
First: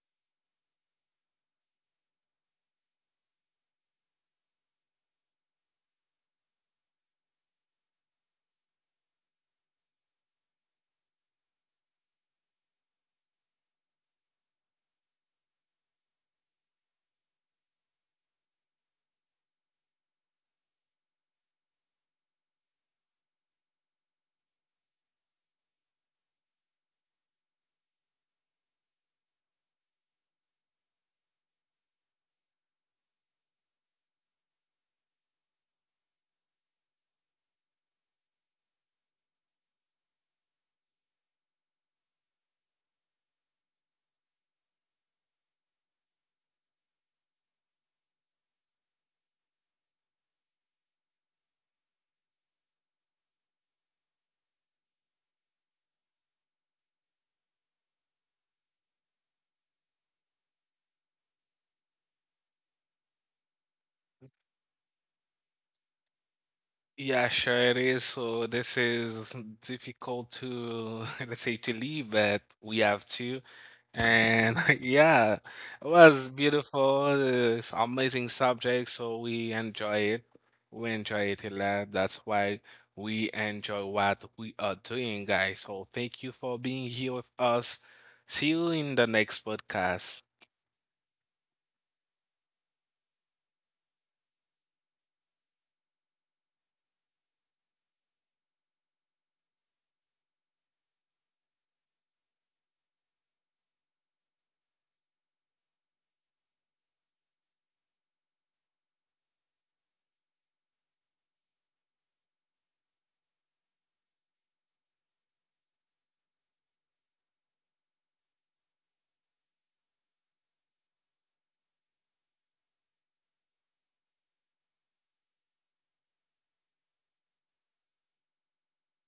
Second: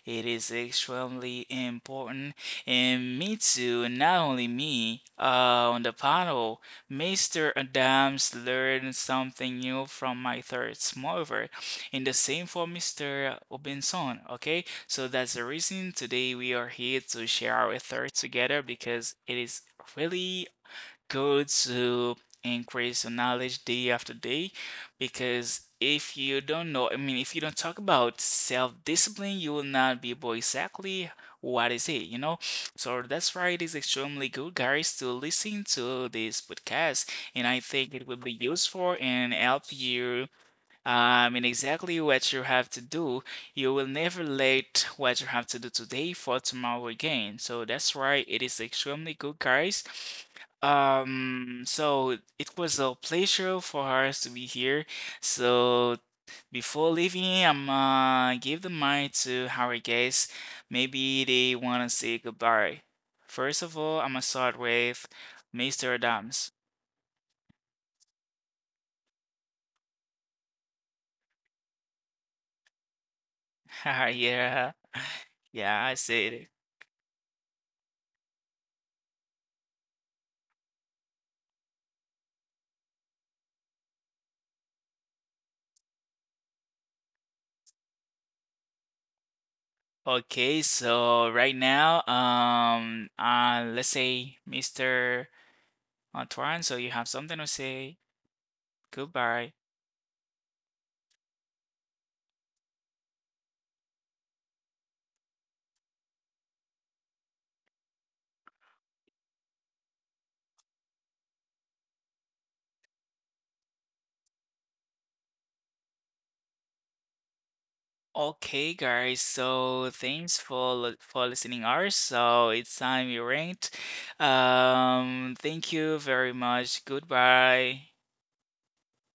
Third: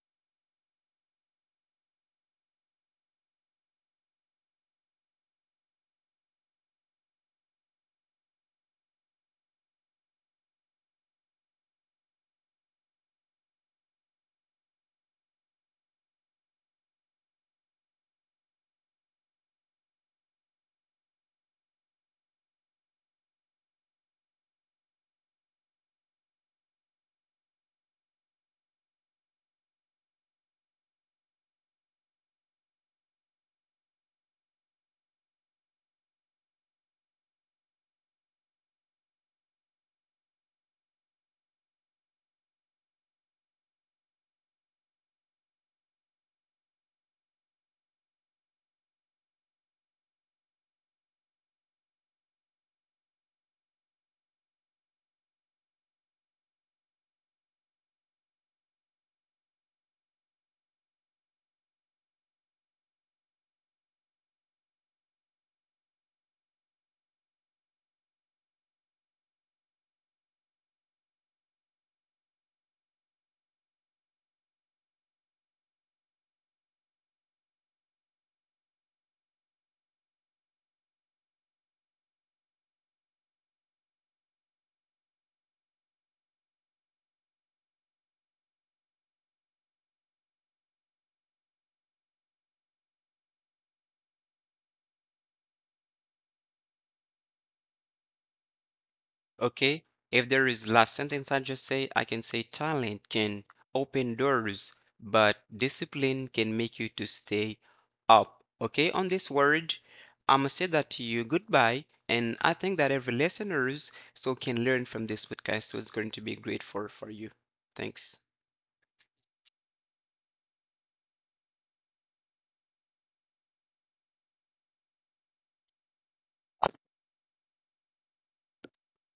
it is extremely important. And me too, and not only me, on the panel, Mr. Adams learned something new from my third smoker. And the same for Mr. Obinson, okay? So that's the reason today we are here to share our thoughts together because it is really good to increase your knowledge day after day because if you don't know, I mean, if you don't talk about self-discipline, you will not be able exactly what is it, you know? So that's why it is extremely good, guys, to listen to this podcast, and I think it will be useful and help you and exactly what you have to do, you will never let what you have to do today for tomorrow again. So that's why it is extremely good, guys. So it was a pleasure for us to be here. So before leaving, I'm gonna give the mic to our guests. Maybe they wanna say goodbye. First of all, I'm gonna start with Mr. Adams. Yeah, sure it is. So this is difficult to let's say to leave, but we have to. And Yeah, yeah, yeah, it I was said it. beautiful. It's amazing subject, so we enjoy it. We enjoy it a lot. That's why we enjoy what we are doing, guys. So thank you for being here with us. See you in the next podcast. Okay, so right now, let's say Mr. Antoine, so you have something to say. Goodbye. Okay, if there is last sentence I just say, I can say, talent can open doors, but discipline can make you to stay up. Okay, on this word, I'ma say that to you, goodbye, and I think that every listeners so can learn from this podcast, so it's going to be great for you. Thanks. Okay, guys, so thanks for for listening ours. So it's time we ranked. Thank you very much. Goodbye.